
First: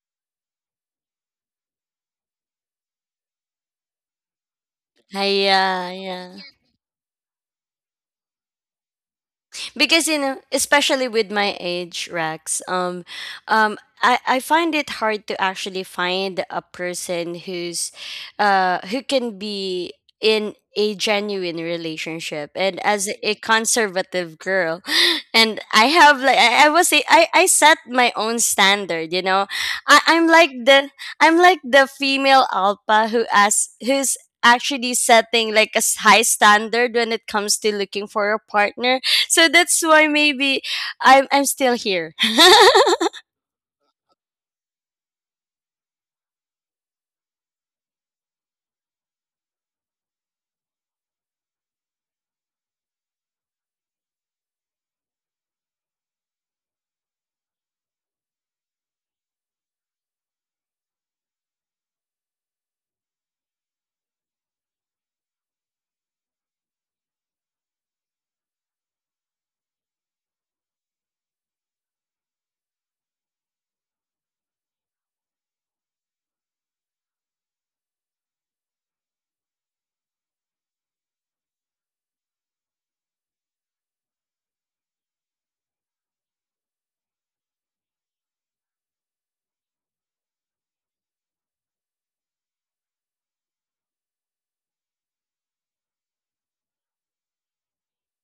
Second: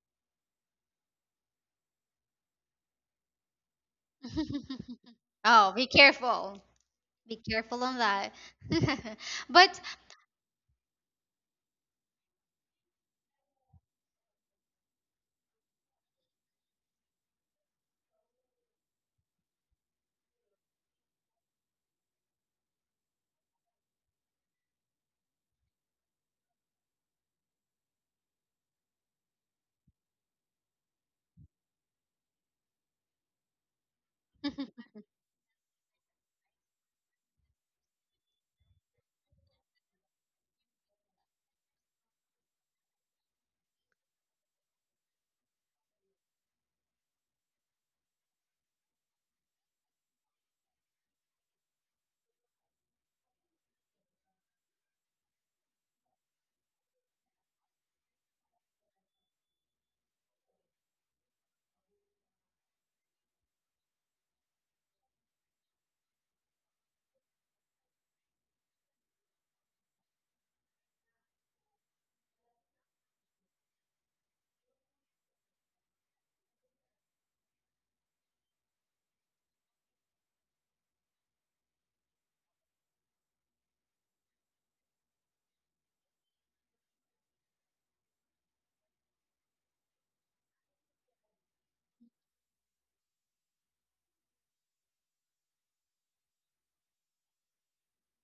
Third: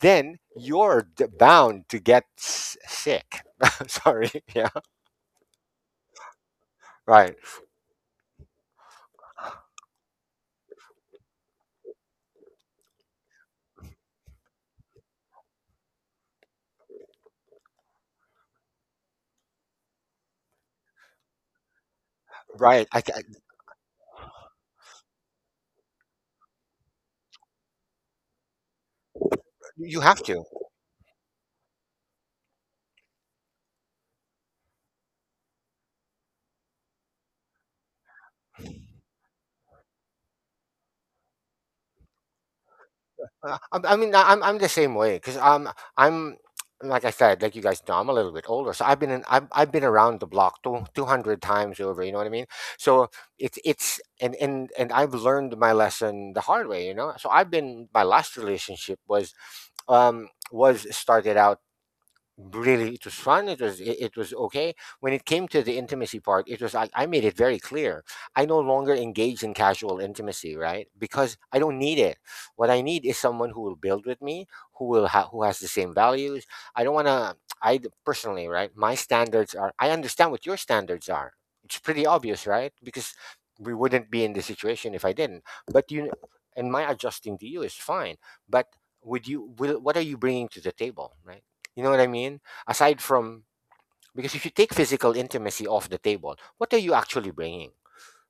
S3: then you're bound to get sick. Sorry, yeah,
S2: I,
S1: Oh, be
S2: yeah, yeah.
S1: careful.
S3: right.
S1: Be careful on that. But
S2: Because you know, especially with my age, Rex, um I find it hard to actually find a person who's who can be in a genuine relationship, and
S3: Right.
S2: as a conservative girl and I have like I was a- I set my own standard, you know. I,
S3: You have
S2: i'm
S3: to.
S2: like the I'm like the female alpha who asks, who's actually setting like a s- high standard when it comes to looking for a partner. So that's why maybe I'm still here.
S3: I mean, I'm the same way because I'm, like I said, like you guys know, I'm a little bit older, so I've been around the block two hundred times over. You know what I mean? So it's and I've learned my lesson the hard way. You know. So I've been, my last relationship was started out really, it was fun, it was okay. When it came to the intimacy part, it was like I made it very clear I no longer engage in casual intimacy, right, because I don't need it. What I need is someone who will build with me, who has the same values. I don't want to, personally right, my standards are, I understand what your standards are, it's pretty obvious, right, because we wouldn't be in this situation if I didn't. But you, and my adjusting to you is fine, but would you will what are you bringing to the table, right? You know what I mean? Aside from, because if you take physical intimacy off the table, what are you actually bringing?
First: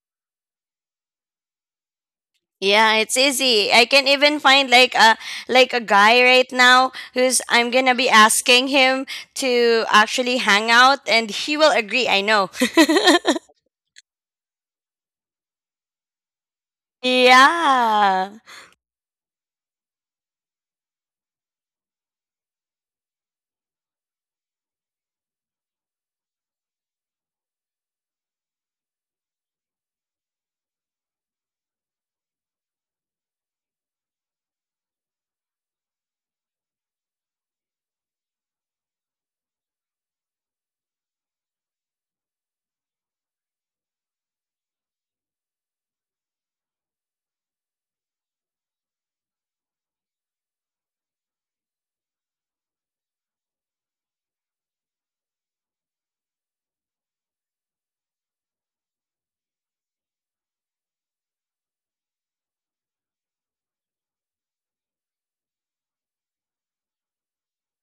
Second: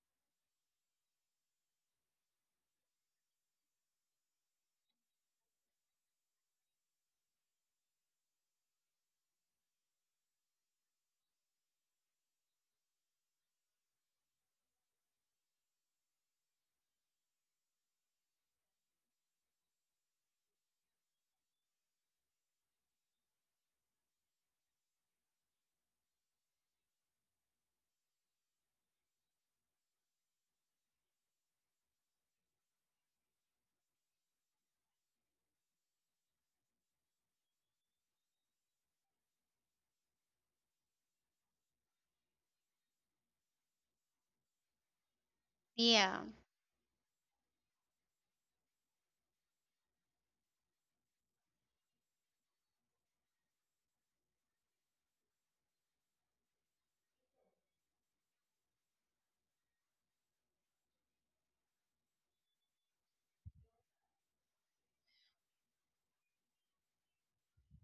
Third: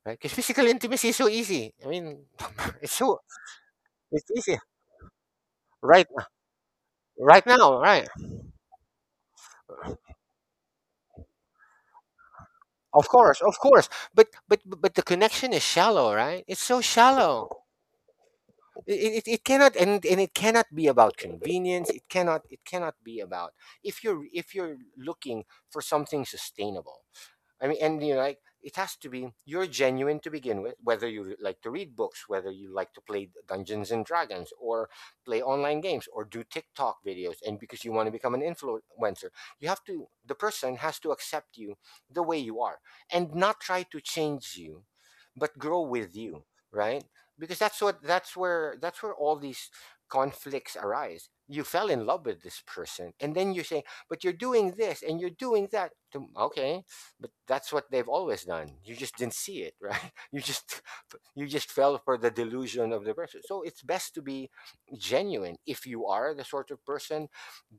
S3: Right? Because physical intimacy is so easy. I mean,
S2: Yeah,
S3: it's
S2: it's
S3: so,
S2: easy. I can
S3: it's
S2: even
S3: easy,
S2: find like a
S3: right,
S2: guy right now who's,
S3: right
S2: I'm
S3: now,
S2: gonna be
S3: right?
S2: asking him to actually hang out and he will agree, I know.
S3: Of course, of course. But the connection is shallow, right? It's so shallow.
S2: Yeah.
S3: It cannot, and it cannot be about convenience. It cannot, it cannot be about, if you're looking for something sustainable. I mean, and you know, like it has to be, you're genuine to begin with, whether you like to read books, whether you like to play Dungeons and Dragons, or play online games, or do TikTok videos, and because you want to become an influencer, you have to. The person has to accept you the way you are, and not try to change you, but grow
S1: yeah,
S3: with you, right? Because that's what, that's where all these conflicts arise. You fell in love with this person, and then you say, "But you're doing this and you're doing that." Okay, but that's what they've always done, you just didn't see it, right? You just fell for the delusion of the person. So it's best to be genuine. If you are the sort of person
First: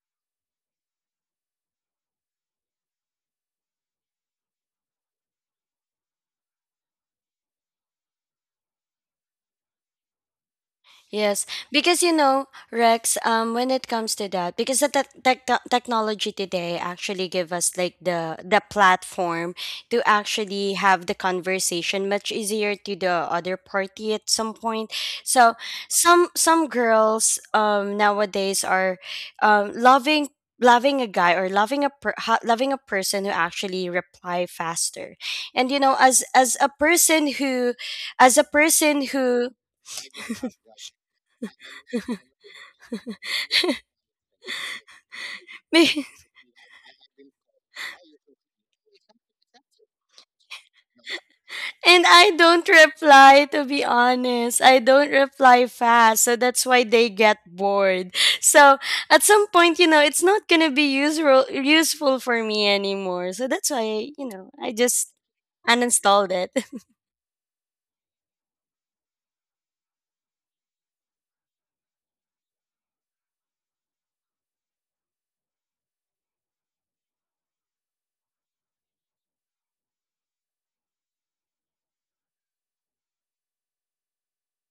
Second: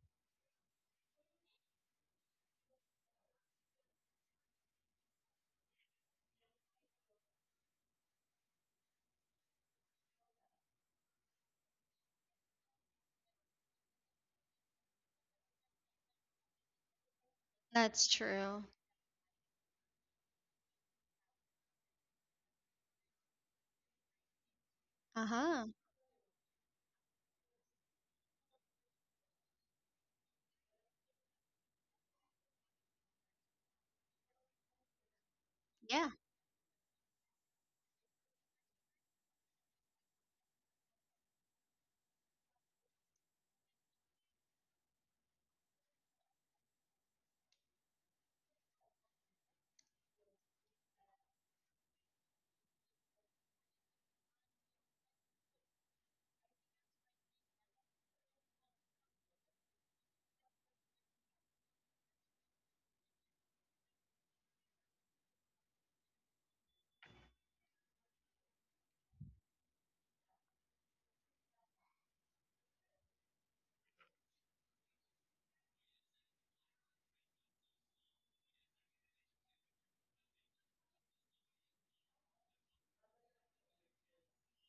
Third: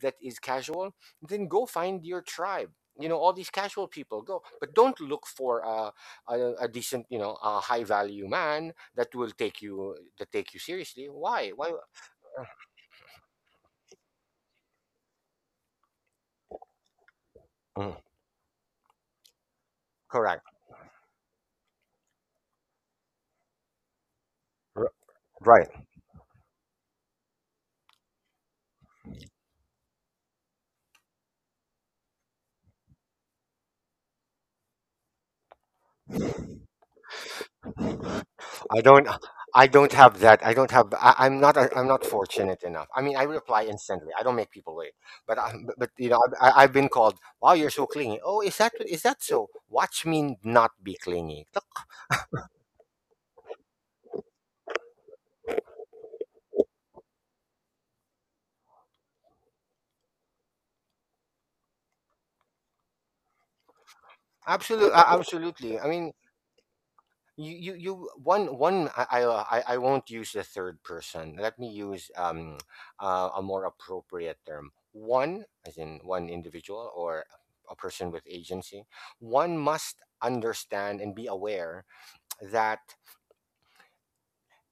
S3: that is casual, then go find your tribe, you know, all these casual people go. But don't look for a decent, you know, a high value man that will take you, that take you seriously.
S2: Yes,
S3: Why, why?
S2: because you know, Rex, when it comes to that, because the technology today actually give us like
S3: Mm,
S1: that's
S2: the
S1: true.
S2: platform to
S3: correct.
S2: actually have the conversation much easier to the other party at some point.
S3: R-
S2: So
S1: Uh-huh.
S3: right.
S2: some girls nowadays are um loving loving a guy, or loving a loving a person who actually reply faster. And you know,
S1: Yeah.
S2: as a person who, as a
S3: I don't.
S2: person who
S3: I don't have that. I don't have. I'm not. I'm not fortunate enough. I mean, I reply instantly. I don't make people wait. But I, but, you know, I've been called. Wow, you're so clingy. Oh, is that, is that so? Watch me not be clingy. Look,
S2: and I don't reply, to be honest. I don't reply fast. So that's why they get bored. So at some point, you know, it's not going to be useful for me anymore. So that's why, you know, I
S3: absolutely,
S2: just
S3: absolutely. I mean,
S2: uninstalled it.
S3: you one one I I won't use the third person. Let me use a more appropriate term. One, as in one individual or a person with agency. One must understand and be aware that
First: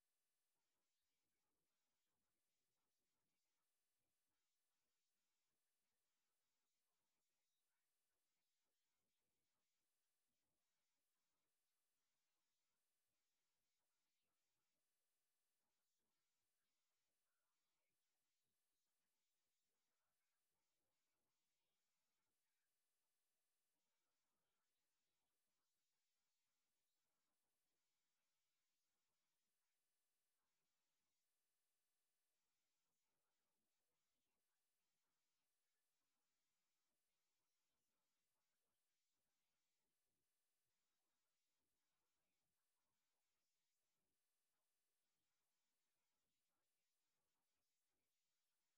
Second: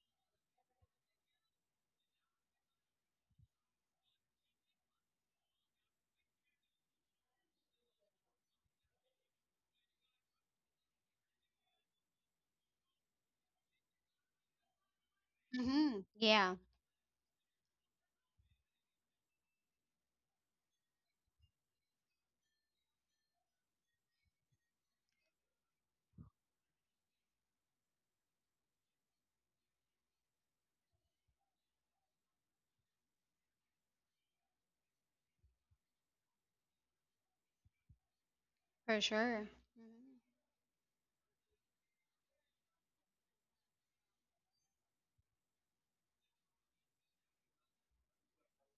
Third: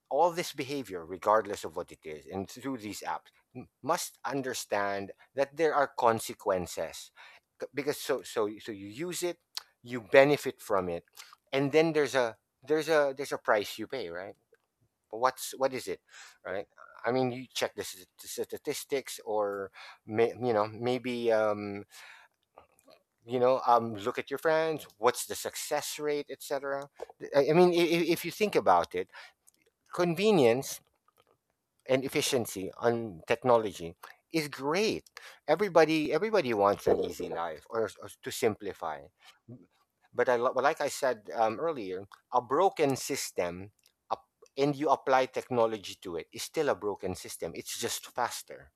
S3: all this behavior, regardless of what it is, and through these apps, must understand that there are consequences. Because so you use it, you benefit from it, and then there's a price you pay, right? What's, what is it,
S1: Hmm. Yeah,
S3: right? I mean you check the statistics or, you know, maybe you know look at your friends, what's the success rate, etc. I mean, if you think about it, convenience and efficiency on technology is great. Everybody wants an easy life, or to
S1: for
S3: simplify.
S1: sure. Mhm.
S3: But I, like I said, earlier, a broken system, up, and you apply technology to it, is still a broken system. It's just faster.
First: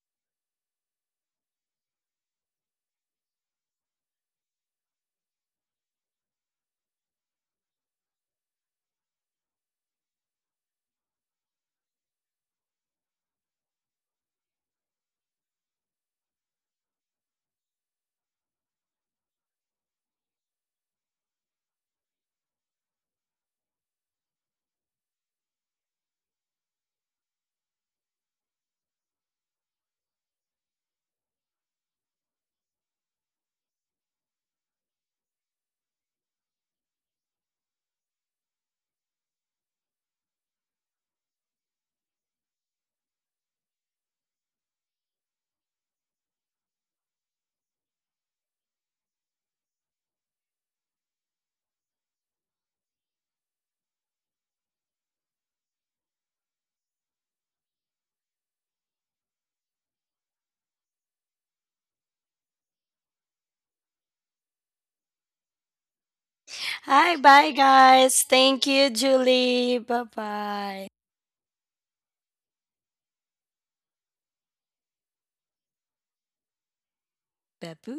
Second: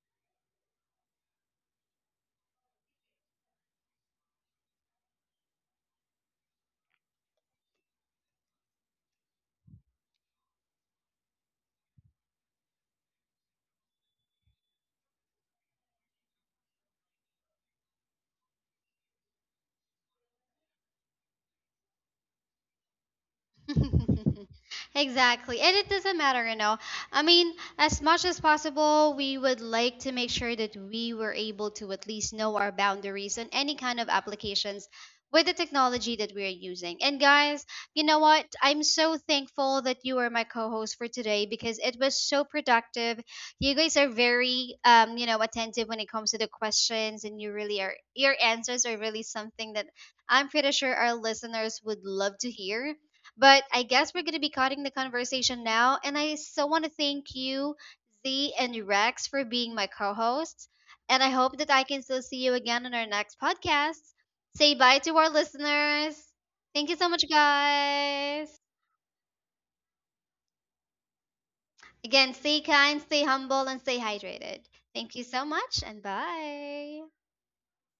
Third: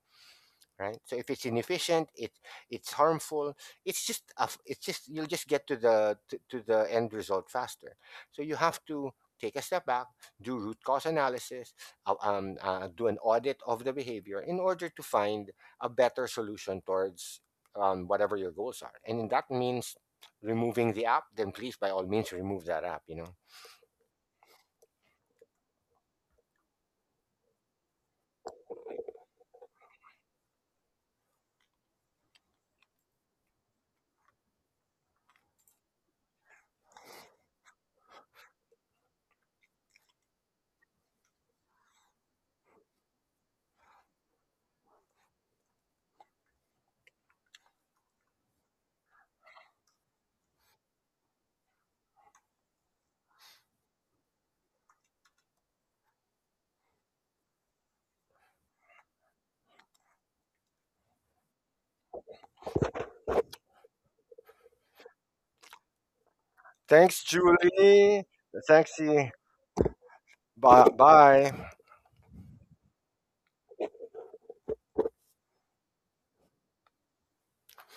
S3: Right, so if it's inefficient, it it's harmful. It's just, you'll just get to the to the end result faster. So you have to take a step back, do root cause analysis, do an audit of the behavior in order to find a better solution towards whatever your goals are. And that means removing the app, then please by all means remove that app, you know.
S1: Exactly. And it doesn't matter, you know. I mean, as much as possible, we would like to make sure that we were able to at least know our boundaries and any kind of applications with the technology that we are using. And guys, you know what? I'm so thankful that you are my co-host for today, because it was so productive. You guys are very, you know, attentive when it comes to the questions, and you really are, your answers are really something that I'm pretty sure our listeners would love to hear. But I guess we're going to be cutting the conversation now. And I so want to thank you, Z and Rex, for being my co hosts. And I hope that I can still see you again on our next podcast. Say bye to our listeners. Thank you so
S2: Hi,
S1: much,
S3: Thanks,
S2: bye, guys.
S3: Julie.
S1: guys.
S2: Thank you,
S3: Thanks, E.
S2: Julie. Bye bye.
S3: Bye bye.
S1: Again, stay kind, stay humble, and stay hydrated. Thank you so much, and bye.
S2: Babu.